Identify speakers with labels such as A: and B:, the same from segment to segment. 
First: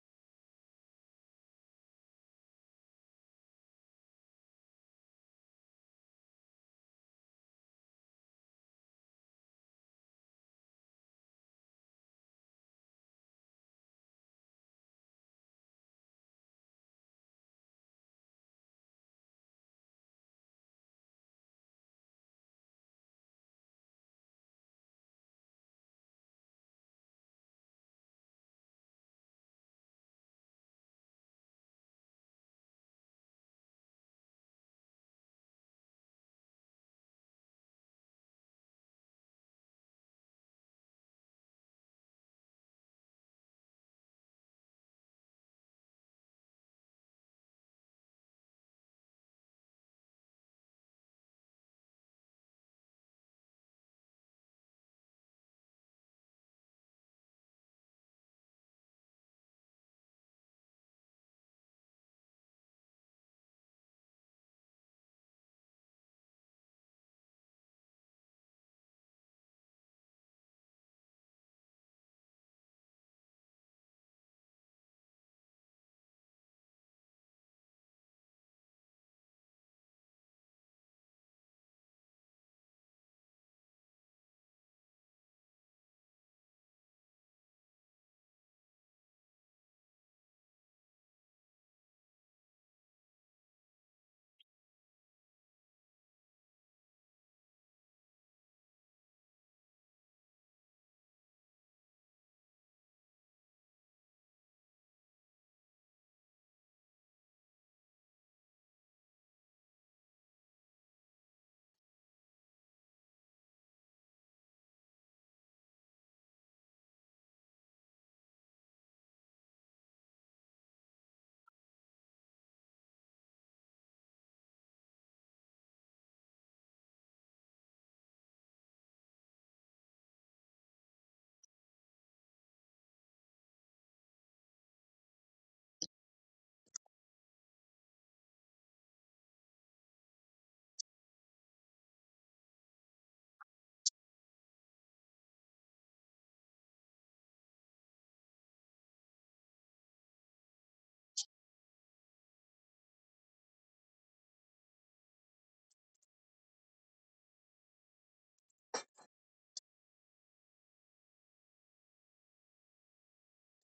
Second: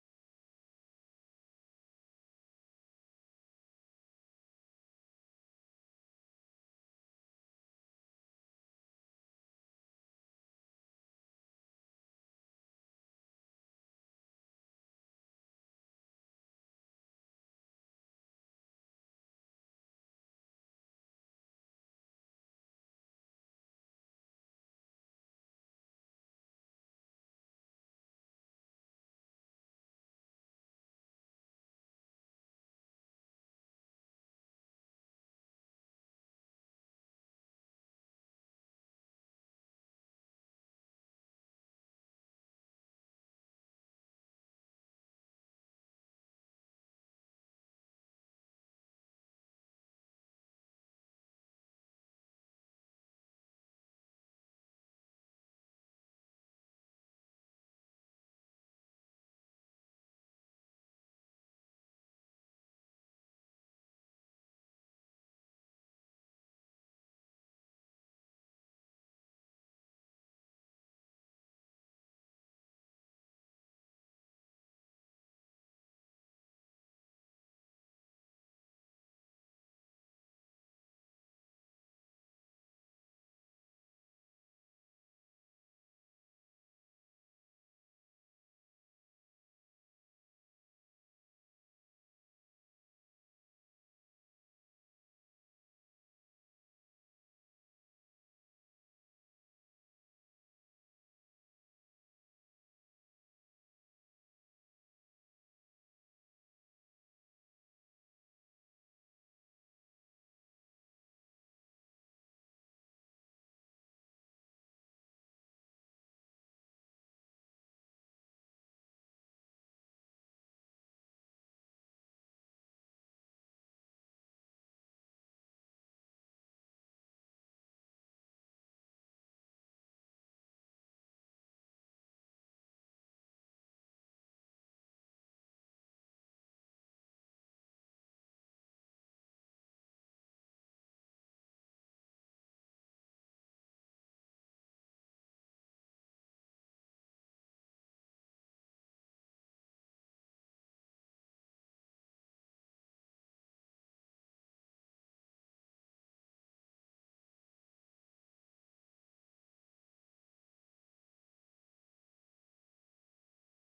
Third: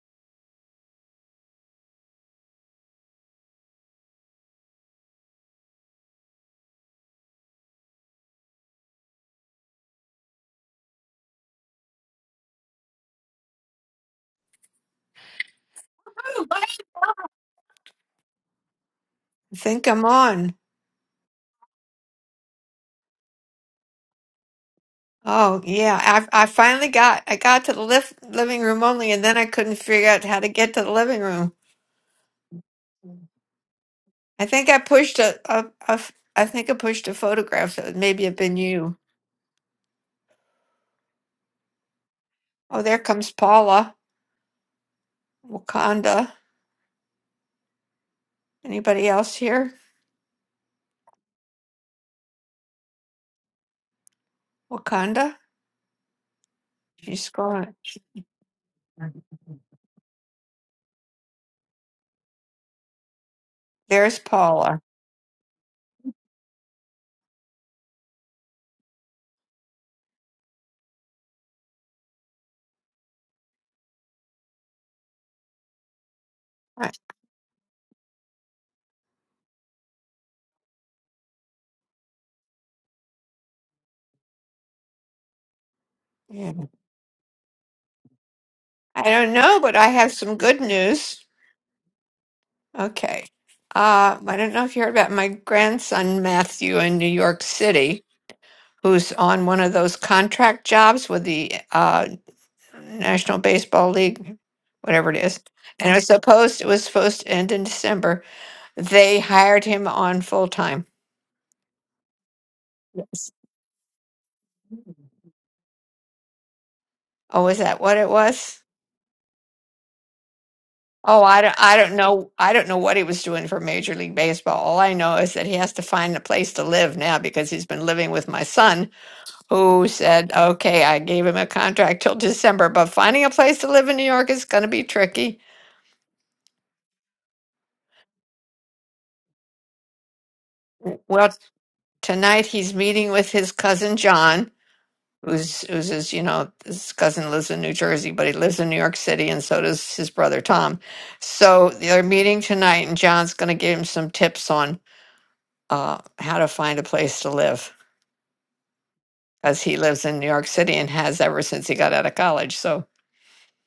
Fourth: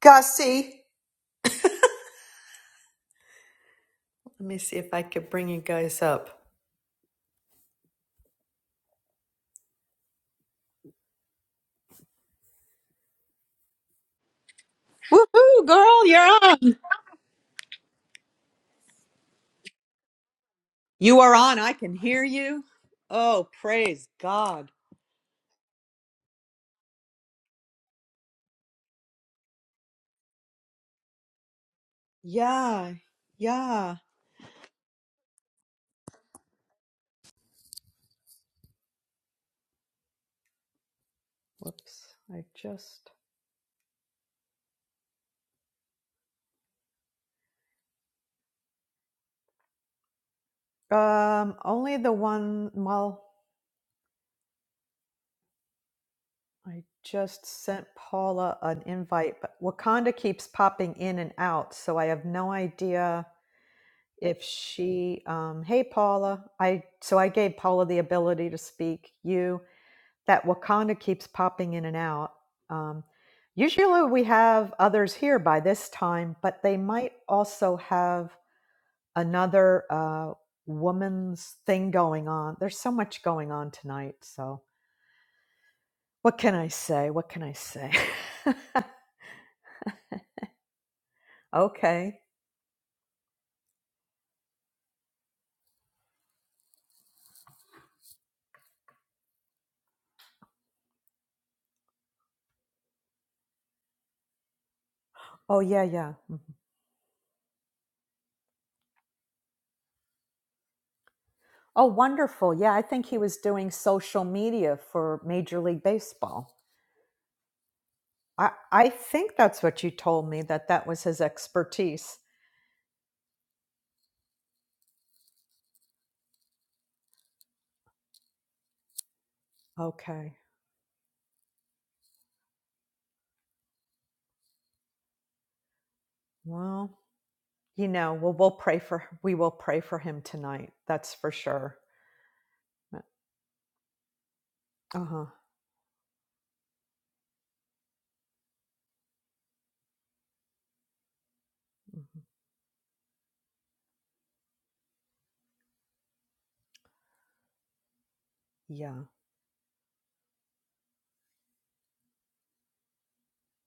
A: Gussie. Let me see if I could bring you guys up. Ooh, girl, you're on.
B: I think I'm on.
A: You Oh, praise God.
B: Oh yeah, I I finally got I got to the lift, living room only, and then I couldn't figure out how to get to the living room.
A: Yeah, yeah.
B: I think I pushed a, a, a f- I think I pushed a photograph that maybe have been you.
A: Whoops. I
B: Oh, there
A: just
B: comes Paula. Wakanda. Anybody else here?
A: um only the one well
B: Wakanda.
A: I
B: She's
A: just
B: gone.
A: sent Paula an invite, but Wakanda keeps popping in and out, so I have no idea
B: There's
A: if
B: Paula.
A: she um hey Paula. I so I gave Paula the ability to speak. You that Wakanda keeps popping in and out. Um, usually we have others here by this time, but they
B: I,
A: might also have another uh, woman's thing going on. There's so much going on tonight. So, what
B: yeah.
A: can I say? What can I say?
B: I don't know, but I have some good news.
A: okay.
B: Okay. Uh, I don't know if you heard about my grandson Matthew in New York City, who's on one of those contract jobs with the uh, National Baseball League, whatever it is.
A: Oh, yeah,
B: And it was
A: yeah.
B: supposed it was supposed to end in December. They hired him on full time.
A: Oh, wonderful. Yeah, I think he
B: Yes.
A: was doing social media for Major League Baseball.
B: Oh, is that what it
A: I,
B: was?
A: I think that's what you told me that that was his
B: Oh, I don't, I don't
A: expertise.
B: know. I don't know what he was doing for Major League Baseball. All I know is that he has to find a place to live now because he's been living with my son who said,
A: Okay.
B: okay, I gave him a contract till December, but finding a place to live in New York is going to be tricky.
A: Well, You know, well, we'll pray for we will pray for him tonight.
B: W-
A: That's
B: Well,
A: for sure.
B: tonight he's
A: Uh
B: meeting with his cousin John,
A: huh.
B: who's who's his, you know, his cousin lives in New Jersey, but he lives in New York City, and so does his brother Tom. So they're meeting tonight, and John's going to give him some tips on uh, how to find a place to live,
A: Yeah.
B: because he lives in New York City and has ever since he got out of college. So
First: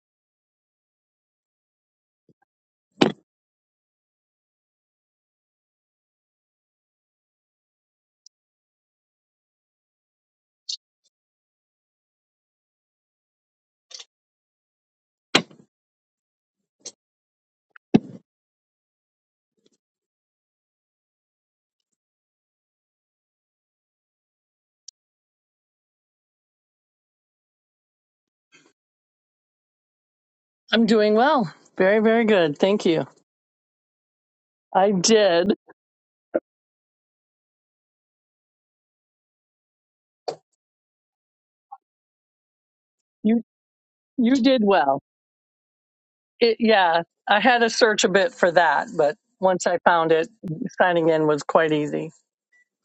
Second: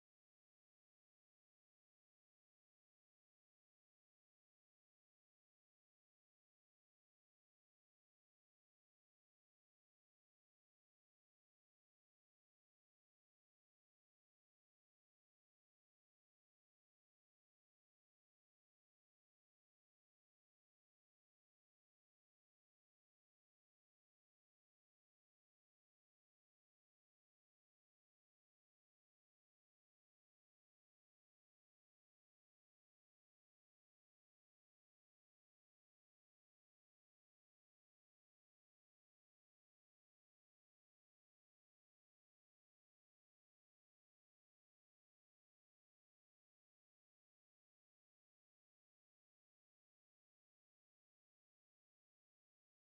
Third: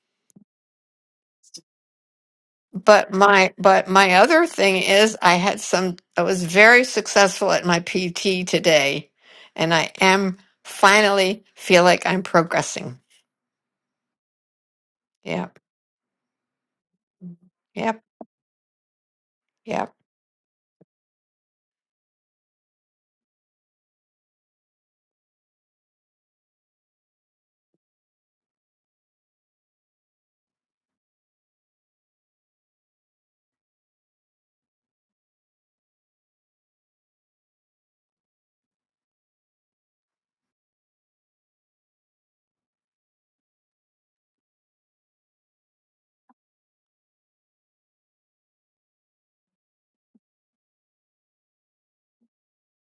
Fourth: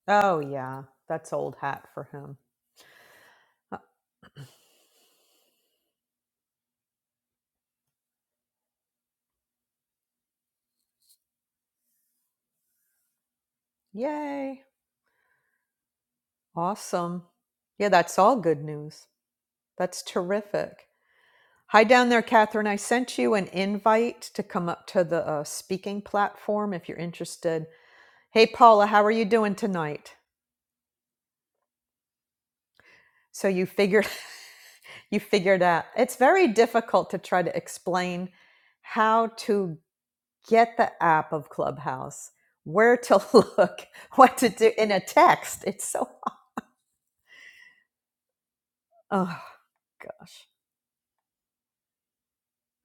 A: Oh yeah. That's old hat for him.
B: But my but my
A: Uh,
B: other thing is I had some I was very successful at my PT today and I am finally feel like I'm progressing.
A: Yay!
B: Yep.
A: Awesome. Yeah,
B: Yep.
A: that's all good news.
B: Yep.
A: That's terrific. Hi down there, Catherine. I sent you an invite to come up to the uh, speaking platform if you're interested. Hey, Paula, how are you doing tonight?
C: I'm doing well. Very, very good. Thank you.
A: So you figured.
C: I
A: you
C: did.
A: figured out. It's very difficult to try to explain how to get the app of Clubhouse, where to
C: You
A: look,
C: you
A: what to
C: did
A: do in
C: well.
A: a text. It's so,
C: It, yeah, I had to search a bit for that, but
A: oh
C: once I found it,
A: gosh.
C: signing in was quite easy.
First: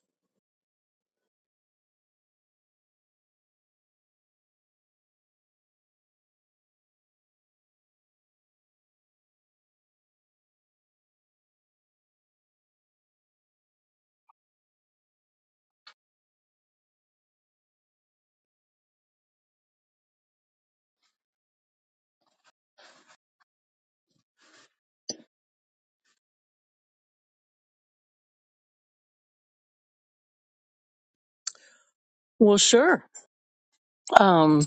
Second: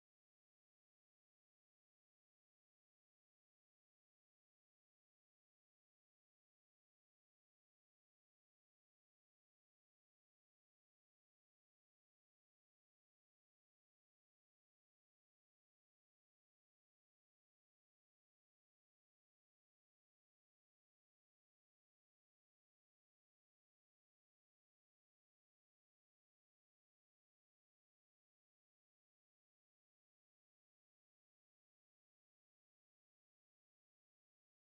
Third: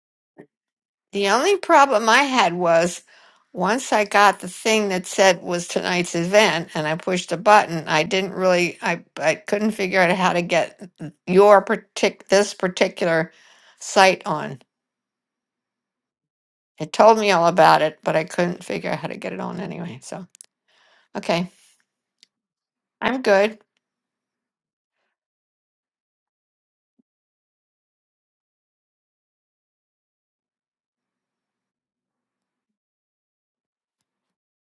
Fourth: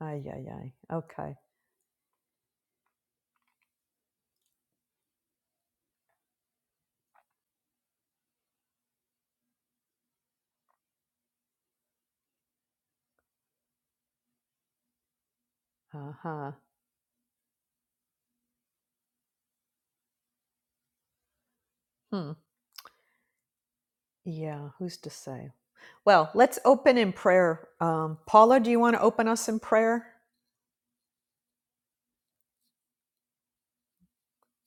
A: Ay, ay, ay.
B: The
A: Okay.
B: only problem I had was once I got the thing that said was tonight's event and I pushed a button, I didn't really I I couldn't figure out how to get your partic this particular site on.
A: Uh huh.
B: It told me all about it, but I couldn't figure out how to get it on anyway. So Okay,
A: Hmm.
B: I'm good.
A: Yeah, who's to say? Well, let's open in prayer. Um, Paula, do you want to open us in prayer?
C: Well, sure. Um,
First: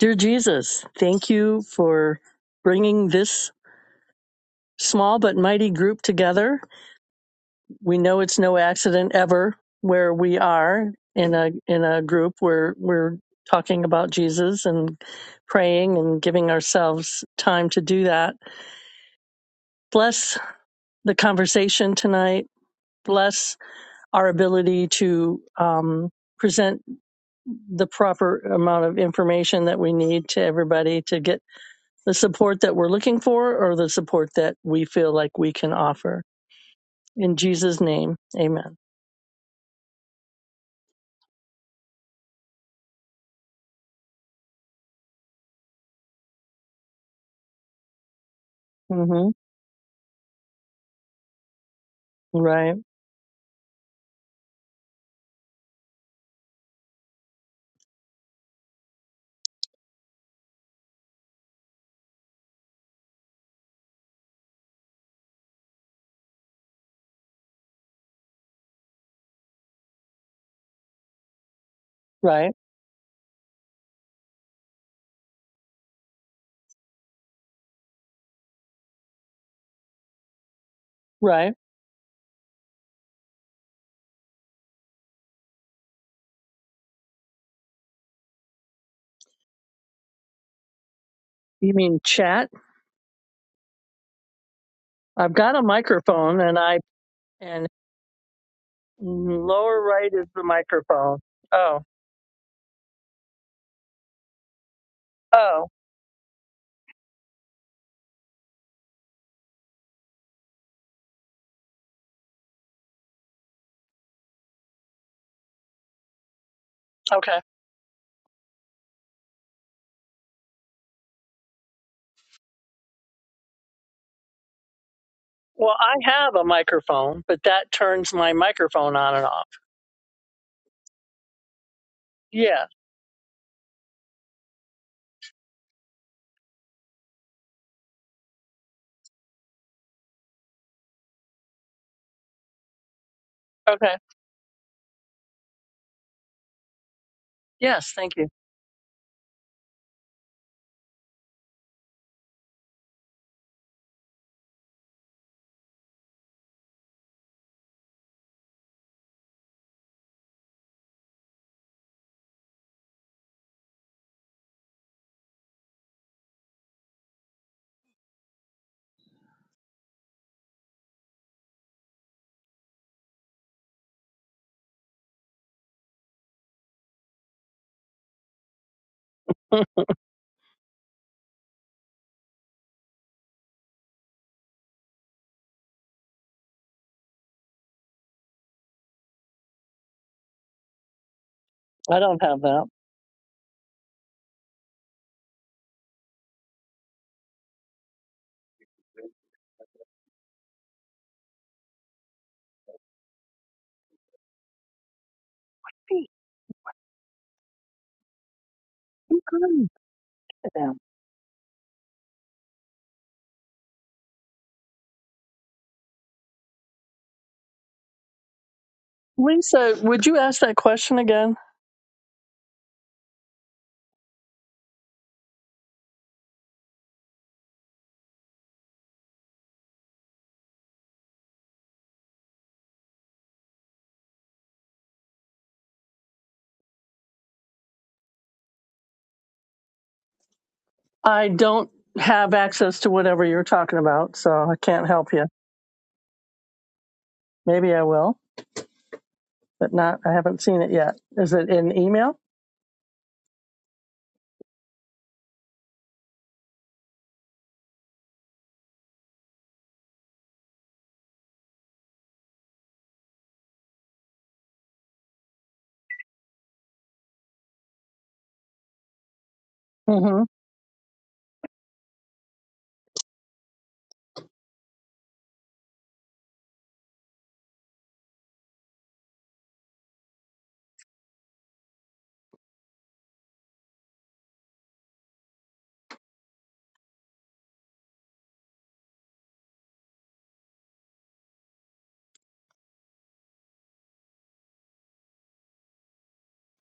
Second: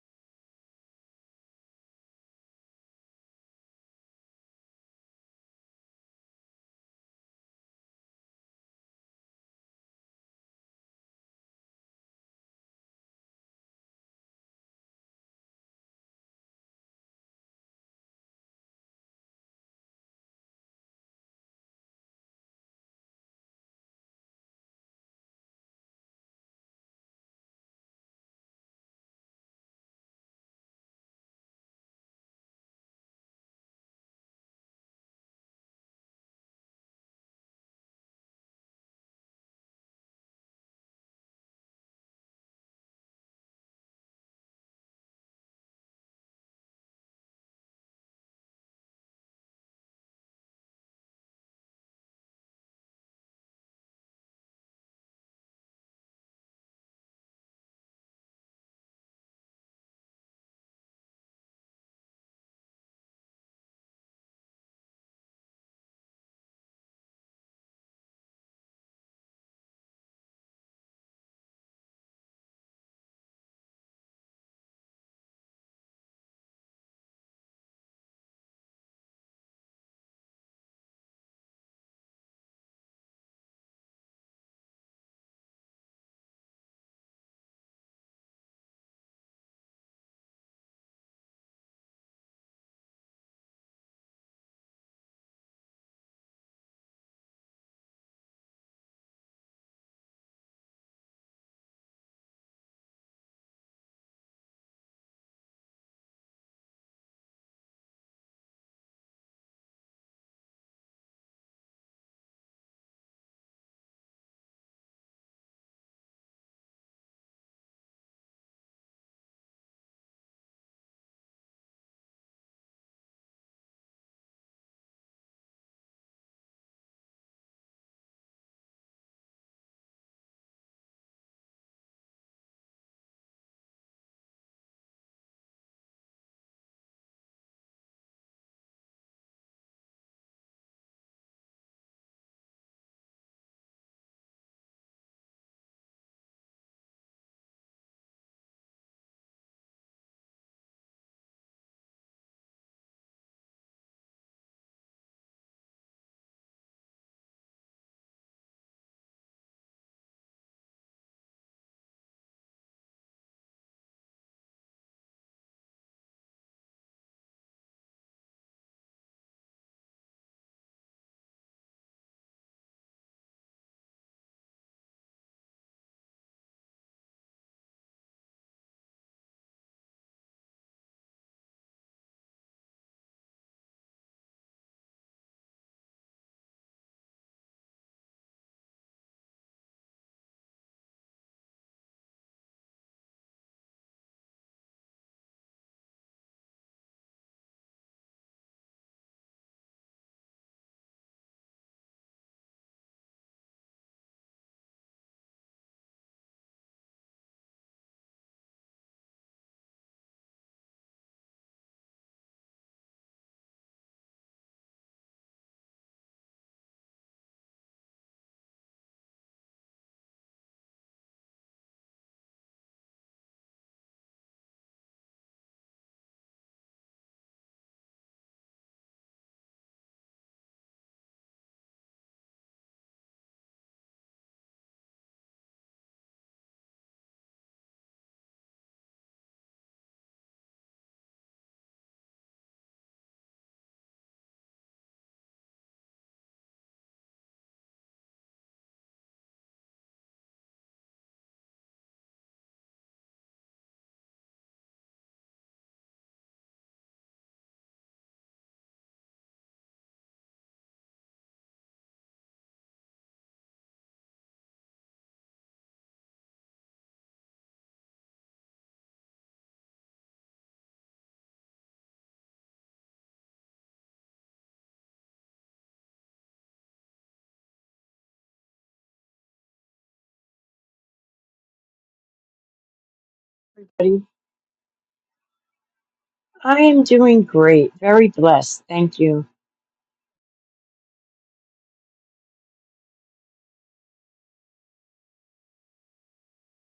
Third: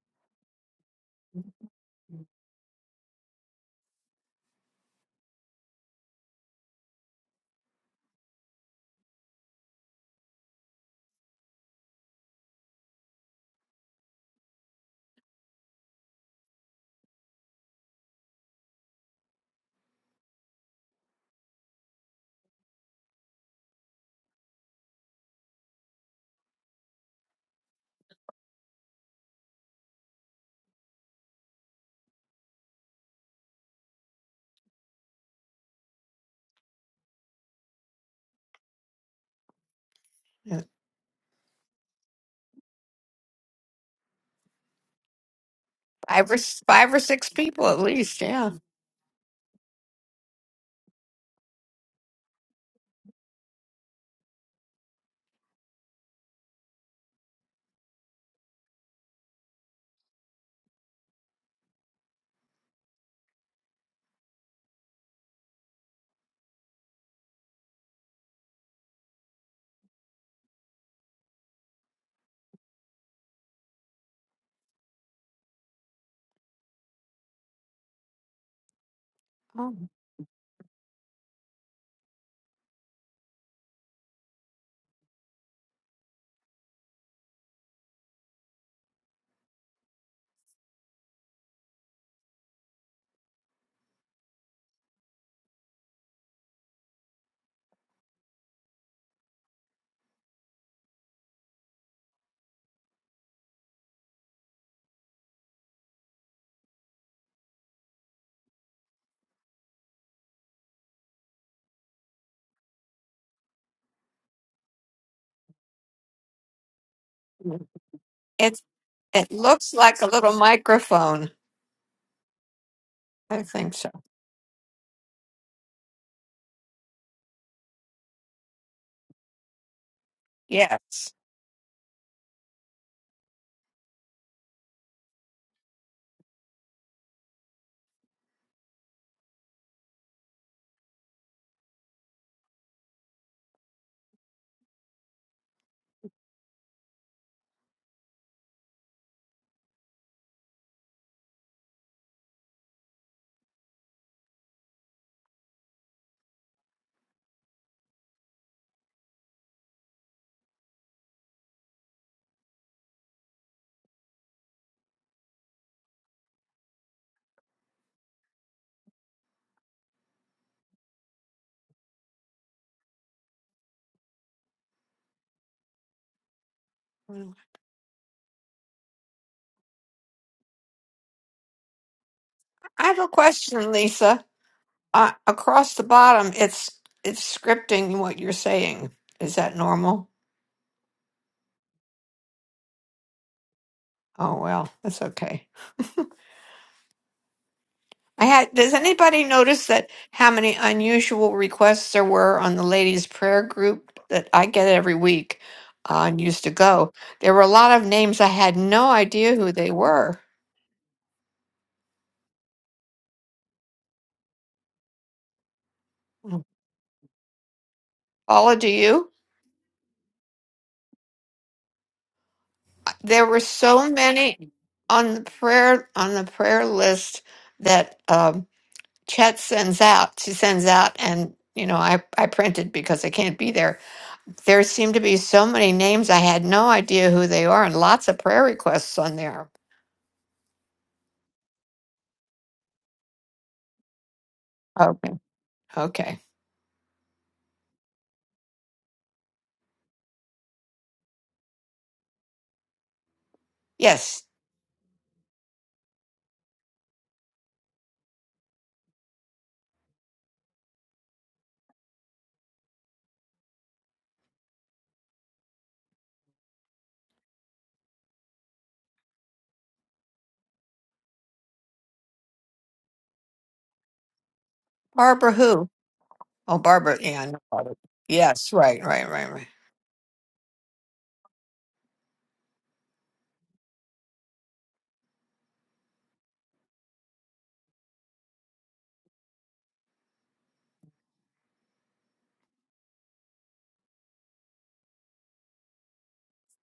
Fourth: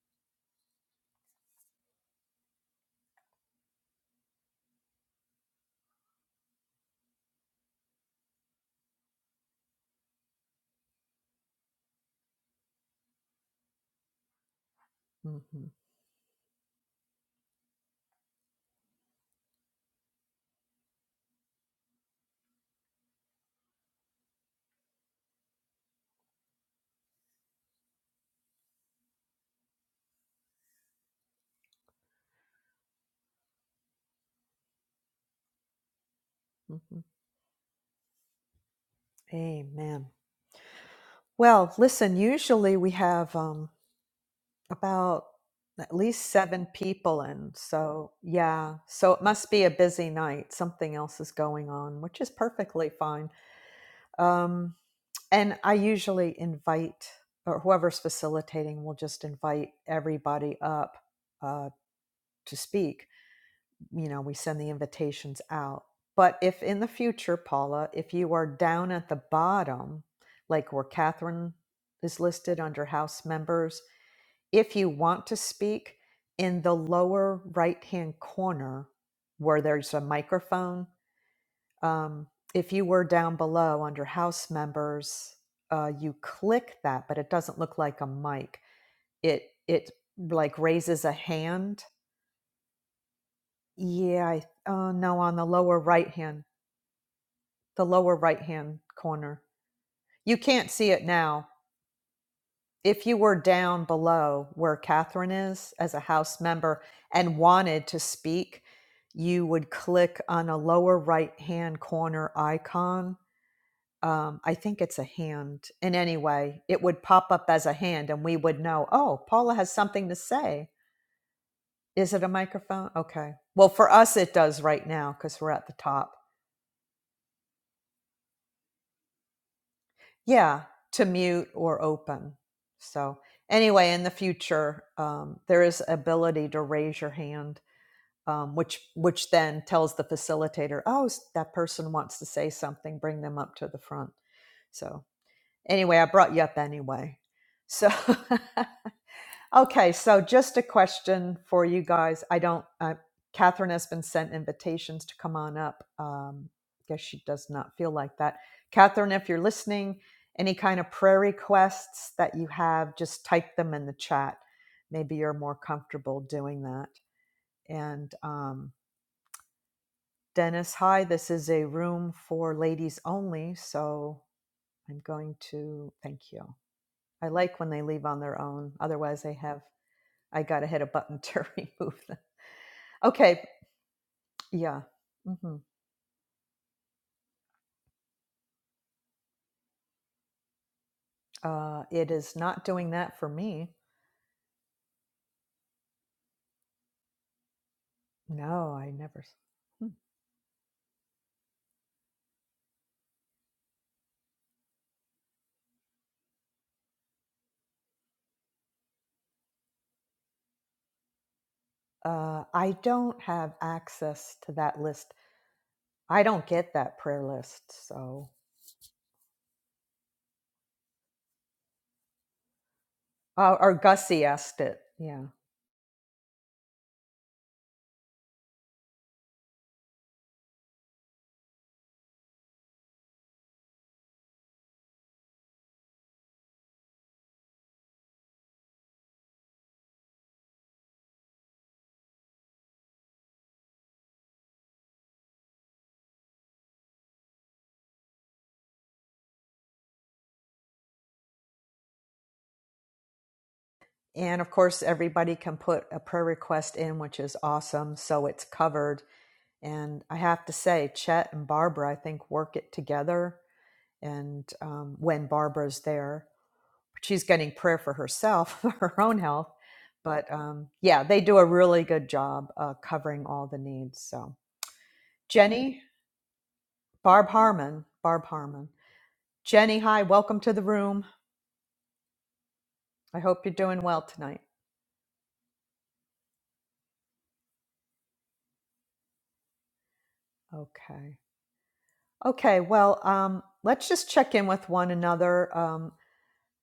C: dear Jesus, thank you for bringing this small but mighty group together. We know it's no accident ever where we are in a in a group where we're talking about Jesus and
A: hmm
C: praying and giving ourselves time to do that Bless the conversation tonight. Bless our ability to um, present the proper amount of information that we need to everybody to get the support that we're looking for or the support that we feel like we can offer.
A: Mhm.
C: In Jesus' name, amen.
A: Amen.
B: Yeah.
A: Well, listen, usually we have um, about at least
B: Five or s-
A: seven
B: five or
A: people
B: six
A: in.
B: people at
A: So,
B: least. Yeah.
A: yeah, so it
C: hmm
A: must be a busy night. Something else is going on, which is
C: Right,
A: perfectly fine. Um, and I usually invite, or whoever's facilitating will just invite everybody up uh, to speak. you know, we send the invitations out. But if in the future, Paula, if you are down at the bottom, like where Catherine is
C: right,
A: listed under House members, if you want to speak in the lower right hand corner where
B: Oh,
A: there's a microphone,
C: right.
A: um, if you were down below under House members, uh, you click that, but it doesn't look like a mic. It it like raises a
C: You
A: hand.
C: mean chat?
A: Yeah, I, uh, no,
C: I've
A: on the
C: got a
A: lower right
C: microphone
A: hand
C: and I, and
A: the lower right hand corner.
C: lower right is
A: You
C: the
A: can't see it
C: microphone.
A: now.
C: Oh,
A: If you were down below where Catherine
C: oh,
A: is as a House member and wanted to speak, you would click on a lower right hand corner icon. Um, I think it's a hand. In any way, it would pop
C: okay.
A: up as
B: Mm.
A: a hand, and we would
B: It's
A: know, oh,
B: it
A: Paula has
B: looks like a
A: something to
B: little
A: say.
B: microphone.
A: Is it a microphone? Okay.
B: I
A: Well,
B: think so.
A: for us, it does right now because we're at the
C: Well, I
A: top
C: have a microphone, but that turns my microphone on and off.
A: yeah
B: Yeah.
A: to mute or open
C: Yeah.
A: so anyway in the future um, there is ability to raise your hand um, which which then tells the facilitator oh that person wants to say something bring them up to the
C: Okay.
A: front so anyway i brought you up anyway so
C: Yes, thank you.
A: Okay, so just a question for you guys. I don't. Uh, Catherine has been sent invitations to come on up. Um, guess she does not feel like that. Catherine, if you're listening, any kind of prayer requests that you have, just type them in the chat. Maybe you're more comfortable doing that. And um, Dennis, hi. This is a room for ladies only, so I'm going to thank you. I
B: Mm.
A: like when they leave on their own. Otherwise, they have I got to hit a button to remove them.
B: I have a
A: Okay.
B: question, Lisa.
A: Yeah.
B: Uh,
A: hmm
B: across the bottom, it's it's scripting what you're saying. Is that normal?
A: Uh,
C: I
A: it
C: don't
A: is
C: have
A: not
C: that.
A: doing that for me.
B: Oh well, that's okay. I had.
A: No,
B: Does
A: I never.
B: anybody
A: s-
B: notice
A: hmm.
B: that how many unusual requests there were on the ladies' prayer group that I get every week uh,
C: Hey,
B: and used to go? There were a lot of names I had no
C: you
B: idea who
C: can look
B: they were.
C: at that.
A: Uh, I don't have access to that list. I don't get that prayer list. So,
B: Paula, do you?
C: Lisa, would you ask that question again?
B: There were
A: uh, or
B: so
A: Gussie
B: many
A: asked it.
B: on the
A: Yeah.
B: prayer on the prayer list that. um, Chet sends out, she sends out, and you know, I, I printed because I can't be there. There seem to be so many names. I had no idea who they are, and lots of prayer requests on there.
C: I don't have access to whatever you're talking about, so I can't help
B: Okay.
C: you.
B: Okay.
C: Maybe I will, but not. I haven't seen it yet. Is it in email?
B: Yes.
A: And of course, everybody can put a prayer request in, which is awesome. So it's covered. And I have to say, Chet and Barbara, I think, work it together. And um, when Barbara's there, she's getting prayer for herself for her own health
C: hmm
A: but um, yeah they do a really good job uh, covering all the needs so
B: Barbara who?
A: jenny
B: Oh, Barbara. Yeah, I
A: barb
B: know Barbara.
A: harmon barb
B: Yes,
A: harmon
B: right, right, right, right.
A: jenny hi welcome to the room i hope you're doing well tonight
D: I am doing great, very blessed. Thank you.
A: okay okay well um, let's just check in with one another um,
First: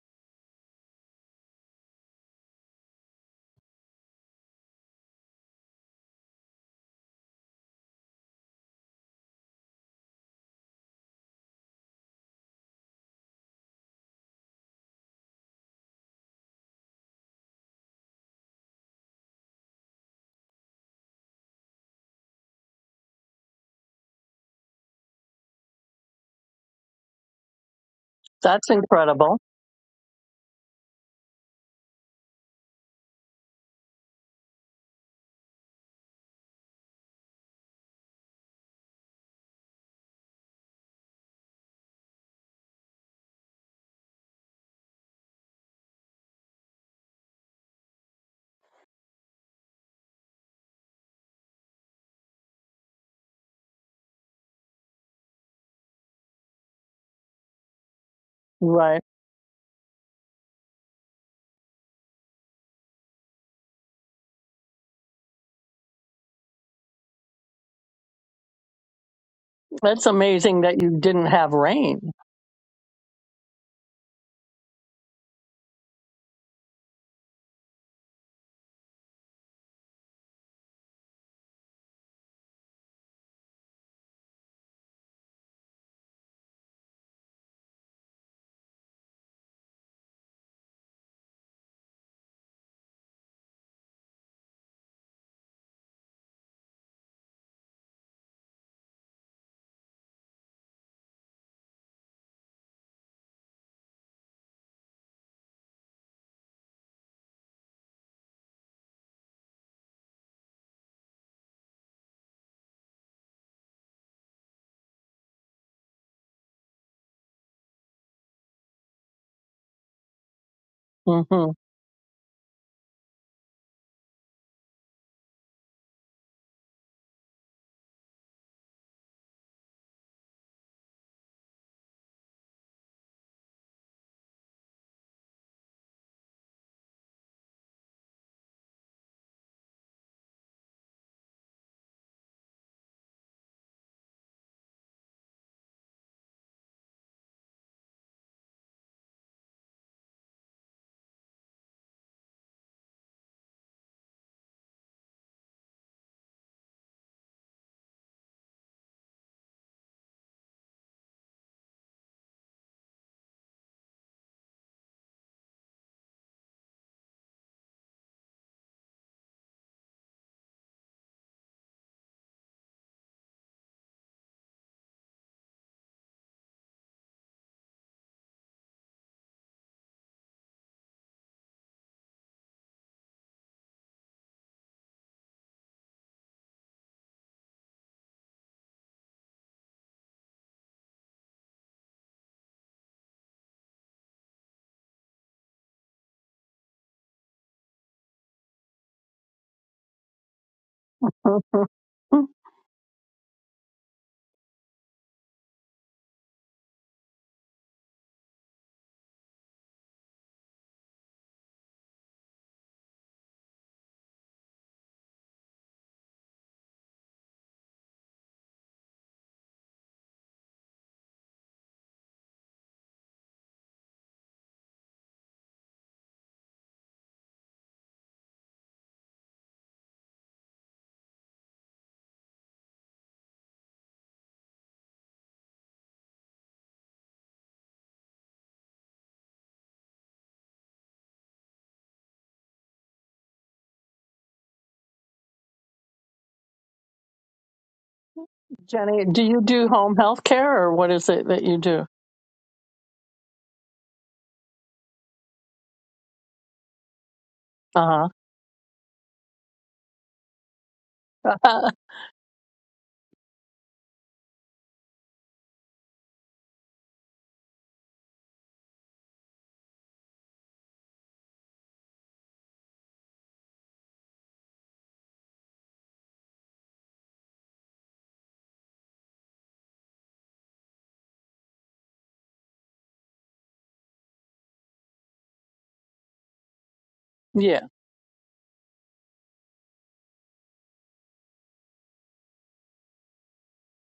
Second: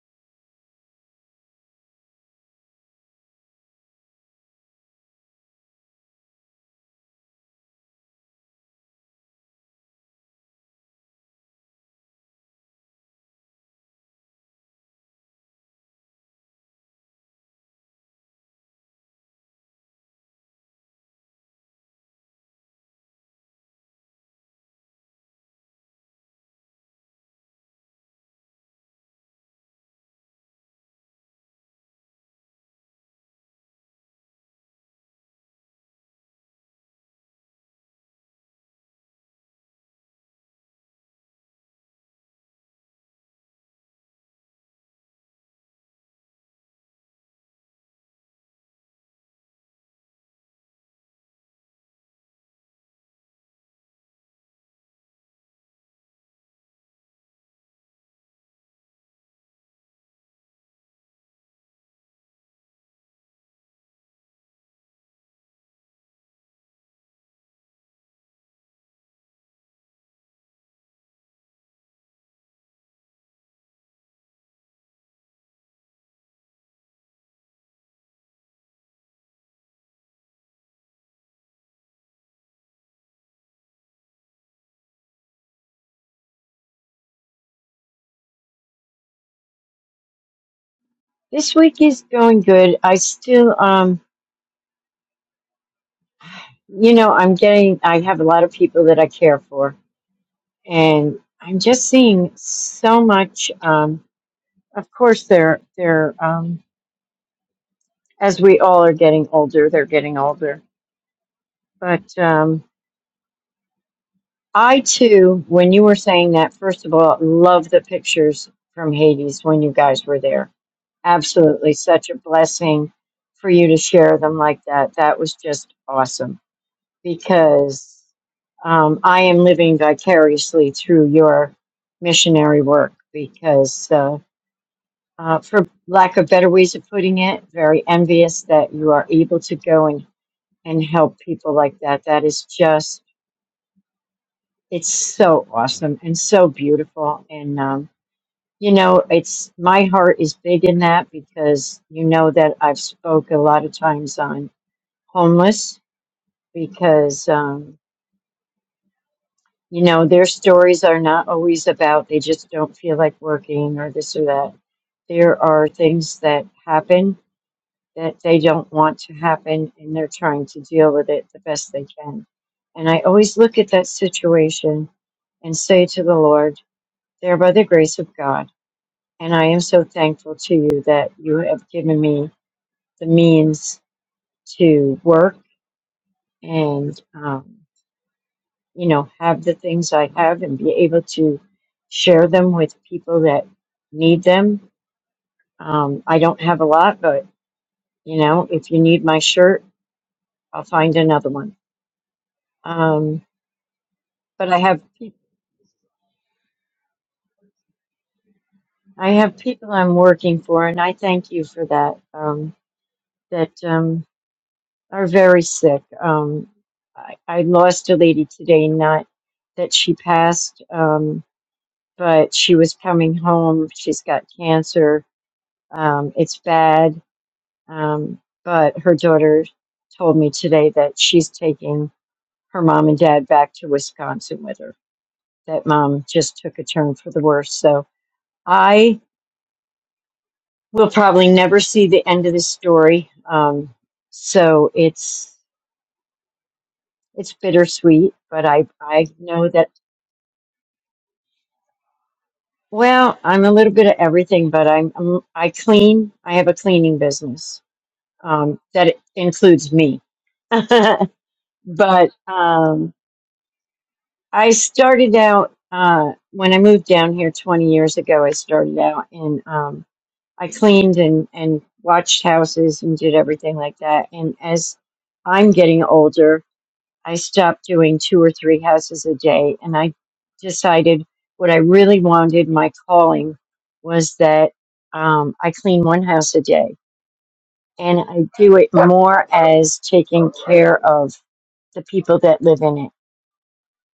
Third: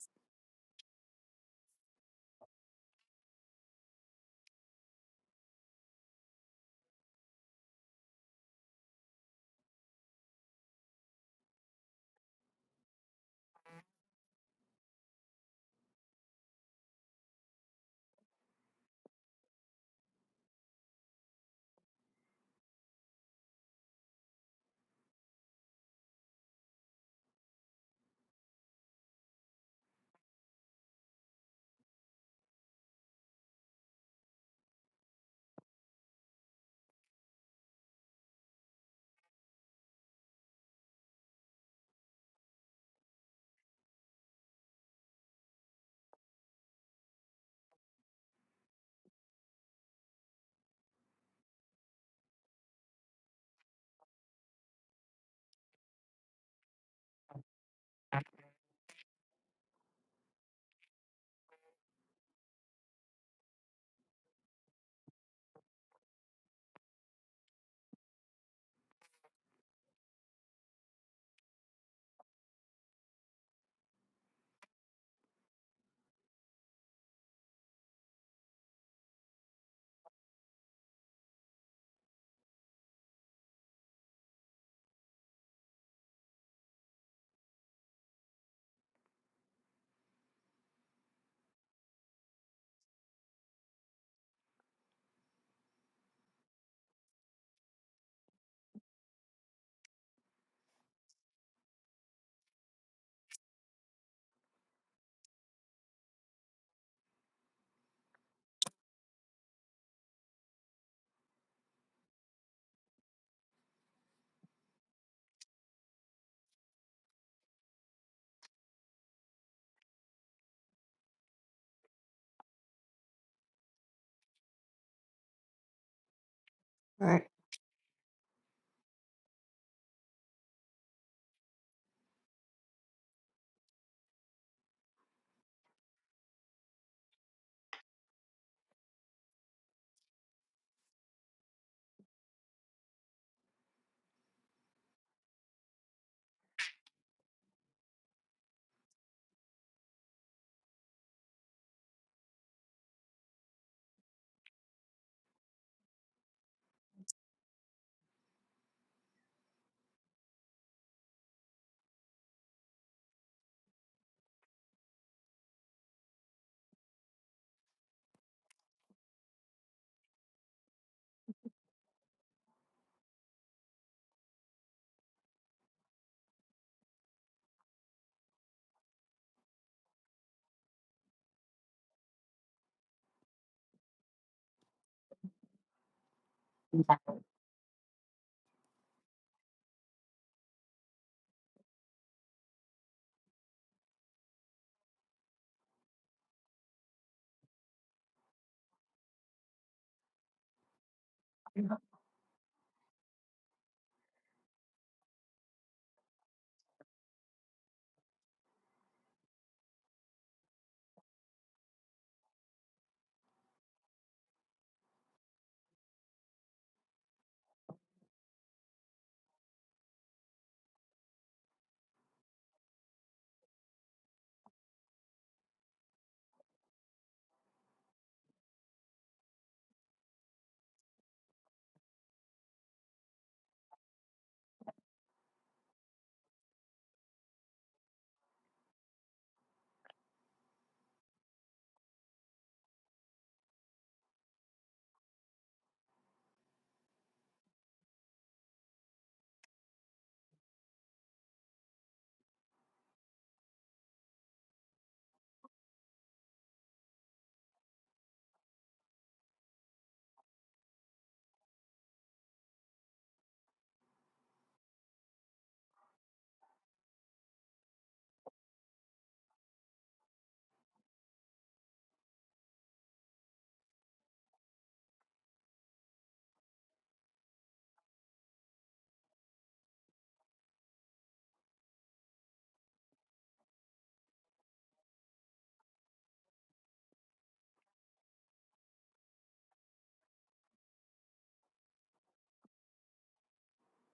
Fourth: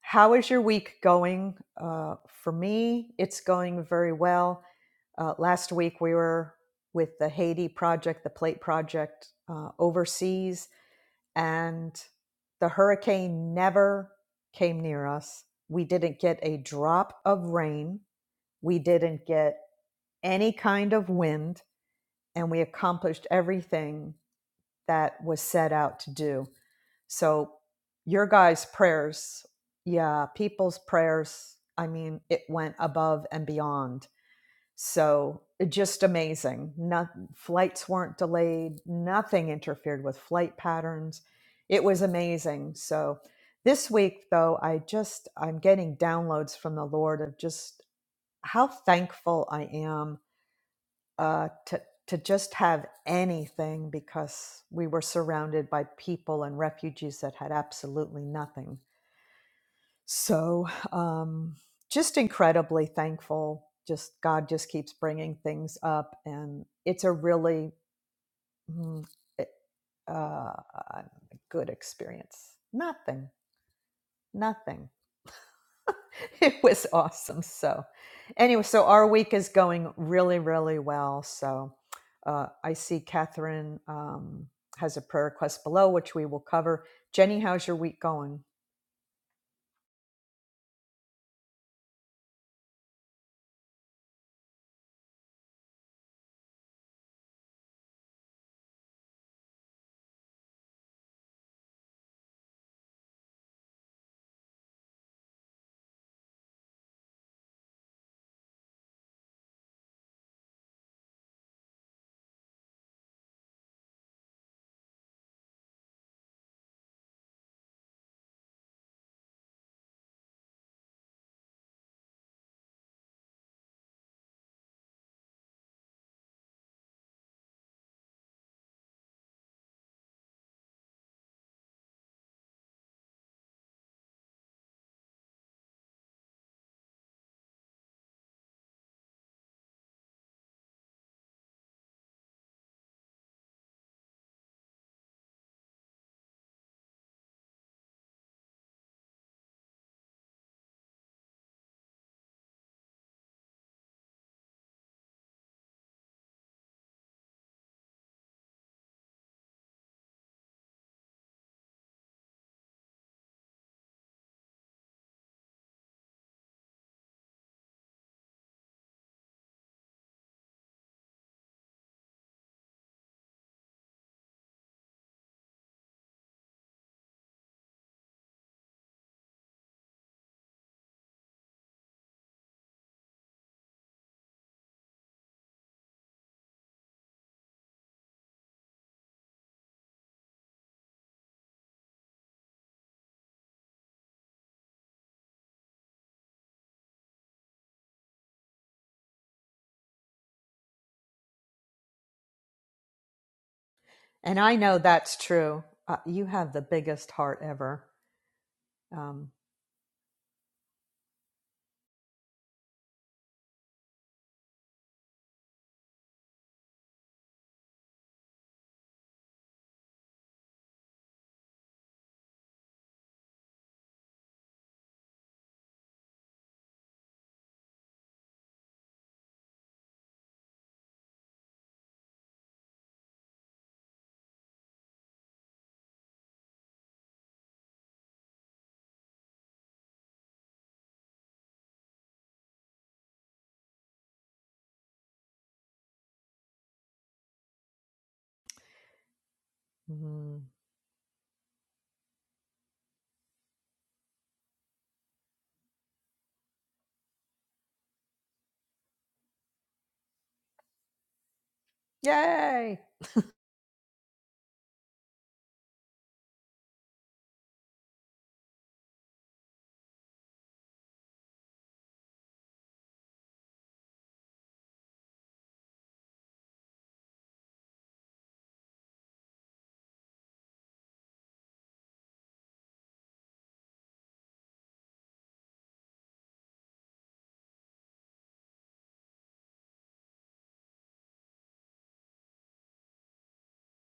A: how is your week going uh, for me it's going very well uh, last week we were with the haiti project the plate project uh, overseas and the hurricane never came near us. We didn't get a drop of rain. We didn't get any kind of wind, and we accomplished everything that was set out to do. So, your guys'
C: That's incredible.
A: prayers, yeah, people's prayers, I mean, it went above and beyond so just amazing. Not flights weren't delayed. Nothing interfered with flight patterns. It was amazing. So this week though, I just I'm getting downloads from the Lord of just how thankful I am uh, to to just have anything because we were surrounded by people and refugees that had absolutely nothing.
C: Right.
A: So, um, just incredibly thankful. Just God just keeps bringing things up, and it's a really mm, it-
C: That's
A: uh,
C: amazing that you didn't have
A: good
C: rain.
A: experience. Nothing, nothing. It was awesome. So, anyway, so our week is going really, really well. So, uh, I see Catherine um, has a prayer request below, which we will cover. Jenny, how's your week going?
D: This week is going good. I still, um, you know, I'm getting, I have a lot of people that I care for, and I'm just seeing so much. Um, of course, they're, they're, um, as we all are getting older, they're getting older. But um, I too, when you were saying that, first of all, love the pictures from Hades when you guys were there
C: hmm
D: absolutely such a blessing for you to share them like that. That was just awesome
B: Right.
D: because um, I am living vicariously through your missionary work because, uh, uh, for lack of better ways of putting it, very envious that you are able to go and, and help people like that. That is just, it's so awesome and so beautiful. And, um, You know, it's my heart is big in that because you know that I've spoke a lot of times on homeless because um, you know their stories are not always about they just don't feel like working or this or that. There are things that happen that they don't want to happen and they're trying to deal with it the best they can. And I always look at that situation and say to the Lord, there by the grace of God, and I am so thankful to you that you have given me the means to work and um, you know have the things I have and be able to share them with people that need them. Um, I don't have a lot, but you know if you need my shirt, I'll find another one. Um,
A: And
D: but
A: I
D: I
A: know
D: have peop
A: that's true. Uh, you have the biggest heart ever.
D: I
A: Um,
D: have people I'm working for, and I thank you for that. Um, that um, are very sick. Um, I, I lost a lady today, not that she passed. Um, but she was coming home. She's got cancer. Um, it's bad. Um, but her daughter told me today that she's taking her mom and dad back to Wisconsin with her. That mom just took a turn for the worse. So I will probably never see the end of this story. Um, so it's it's bittersweet, but I
C: Jenny,
D: I
C: do you
D: know
C: do
D: that.
C: home health
A: mhm.
C: care or what is it that you do?
D: Well, I'm a little bit of everything, but I'm, I'm I clean. I have a cleaning business
C: Uh
D: um, that it includes me. but
C: huh.
A: Yay!
D: um, I started out uh, when I moved down here 20 years ago. I started out and um, I cleaned and, and watched houses and did everything like that. And as I'm getting older, I stopped doing two or three houses a day. And I decided what I really wanted my calling was that um, I clean one house a day.
C: yeah.
D: And I do it more as taking care of the people that live in it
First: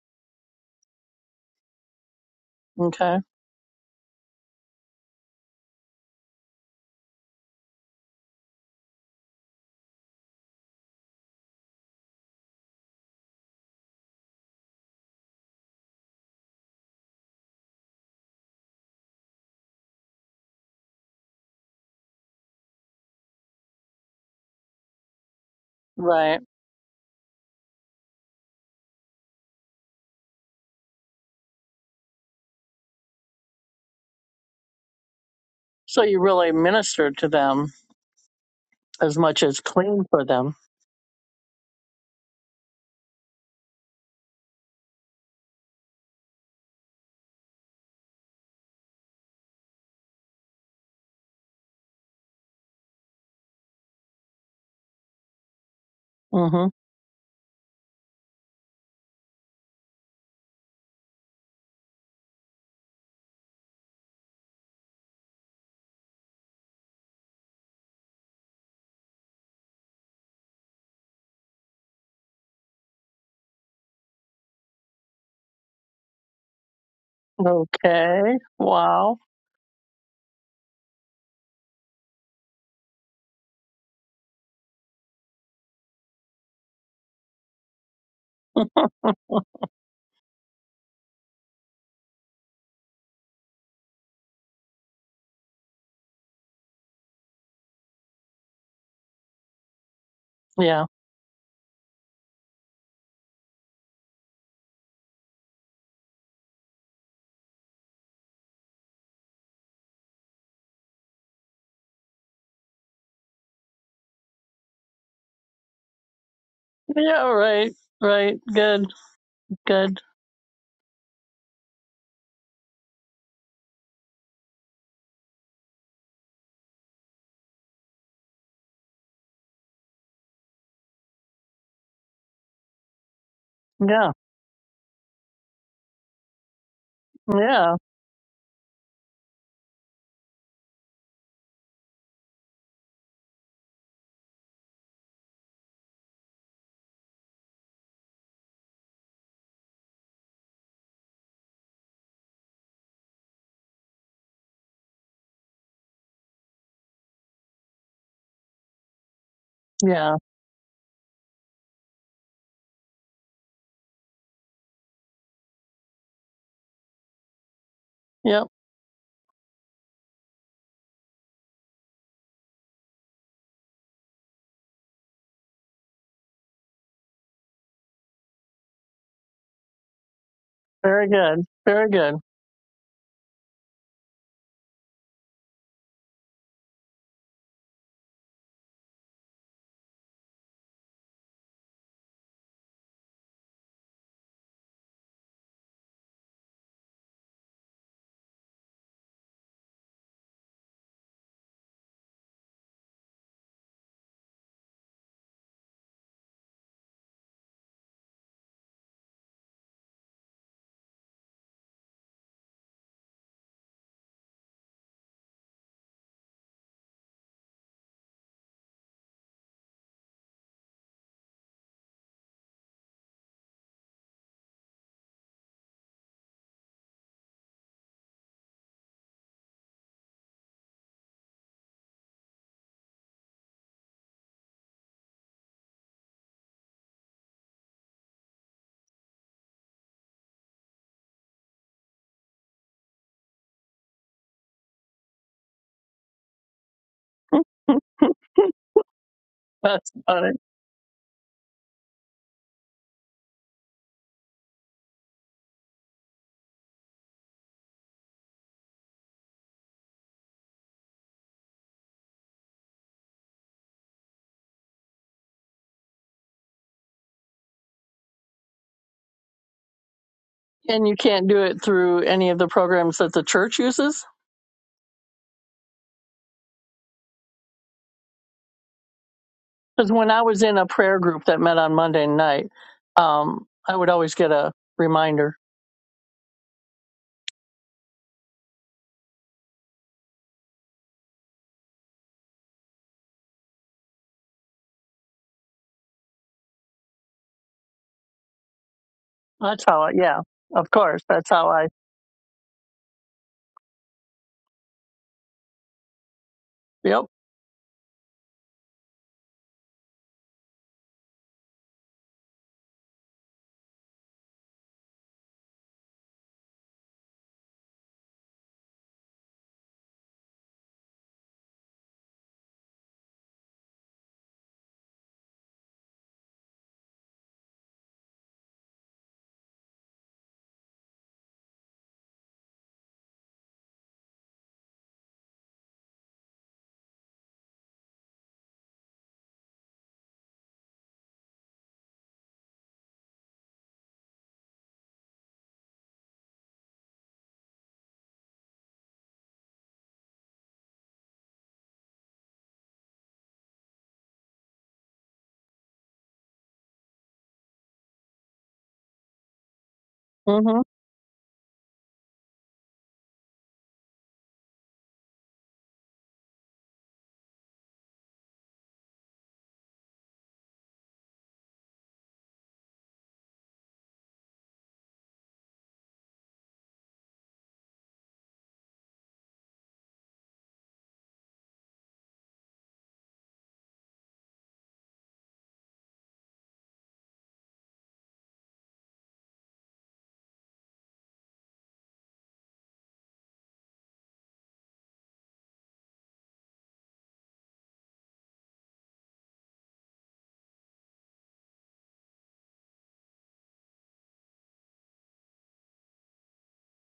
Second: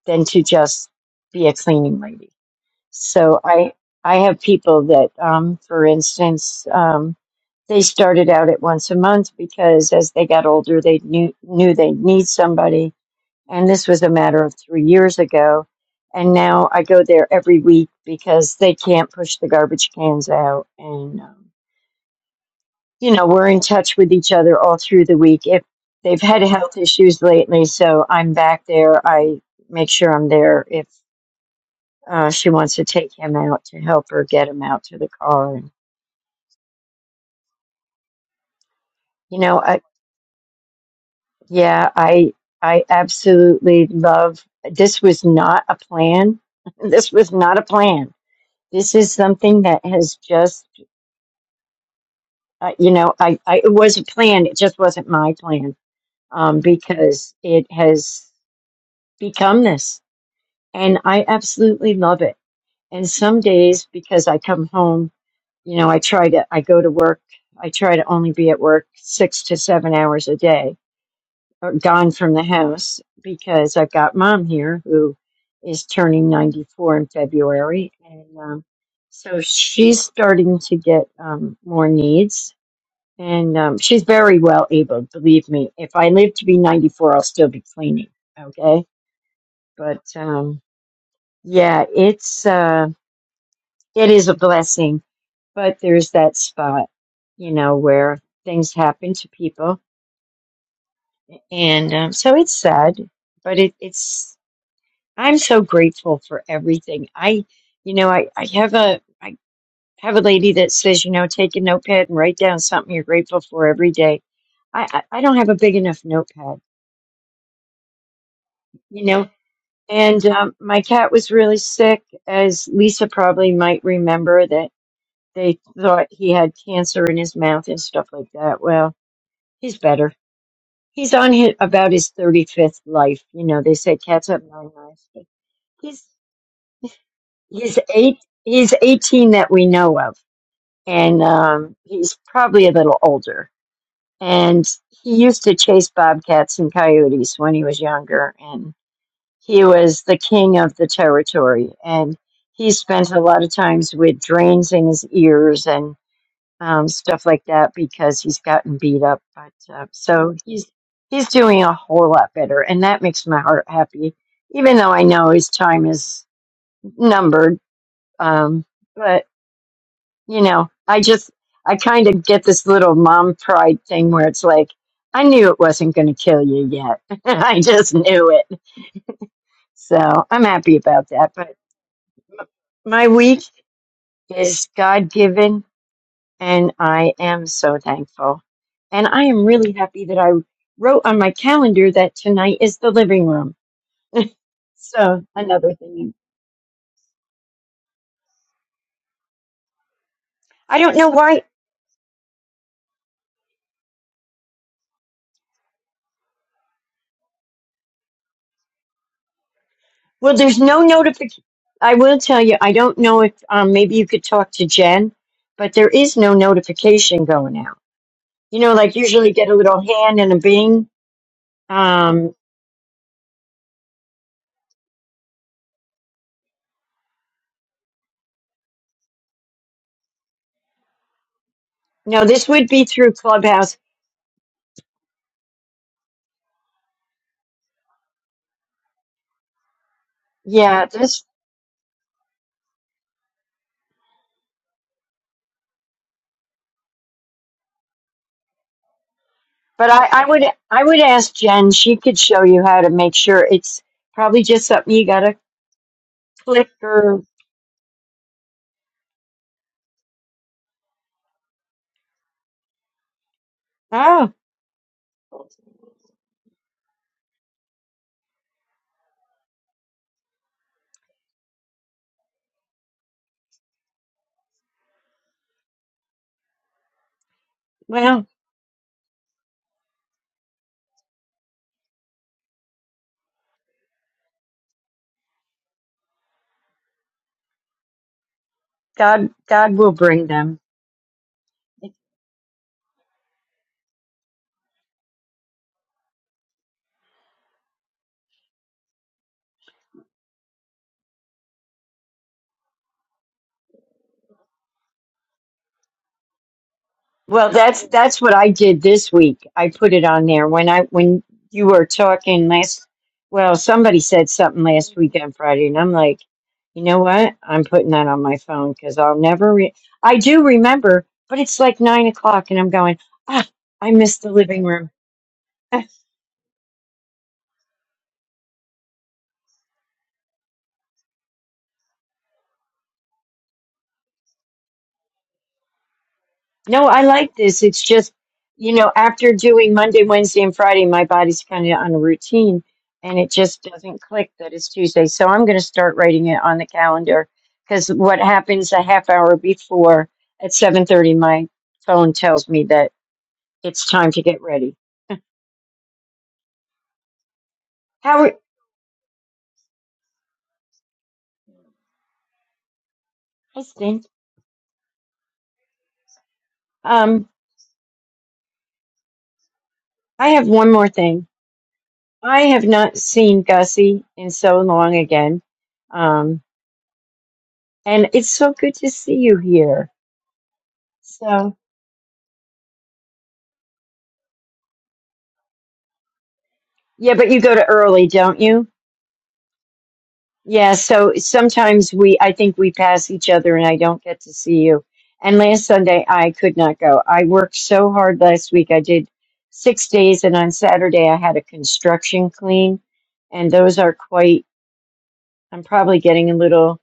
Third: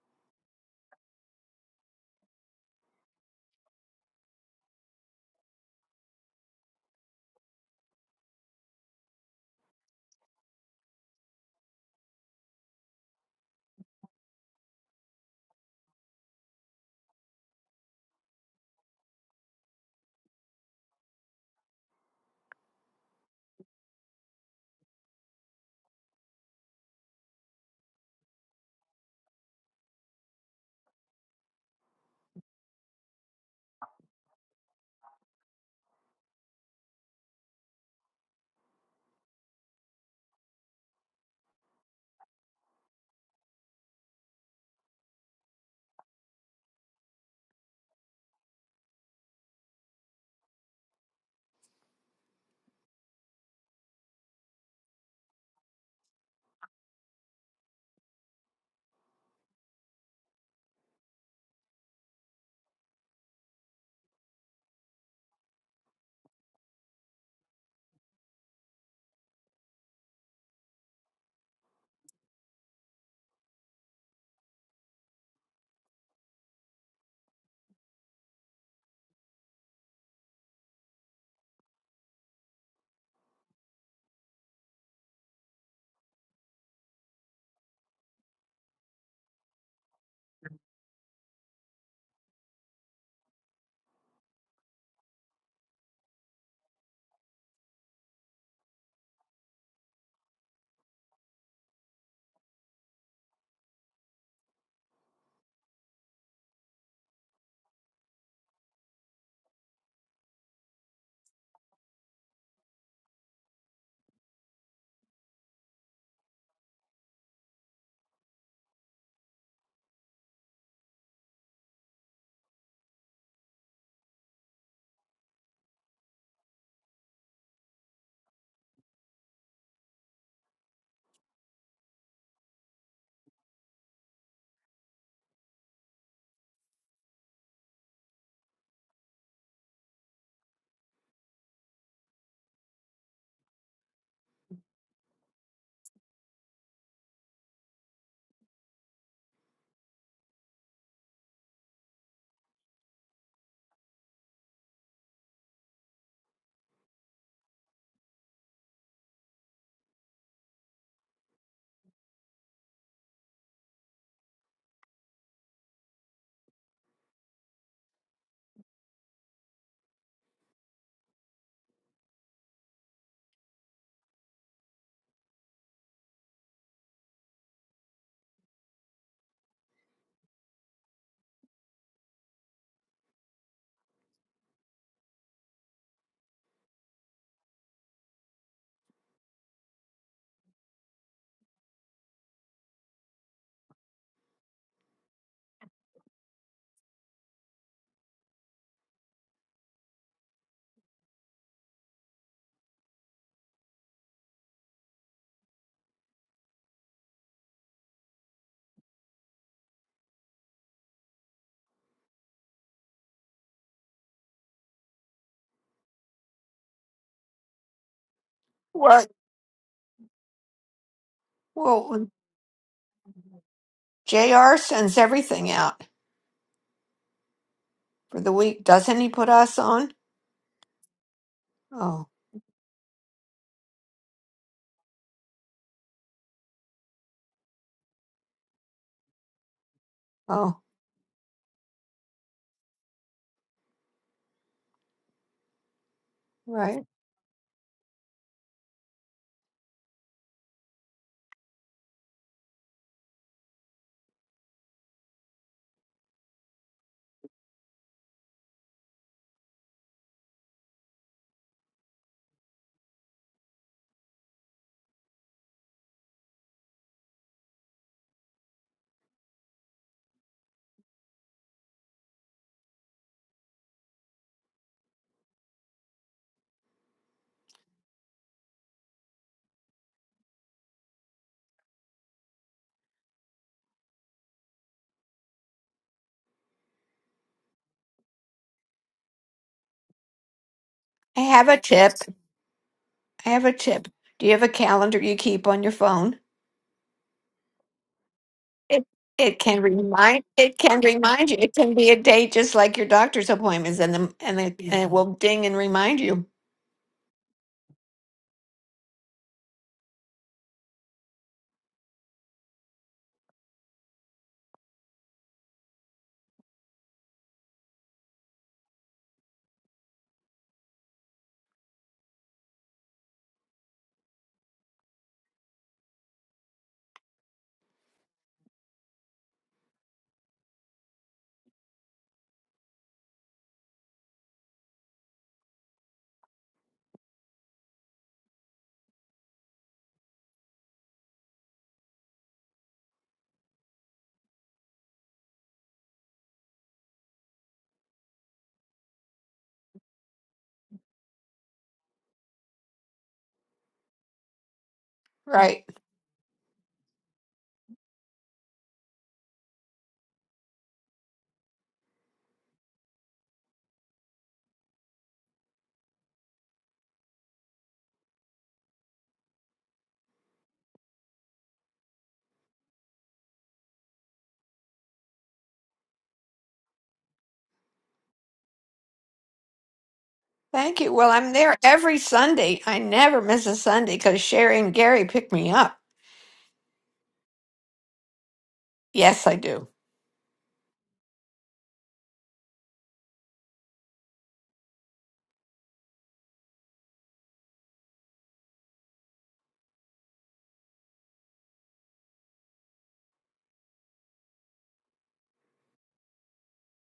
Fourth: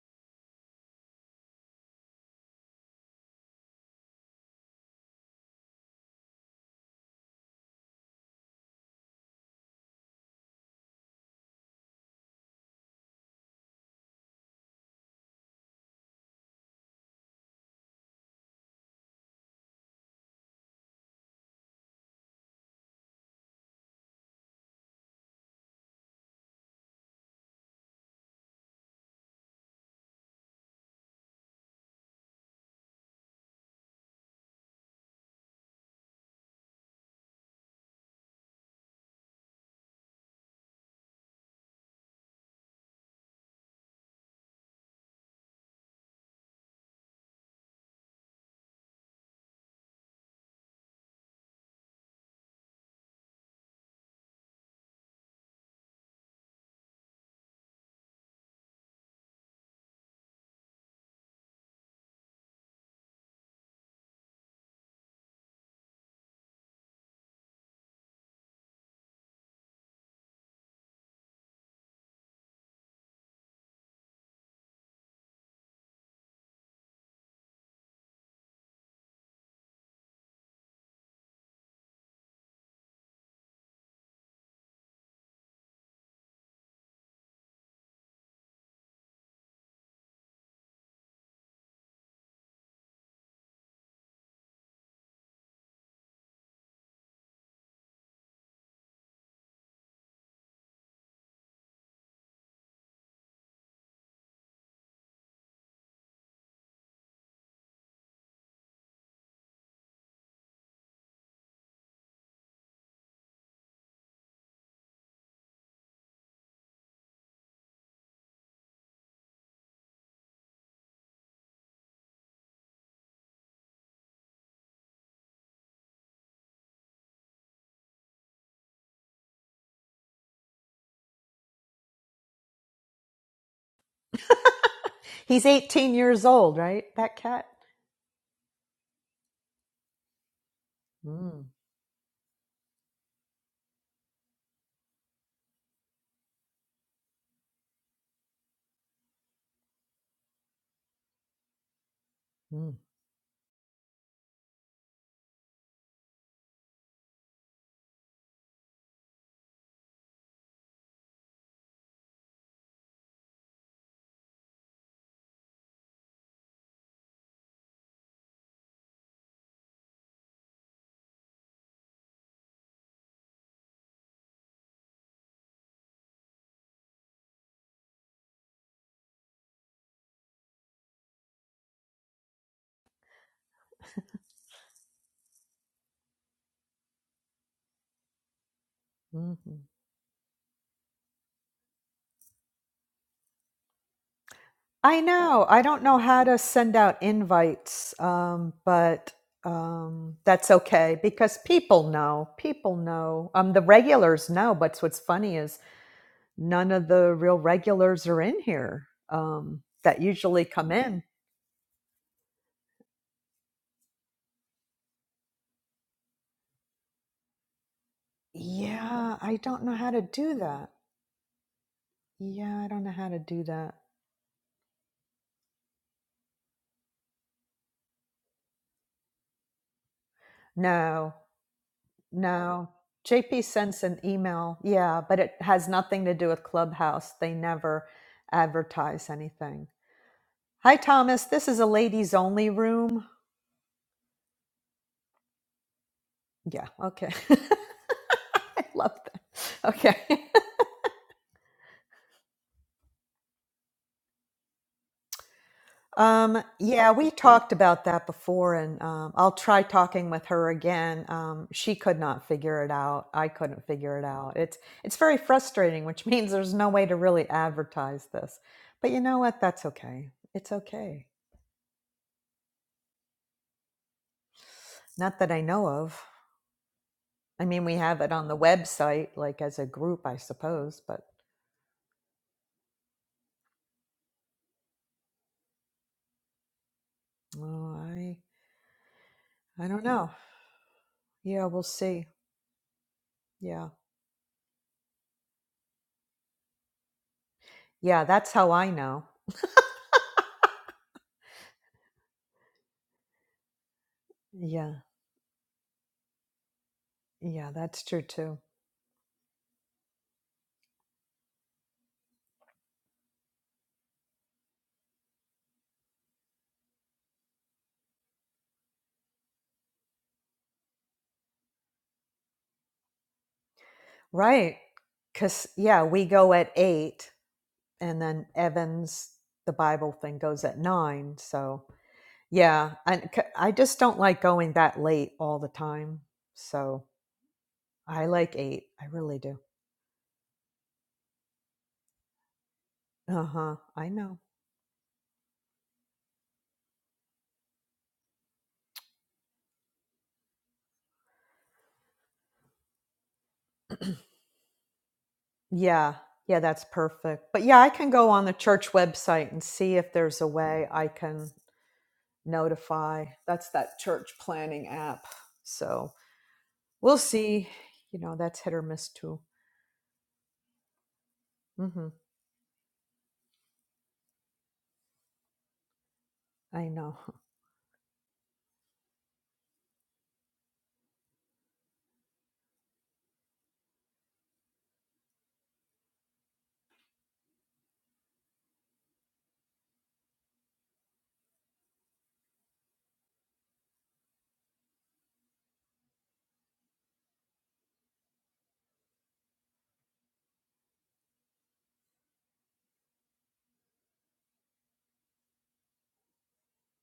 D: than to just be a cleaning lady.
C: Okay.
D: So I I have people that, um, for instance, um, they started out at once a month because as they got older, they knew knew they'd need somebody, and this was a matter of three years ago. And now I go there every week because they can't push the garbage cans out, and um, you know, we're in touch with each other all through the week. If they've
C: Right.
D: had health issues lately, so I'm back there. I make sure I'm there if uh, she wants to take him out to help her get him out to the car. And,
C: So you really minister to them as
D: you
C: much as
D: know, I,
C: clean for them.
D: yeah, I I absolutely love. This was not a plan. this was not a plan. This is something that has just, uh, you know, I, I it was a plan. It just wasn't my plan um,
C: Mm
D: because it has become this. and I absolutely love it. And some days, because I come home, you know, I try to, I go to work, I try to only be at work six to seven hours a day, or gone from the house, because I've got mom here who is turning 94 in
C: hmm.
D: February. And
C: Okay.
D: um,
C: Wow.
D: so she's starting to get um, more needs. And um, she's very well able, believe me. If I live to be 94, I'll still be cleaning. Okay. But um, yeah, it's. uh, it is a blessing, but there's that spot, you know, where things happen to people.
C: Yeah.
D: And um, so it's sad, but it, it's, I'm so grateful for everything. I, you know, I, I have a, I have a lady that says, you know, take a notepad and write down something you're grateful for every day. I, I I don't have a big enough notepad,
C: Yeah. Right. Right. Good.
D: you know,
C: Good.
D: and um, my cat was really sick, as Lisa probably might remember that they thought he had cancer in his mouth and stuff like that. Well, He's better. He's on his, about his 35th life. You know, they say
C: Yeah.
D: cats have nine lives.
A: He's 18
D: He's,
A: years old, right? That cat?
C: Yeah.
D: he's eight, he's 18 that we know of. And,
A: Mm,
D: um, he's probably a little older. And he used to chase bobcats and coyotes when he was younger. And he was the king of the territory. And he
A: mm,
D: spent a lot of times with drains in his ears. and. um, stuff like that because he's gotten beat up. But uh,
C: Yeah.
D: so he's he's doing a whole lot better, and that makes my heart happy. Even though I know his time is numbered,
C: Yep.
D: um, but you know, I just I kind of get this little mom pride thing where it's like I knew it wasn't going to kill you yet. I just knew it, so I'm happy
C: Very
D: about that.
C: good.
D: But
C: Very good.
D: my week is God given And I am so thankful. And I am
A: mhm.
D: really happy that I wrote on my calendar that tonight is the living room.
A: I
D: So
A: know. I
D: another
A: don't know
D: thing.
A: how to send out invites, um, but um, that's
D: I don't
A: okay
D: know
A: because
D: why.
A: people know. People know. Um, the regulars know, but what's funny is none of the real regulars are in here um, that
D: Well,
A: usually
D: there's
A: come
D: no
A: in.
D: notification. I will tell you, I don't know if um, maybe you could talk to Jen, but there is no notification going out. You know, like
B: What?
A: Yeah,
D: usually you
A: I
D: get a
A: don't know
D: little
A: how to
D: hand and
A: do
D: a
A: that.
D: bing.
B: Well,
D: Um,
A: Yeah, I don't know how to do that.
B: JR sends everything out for the week. Doesn't he put us on?
A: No.
B: Oh,
D: no, this would
A: No.
D: be through
A: JP
D: Clubhouse.
A: sends an email. Yeah, but it has nothing to do with Clubhouse. They never advertise anything.
B: oh,
A: Hi,
D: Yeah, this
A: Thomas. This is a ladies only room. Yeah,
B: right.
A: okay. I love that.
D: But
C: That's
A: Okay.
D: I,
C: about
D: I
C: it.
D: would I would ask Jen. She could show you how to make sure it's probably just something you got to
A: um,
D: click
A: yeah, we
D: or
A: talked about that before, and um, I'll try talking with her again. Um, she could not figure it out. I couldn't figure it
D: oh
A: out. It's it's very frustrating, which means there's no way to really advertise this. But you know what? That's okay. It's
C: And you
A: okay.
C: can't do it through any of the programs that the church uses?
A: Not that I know of. I mean, we have it
D: well
A: on the website, like as a
C: Because
A: group,
C: when
A: I
C: I was in a
A: suppose,
C: prayer
A: but
C: group that met on Monday night, um, I would always get a reminder.
A: oh, I,
D: God
A: I
D: God
A: don't
D: will
A: know.
D: bring them.
B: I
A: Yeah,
B: have a
A: we'll
B: tip.
A: see.
B: I have a
A: Yeah.
B: tip. Do you have a calendar you keep on your phone?
A: Yeah, that's how I
B: It
A: know.
B: it can
C: That's how I, yeah,
B: remind it
C: of
B: can
C: course. That's
B: remind you.
C: how
B: It
C: I,
B: can be a date just like your doctor's appointments and the and the, and
A: Yeah.
B: it will ding and remind you.
C: yep.
D: Well,
A: Yeah, that's
D: that's
A: true
D: that's what
A: too.
D: I did this week. I put it on there when I when you were talking last. Well, somebody said something last week on Friday, and I'm like, you know what? I'm putting that on my phone because I'll never. Re- I do remember, but it's like nine o'clock, and I'm going, ah, I missed the
A: Right.
D: living room.
A: Because, yeah, we go at eight and then Evans, the Bible thing goes at nine. So, yeah, and I, c- I just don't like going that late all the time. So,
D: No, I like this. It's
A: I
D: just,
A: like eight.
D: you
A: I
D: know,
A: really
D: after
A: do.
D: doing Monday, Wednesday, and Friday, my body's kind of on a routine and
A: Uh
D: it
A: huh.
D: just
A: I
D: doesn't
A: know.
D: click that it's Tuesday. So I'm going to start writing it on the calendar because what happens a half hour before at 7.30, my phone tells me that it's time to get ready.
B: Right.
A: Yeah. Yeah, that's perfect. But yeah, I can go on the
D: Howard,
A: church website and see if there's a
C: hmm
A: way I can notify. That's
D: I
A: that
D: think,
A: church planning app. So we'll
D: um,
A: see. You know, that's hit or miss too.
D: I have one more thing.
A: hmm
D: I have not seen Gussie in so long again. Um,
A: I know.
D: and it's so good to see you here.
B: Thank you. Well, I'm
D: So.
B: there every Sunday. I never miss a Sunday because Sherry and Gary pick me up.
D: Yeah, but you go to early, don't you?
B: Yes, I do.
D: Yeah, so sometimes we, I think we pass each other and I don't get to see you. And last Sunday, I could not go. I worked so hard last week. I did six days, and on Saturday, I had a construction clean, and those are quite I'm probably getting a little.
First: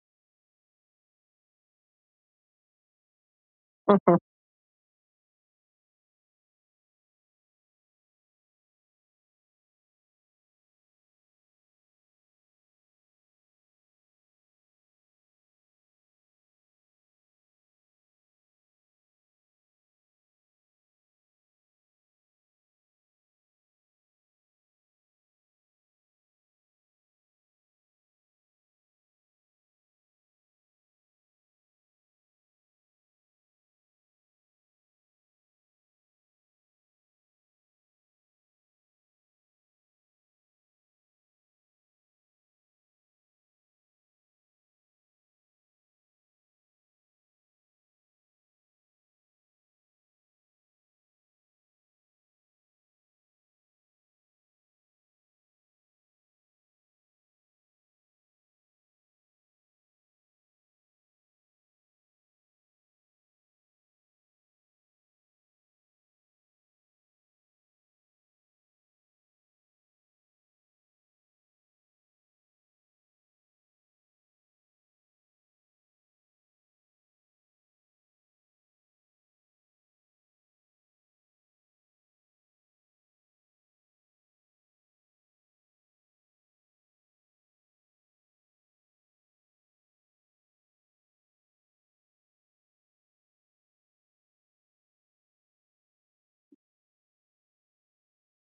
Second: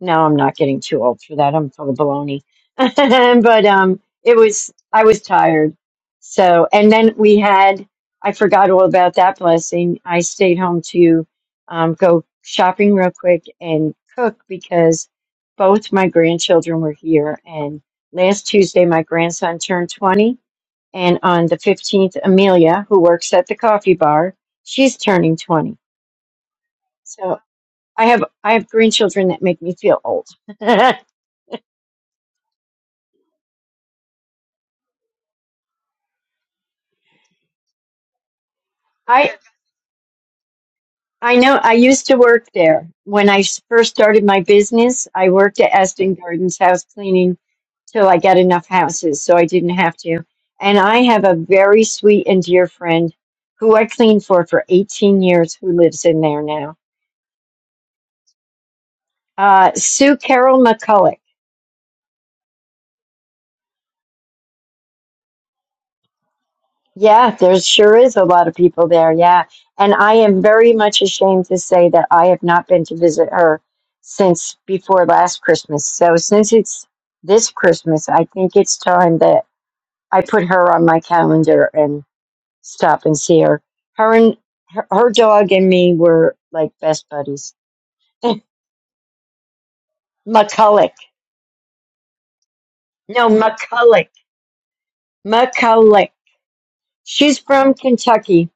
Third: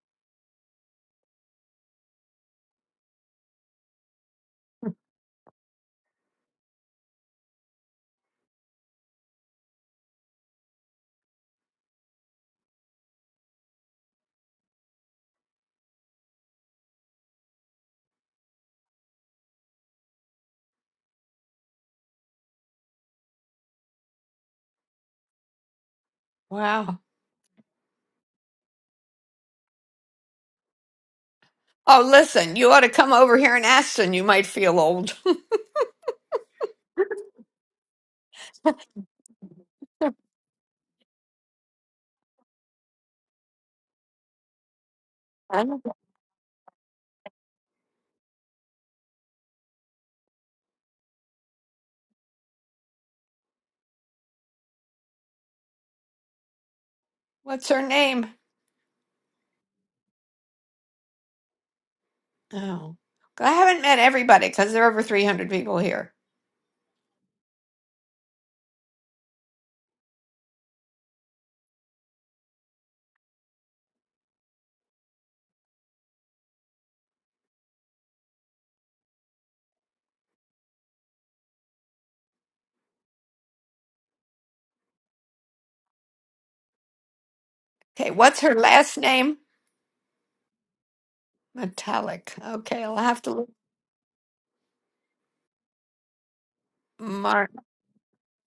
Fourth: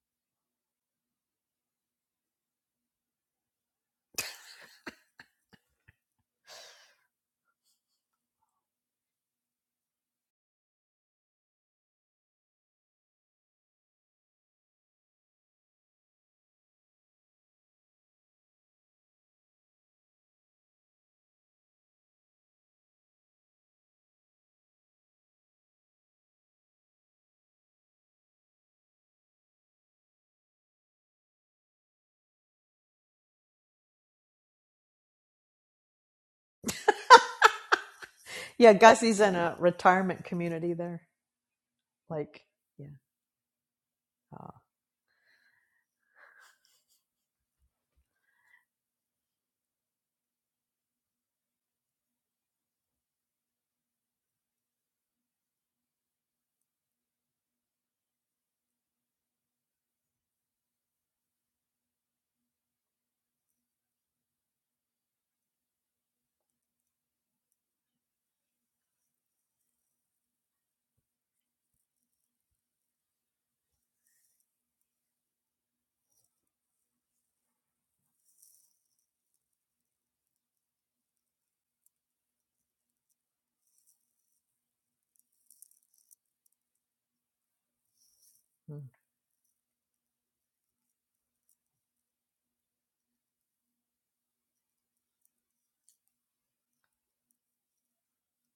D: No, I'm not getting too old for that. I'm full of baloney. but um,
C: hmm
D: it was. I was tired. So, and then we had. I forgot all about that blessing. I stayed home to um, go shopping real quick and cook because both my grandchildren were here. And last Tuesday, my grandson turned 20. And on the 15th, Amelia, who works at the coffee bar, she's turning 20.
B: Wow.
D: So. I have I have grandchildren that make me feel old. I
B: Oh, listen, you ought to come over here in Aston. You might feel old.
A: Yeah, Gussie's in a retirement community there.
D: I know I used to
A: Like,
D: work there
A: yeah,
D: when I s- first started my
A: uh,
D: business. I worked at Aston Gardens house cleaning till I got enough houses so I didn't have to. And I have a very sweet and dear friend who I cleaned for for 18 years who lives in there now.
B: What's her name?
D: Uh, Sue Carol McCulloch.
B: Oh, I haven't met everybody because there are over 300 people here.
D: Yeah, there sure is a lot of people there. Yeah. And I am very much ashamed to say that I have not been to visit her since before last Christmas. So since it's this Christmas, I think it's time that I put her on my calendar and stop and see her. Her and her, her dog and me were like best buddies.
B: Okay, what's her
A: mm,
B: last name?
D: McCulloch.
B: Metallic. Okay, I'll have
D: No,
B: to look.
D: McCulloch. McCulloch. She's
B: Mark.
D: from Kentucky.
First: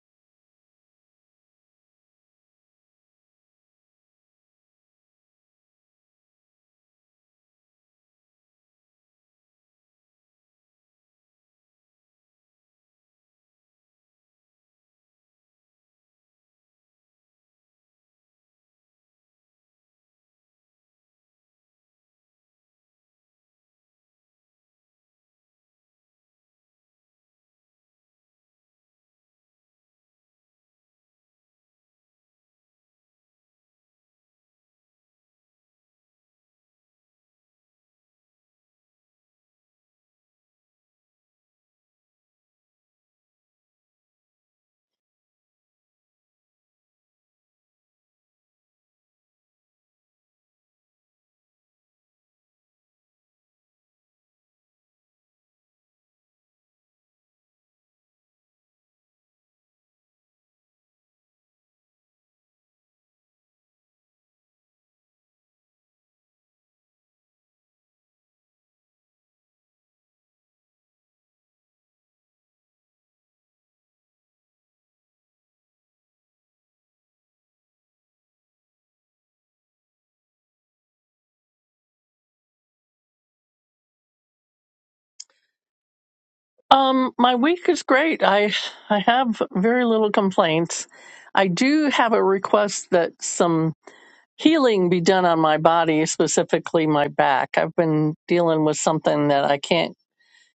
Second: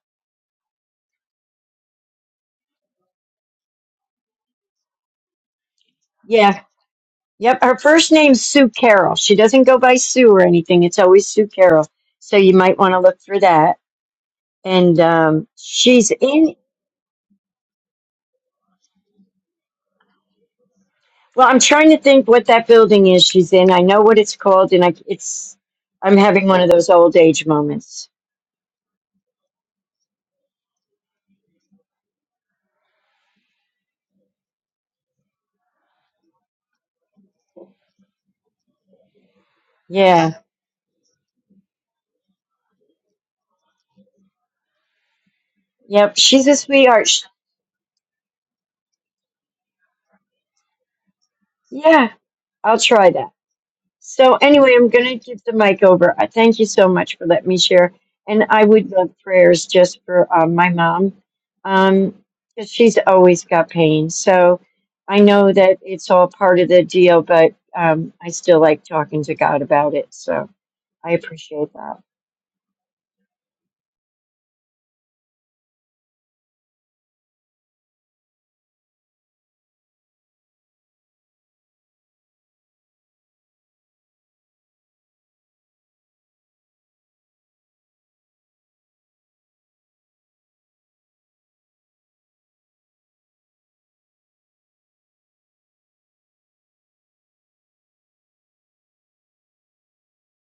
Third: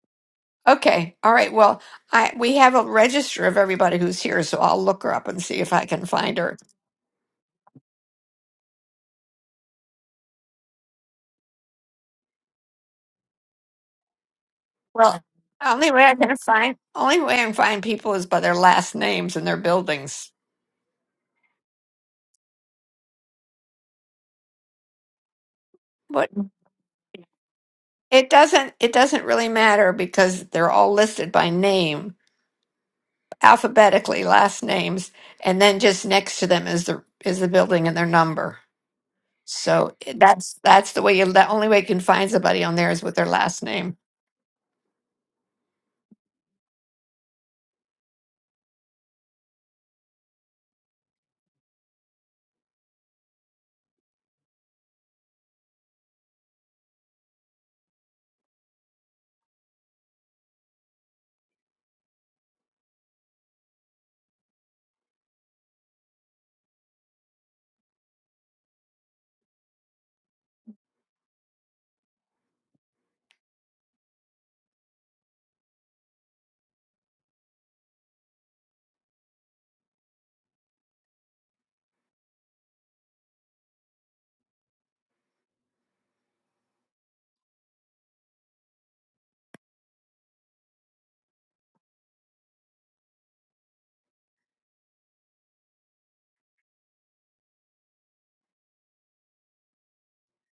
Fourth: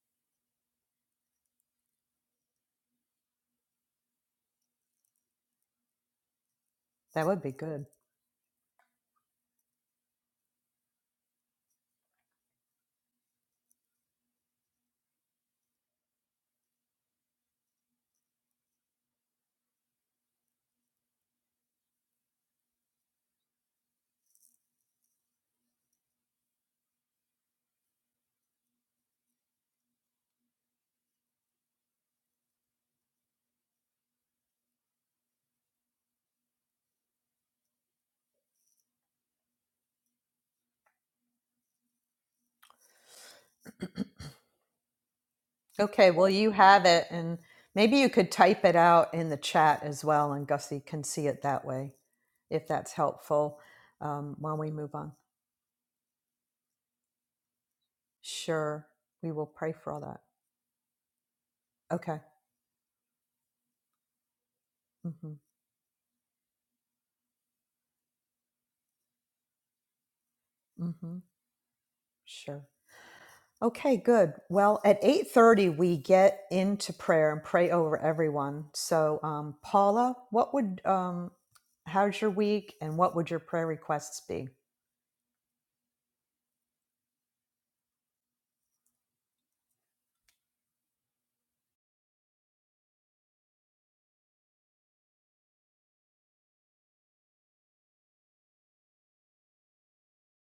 B: Okay, all right. Well, I we have a register of everybody who's here, so I'll look her up and see if I can find
D: Yeah.
B: her.
A: that would be
D: Yep, her
A: good.
D: first name's Sue Carroll. She doesn't go by Sue or anything. It's always Sue Carroll. So you might want to look for that. And
B: Well,
D: um,
B: only way
D: she's
B: I can
D: in.
B: find only way I can find people is by their last names and their buildings.
D: Well, I'm trying to think what that building is she's in. I know what it's called, and I it's. I'm
B: What?
D: having one of those old age moments.
B: It doesn't it doesn't really matter because they're all listed by name, alphabetically, last names, and then just next to them is the is the building and their number. So it-
D: Yeah.
B: that's that's the way you the only way you can find somebody on there is with their last name.
A: Okay,
D: Yep.
A: well,
D: She's
A: you
D: a
A: have
D: sweetheart.
A: it.
D: Sh
A: And maybe you could type it out in the chat as well, and Gussie can see it that way
D: yeah.
A: if
D: I'll
A: that's
D: try that.
A: helpful
D: So
A: um, while we
D: anyway, I'm
A: move
D: going
A: on.
D: to give the mic over. I thank you so much for letting me share, and I
A: Sure.
D: would love
A: We will
D: prayers
A: pray for
D: just
A: all that.
D: for uh, my mom, um,
A: Okay.
D: 'cause she's always got pain. So I
A: Mhm.
D: know that it's all part of the deal, but um, I still like talking to God about it. So I
A: Mhm.
D: appreciate that.
A: Sure. Okay, good. Well, at 8:30 we get into prayer and pray over everyone. So, um, Paula, what would um how's your week and what would your prayer requests be?
C: Um, my week is great. I, I have very little complaints. I do have a request that some healing be done on my body, specifically my back. I've been dealing with something that I can't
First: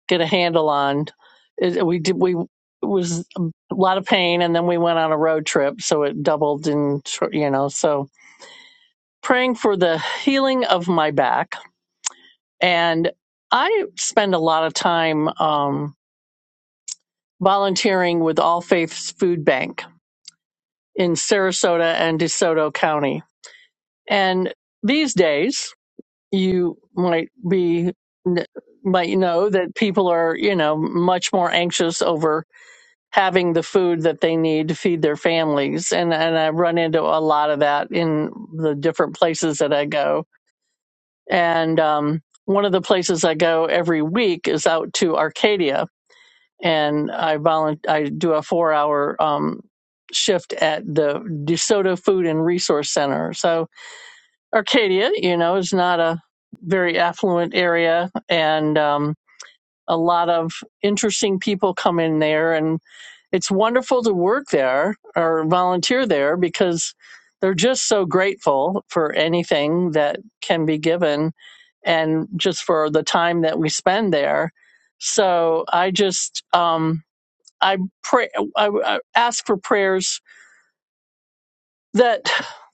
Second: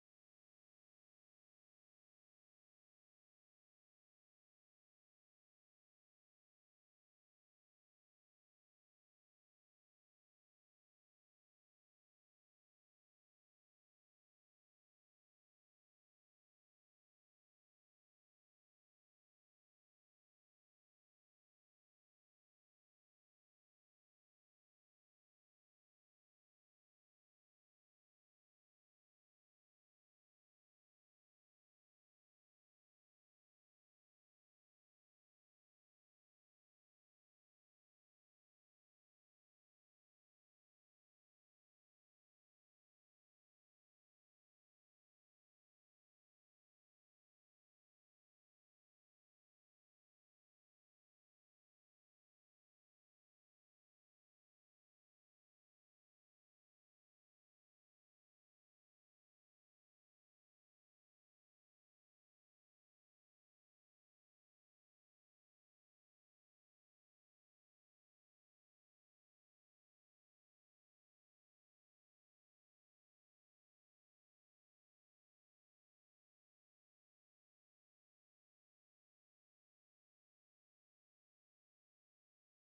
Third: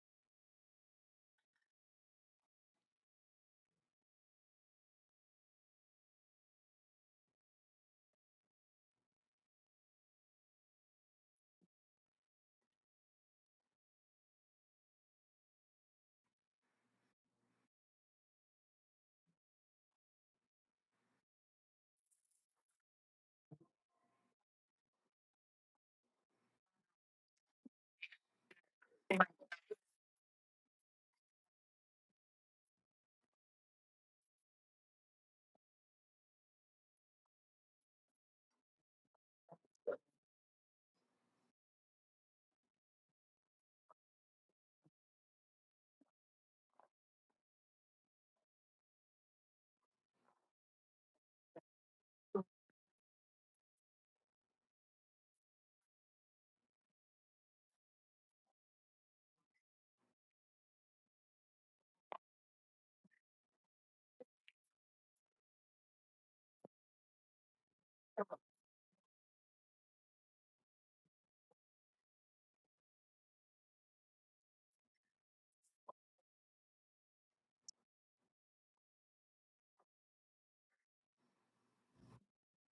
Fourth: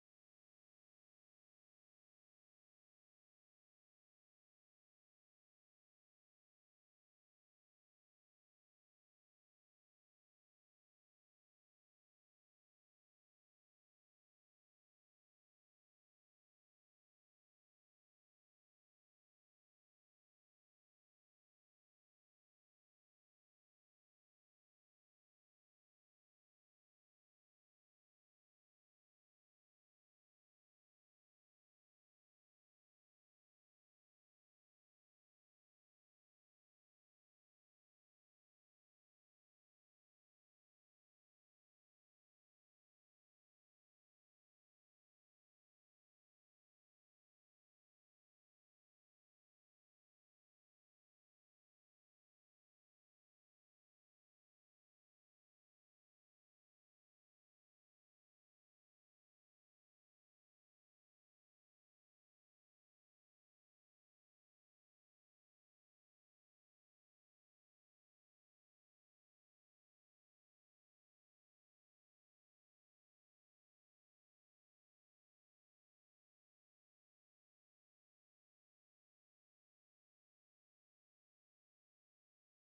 C: get a handle on. It, we did. We it was a lot of pain, and then we went on a road trip, so it doubled in. You know, so praying for the healing of my back, and I spend a lot of time um, volunteering with All Faiths Food Bank in Sarasota and DeSoto County, and these days you might be might know that people are you know much more anxious over having the food that they need to feed their families. And and I run into a lot of that in the different places that I go. And um, one of the places I go every week is out to Arcadia, and I volunteer. I do a four hour um, shift at the DeSoto Food and Resource Center. So Arcadia, you know, is not a very affluent area, and um, a lot of interesting people come in there, and it's wonderful to work there or volunteer there because they're just so grateful for anything that can be given and just for the time that we spend there. So I just um, I pray I, I ask for prayers that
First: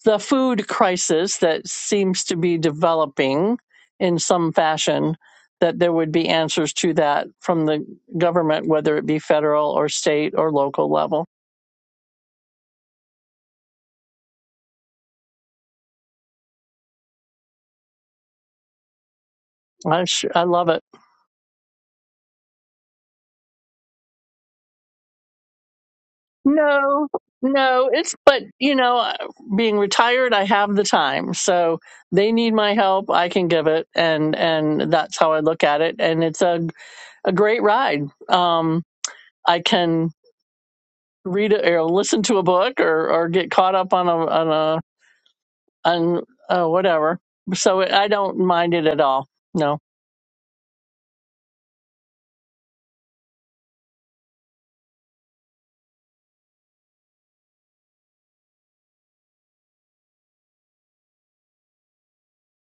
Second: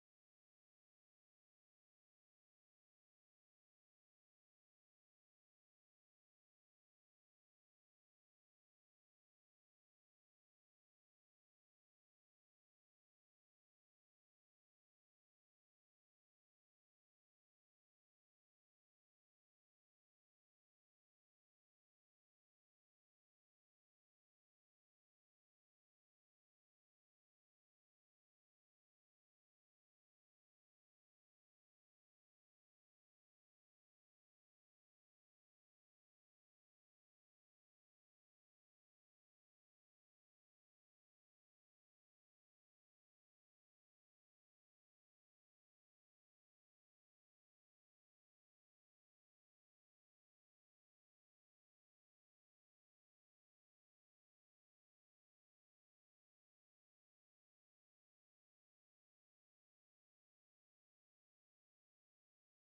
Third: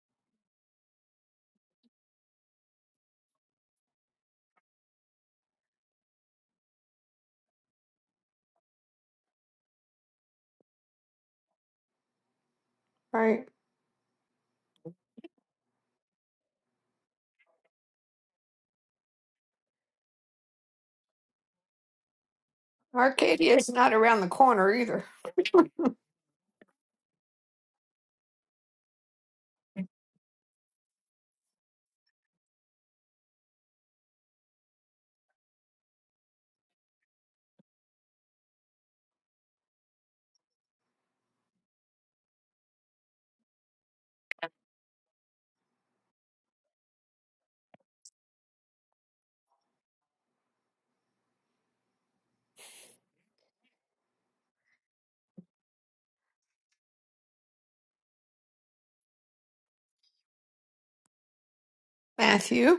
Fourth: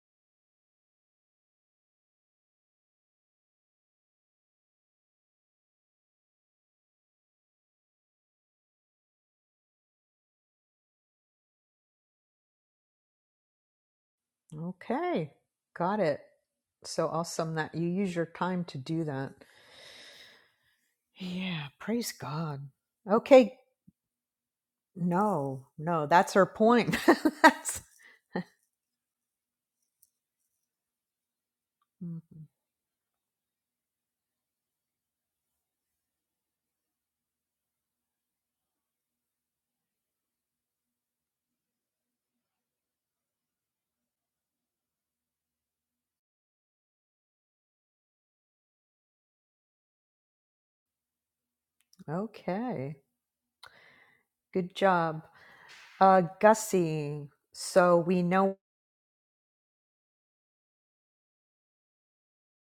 C: the food crisis that seems to be developing in some fashion that there would be answers to that from the government whether it be federal or state or local level.
B: Right.
A: Okay. Got it. So awesome that you use your time to do that.
C: I sh- I love it.
A: Yeah, praise God.
B: Arcadia
A: Okay.
B: is not around the corner either.
A: No, no, that's her point.
C: No,
A: that's
C: no, it's but you know, uh, being retired, I have the time. So they
A: Mhm.
C: need my help, I can give it, and and that's how I look at it. And it's a a great ride. Um, I can read it or listen to a book or or get caught up on a on a on uh, whatever. So it, I don't mind it at all. No,
A: okay. Good job. Uh, Gussie. So we know
B: Matthew?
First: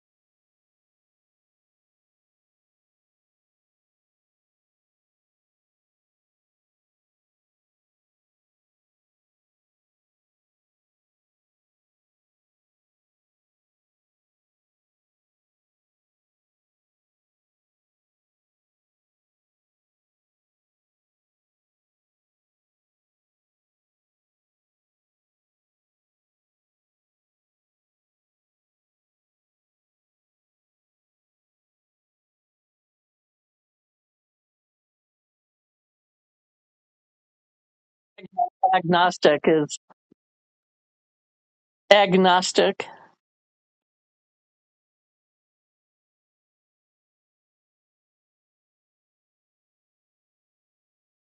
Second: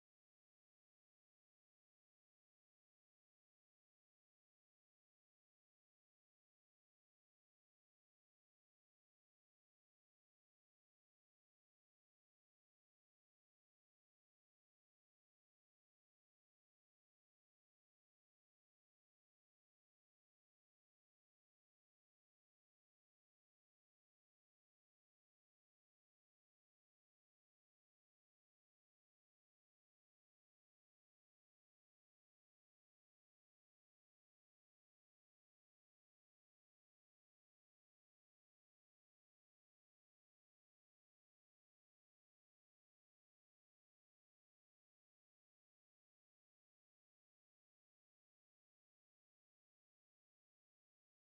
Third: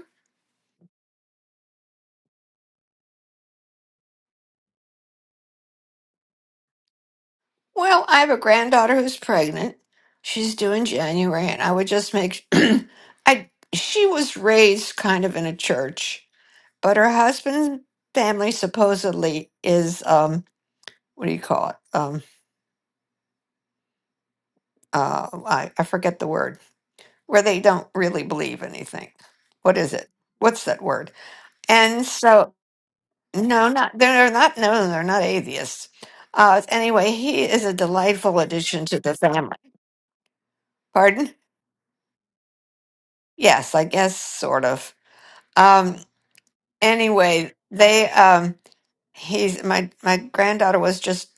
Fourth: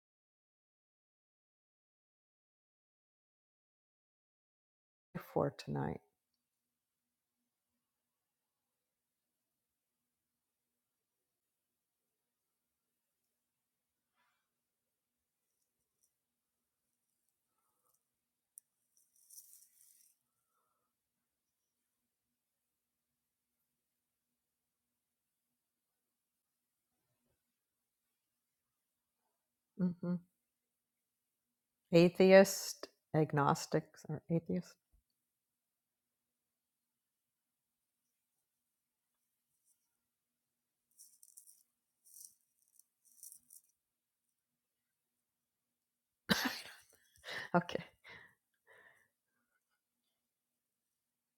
A: for tonight.
B: Well, I have a granddaughter who's pregnant. She's due in January, and I would just make. I she was raised kind of in a church, but her husband's family supposedly is um what do you call it um uh I, I forget the word where they don't really believe anything. What is it?
A: hmm
B: What's that word? And so
A: Atheist,
B: No, not
A: agnostics, or
B: they're not.
A: atheist.
B: No, they're not atheists. Uh, anyway, he is a delightful addition to the
C: agnostic
B: family.
C: is
B: Pardon?
C: agnostic.
B: Yes, I guess sort of. Um, anyway,
A: Okay.
B: they um, he's my my granddaughter was just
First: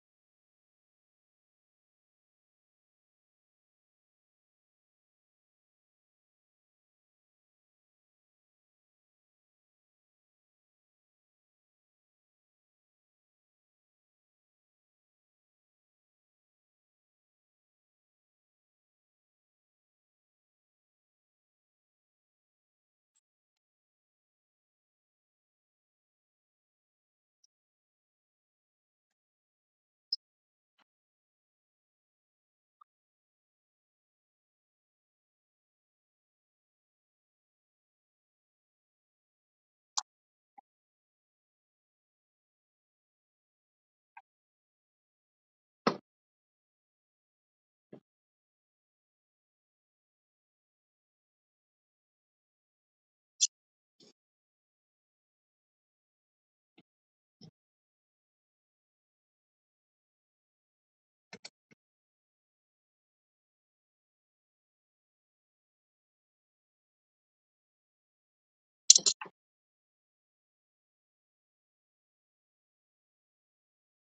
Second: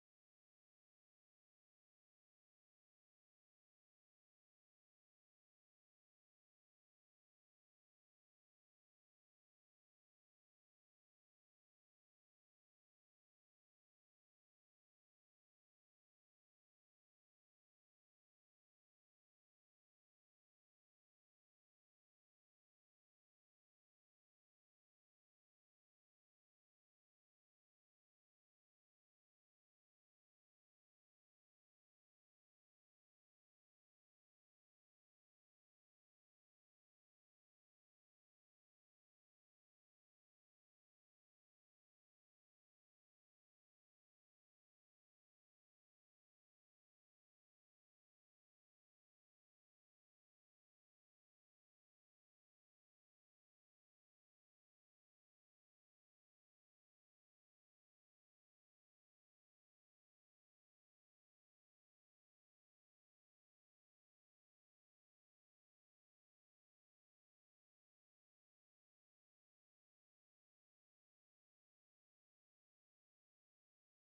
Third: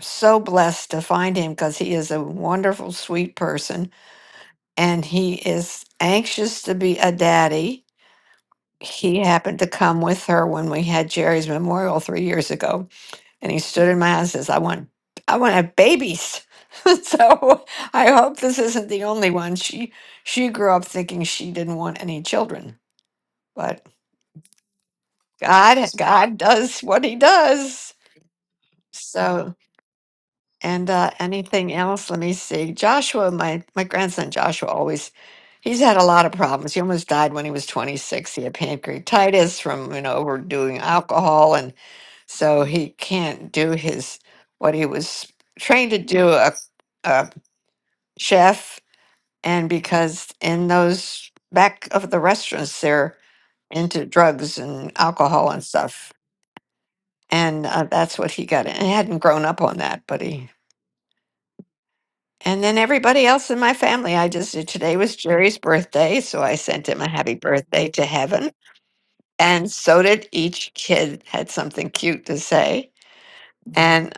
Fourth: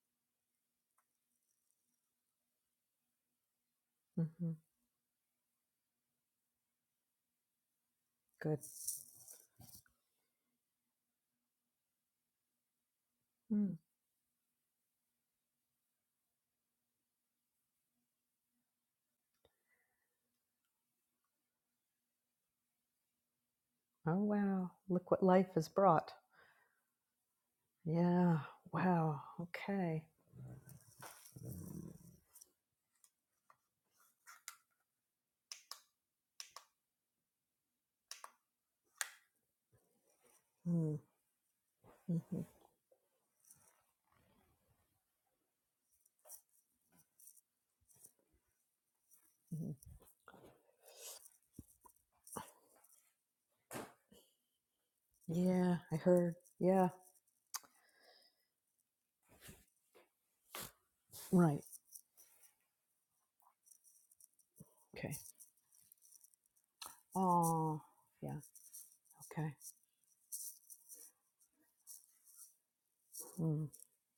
B: so blessed to find him because he is a wonderful, sweet person,
A: hmm
B: and he is anxious to be a daddy.
A: Good.
B: He happened to come with her when we had Jerry's memorial three years ago And he
A: Mm.
B: stood in my eye and says, I want I want to have babies. so I hope this isn't the only one. She she grew up thinking she didn't want any children. But
A: Oh wow! Look what life has
B: God
A: brought.
B: God does what he does.
A: Yeah. Wow.
B: So
A: Okay.
B: and uh, anything else? Let me see. Joshua, my my grandson Joshua always he's had a lot of problems. He almost died when he was 26. He had pancreatitis from, you know, overdoing
A: Mm.
B: alcohol and
A: hmm
B: So he can't do his what he was trained to do a, a chef and
A: hmm
B: because in those back of the restaurants they're into drugs and alcohol and
A: Yeah. I
B: stuff
A: heard. Yeah.
B: and uh, that's what he got and he hadn't grown up on that but he
A: Right.
B: and then everybody else in my family i just today
A: Okay.
B: was jerry's birthday so i sent him a happy
A: Oh.
B: birthday to
A: Yeah.
B: heaven
A: Okay.
B: and so did each kid had something cute to say
A: Mm.
B: and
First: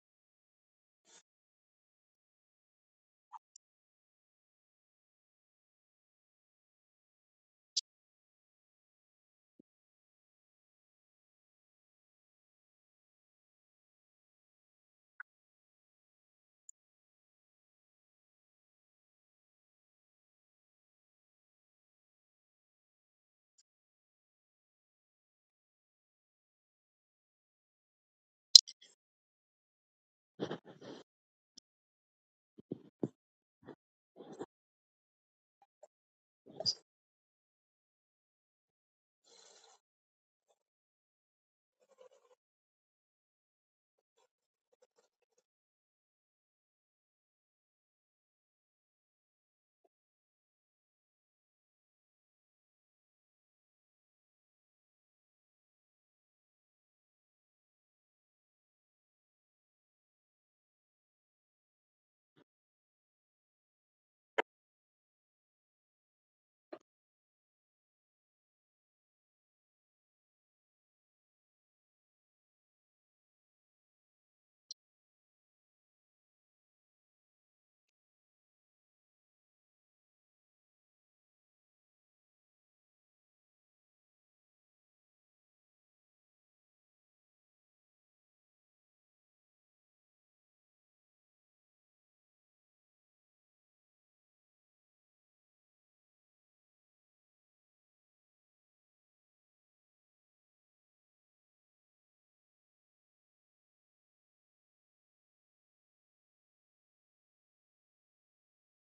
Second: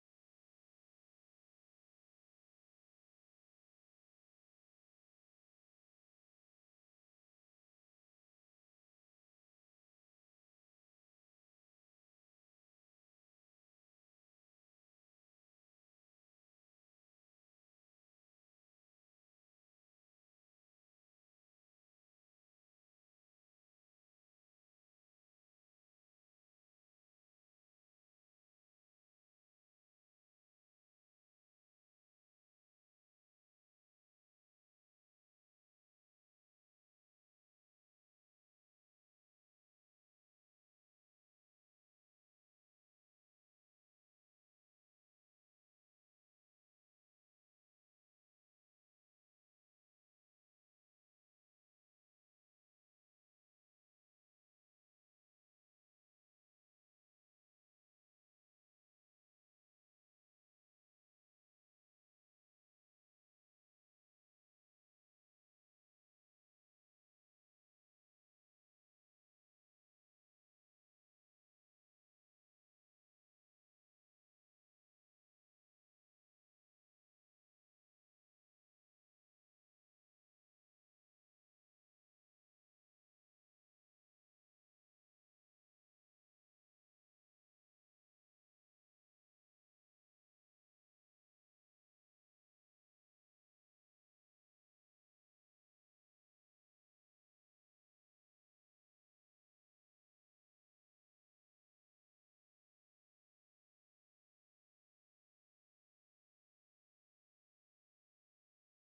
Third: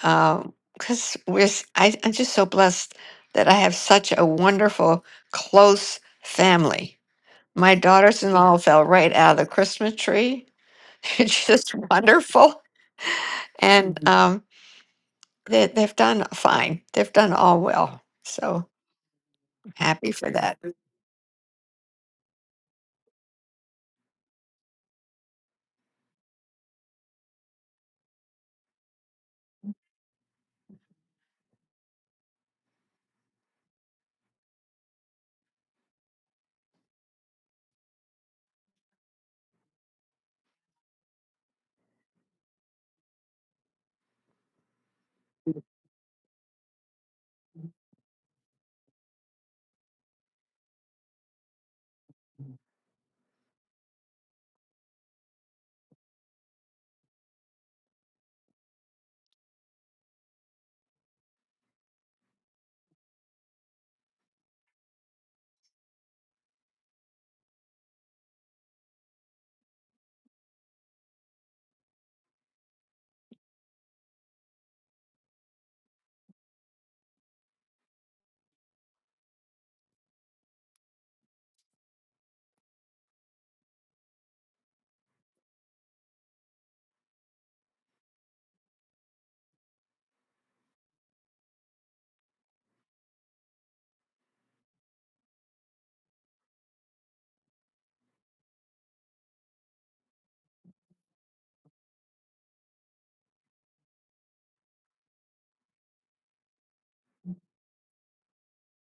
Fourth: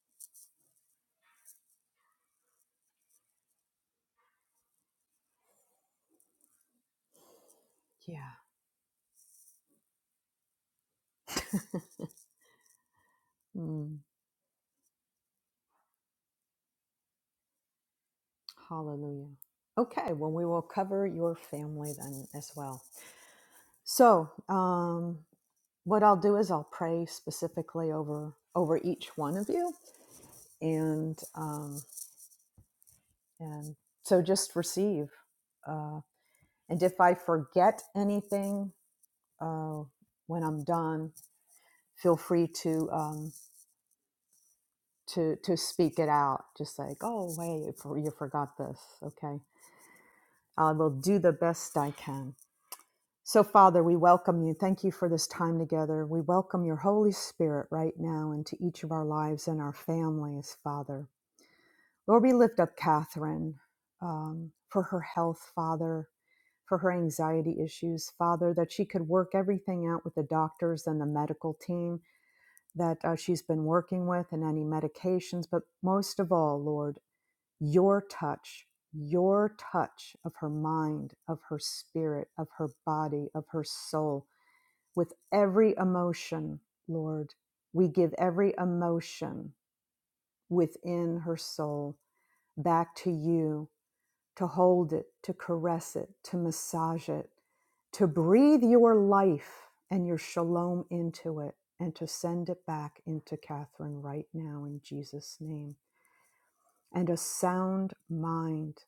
B: because we're s- I, am just so blessed that i have such a wonderful close family my
A: Yeah.
B: daughters-in-law fell right out of the christmas tree it's just wonderful
A: Mm.
B: and um, they, they've done fine they've done all well so
A: Hallelujah.
B: I'm
A: Okay.
B: happy for
A: Well, we
B: that
A: will cover your family then as well. So, um, what I'll do is I'll pray specifically over over each one of you, and um, and so just receive. Uh, and if I forget anything uh, when I'm done, feel free to um, to to speak it out. Just like, oh wait, you you forgot this. Okay, I will do the best I can. So, Father, we welcome you. Thank you for this time together. We welcome your Holy Spirit right now into each of our lives and our families, Father. Lord, we lift up Catherine um, for her health, Father, for her anxiety issues, Father, that she could work everything out with the doctors and the medical team that uh, she's been working with and any medications. But most of all, Lord, your touch, your touch of her mind, of her spirit, of her body, of her soul, with every emotion, Lord. We give every emotion within her soul back to you to hold it, to caress it, to massage it, to breathe your life and your shalom into it, and to send it back into Catherine right now in Jesus' name. And a sound mind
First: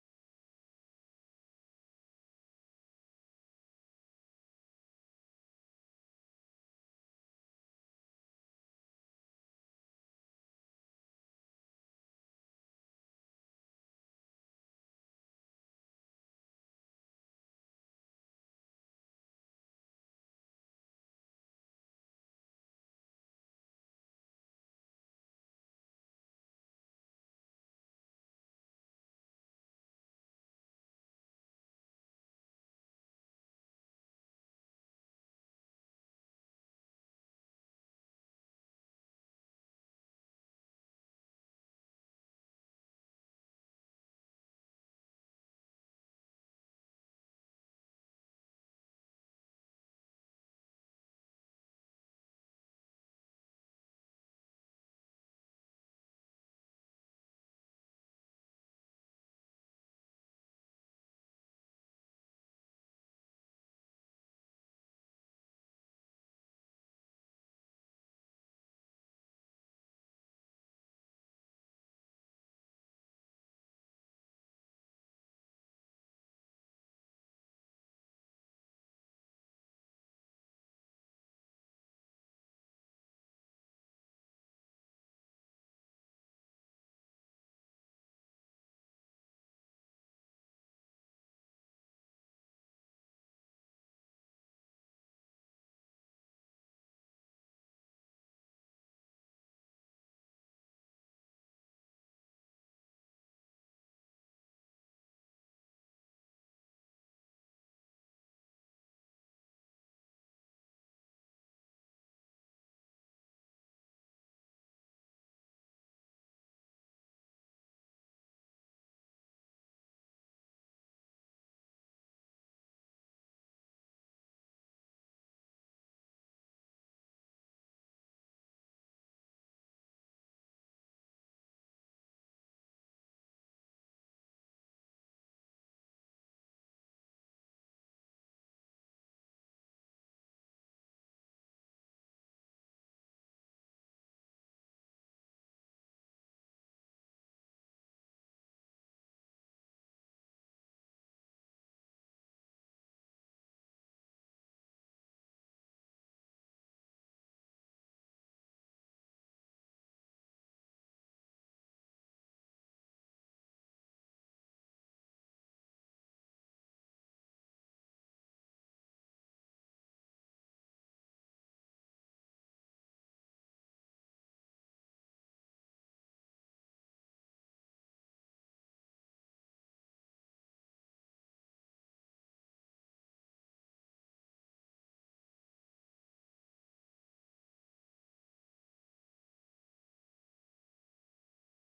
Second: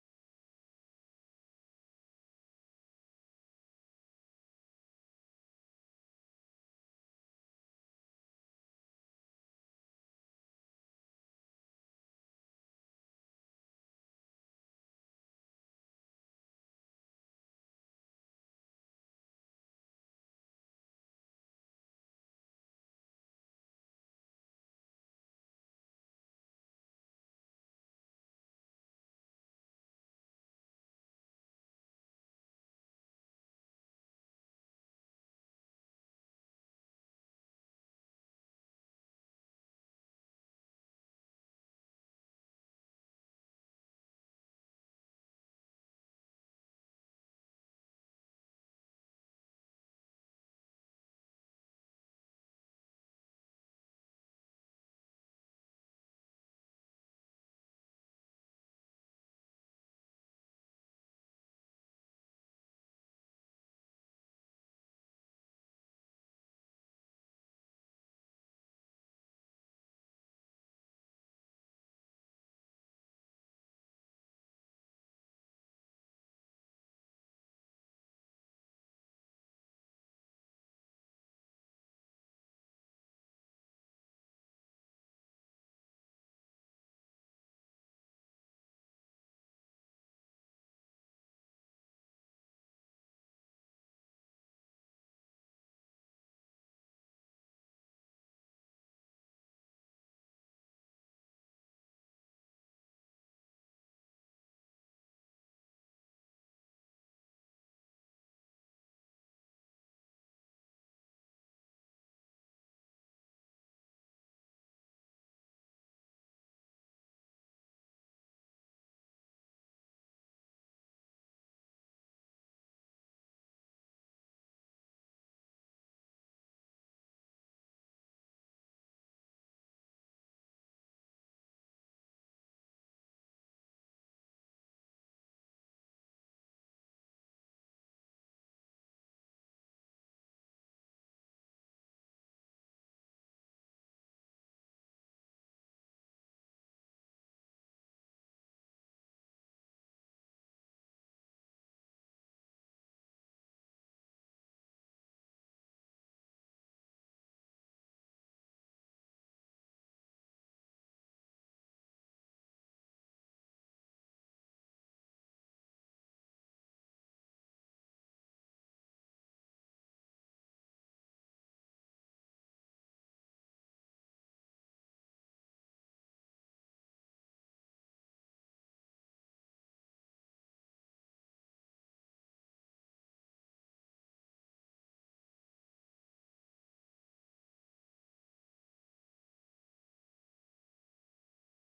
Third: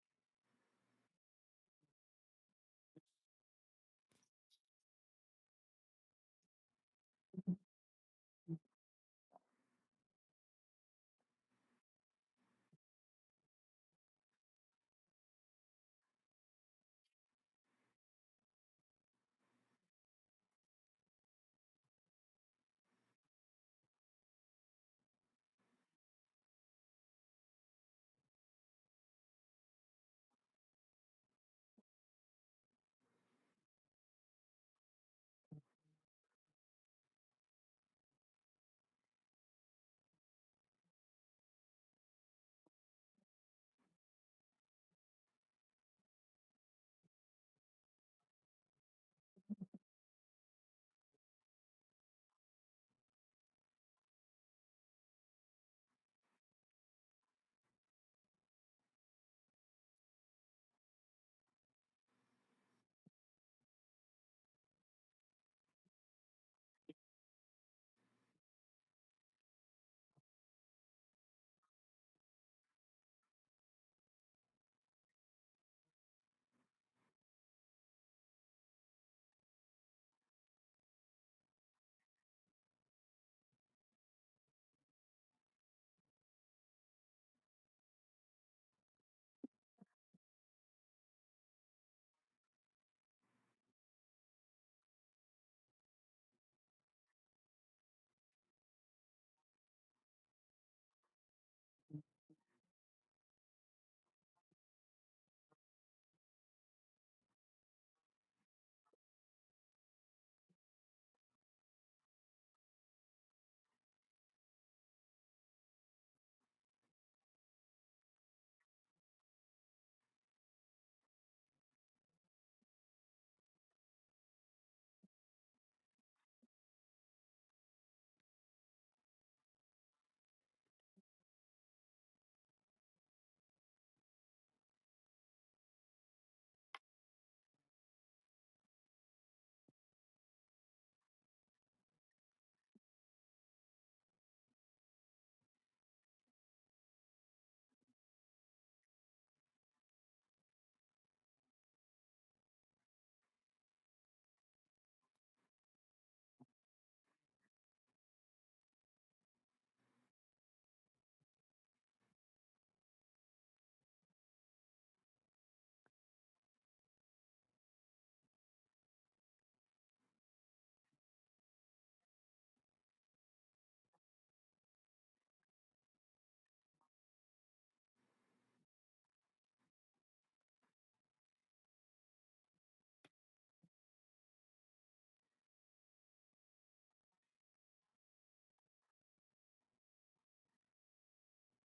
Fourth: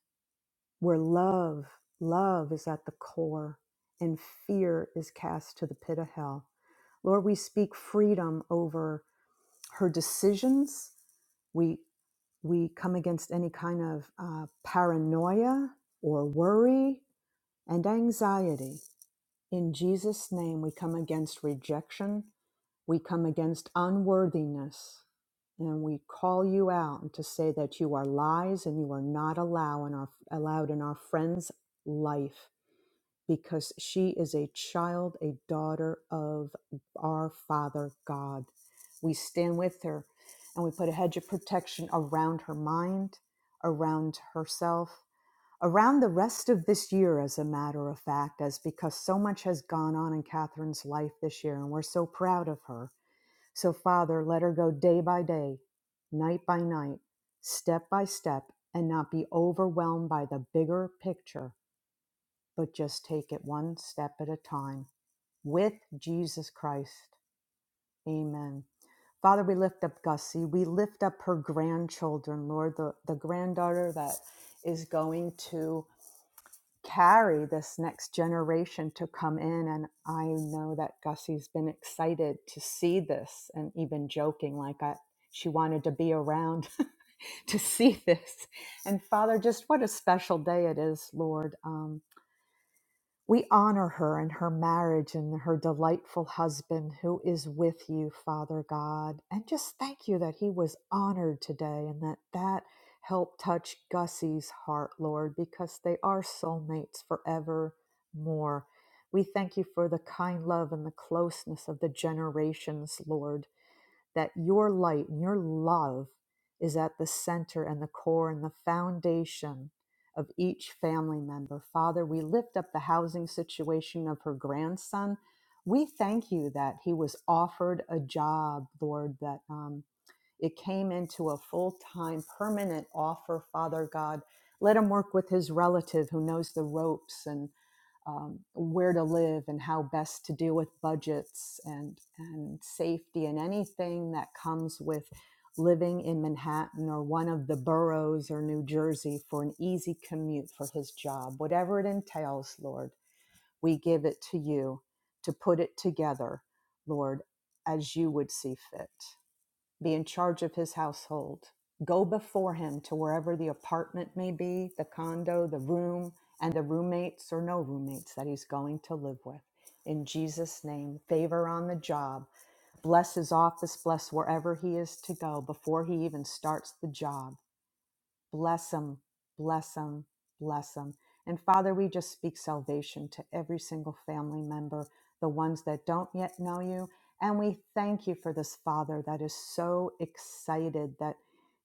A: where love, love is at the core and fear is cast to the pit of hell. Lord, we speak freedom over her decisions. We we come against any kind of uh, paranoia or worry and anxiety. In Jesus' name, we come against rejection, we come against unworthiness, and we call you out to say that you are lies and you are not allow in our, allowed in our friend's life because she is a child, a daughter of our Father God. We stand with her and we put a hedge of protection around her mind, around herself around the rest of this year, as a matter of fact, as because so much has gone on in Catherine's life this year, and we're so proud of her. So, Father, let her go day by day, night by night, step by step, and not be overwhelmed by the bigger picture, but just take it one step at a time with Jesus Christ. Amen. Father, we lift up Gussie. We lift up her grandchildren, Lord, the, the granddaughter that is going to carry this next generation to come in. And I know that Gussie's been excited to see this and even joking, like I, she wanted to be around to see this. And Father, just what a special day it is, Lord. Um, we honor her and her marriage and her delightful husband who is with you, Father God. And just thank you that he was honored today and that that helped touch Gussie's heart, Lord, because they are soulmates forevermore. We thank you for the kind love and the closeness of the generations, Lord that your light and your love is at the center and the core and the foundation of each family member. Father, we lift up the housing situation of her grandson. We thank you that he was offered a job, Lord, that um, it came into a full time, permanent offer, Father God. Let him work with his relative who knows the ropes and um, where to live and how best to deal with budgets and and safety and anything that comes with living in Manhattan or one of the boroughs or New Jersey for an easy commute for his job, whatever it entails, Lord, we give it to you to put it together, Lord, as you would see fit be in charge of his household. Go before him to wherever the apartment may be, the condo, the room, and the roommates or no roommates that he's going to live with. In Jesus' name, favor on the job. Bless his office, bless wherever he is to go before he even starts the job Bless them, bless them, bless them. And Father, we just speak salvation to every single family member, the ones that don't yet know you. And we thank you for this Father that is so excited that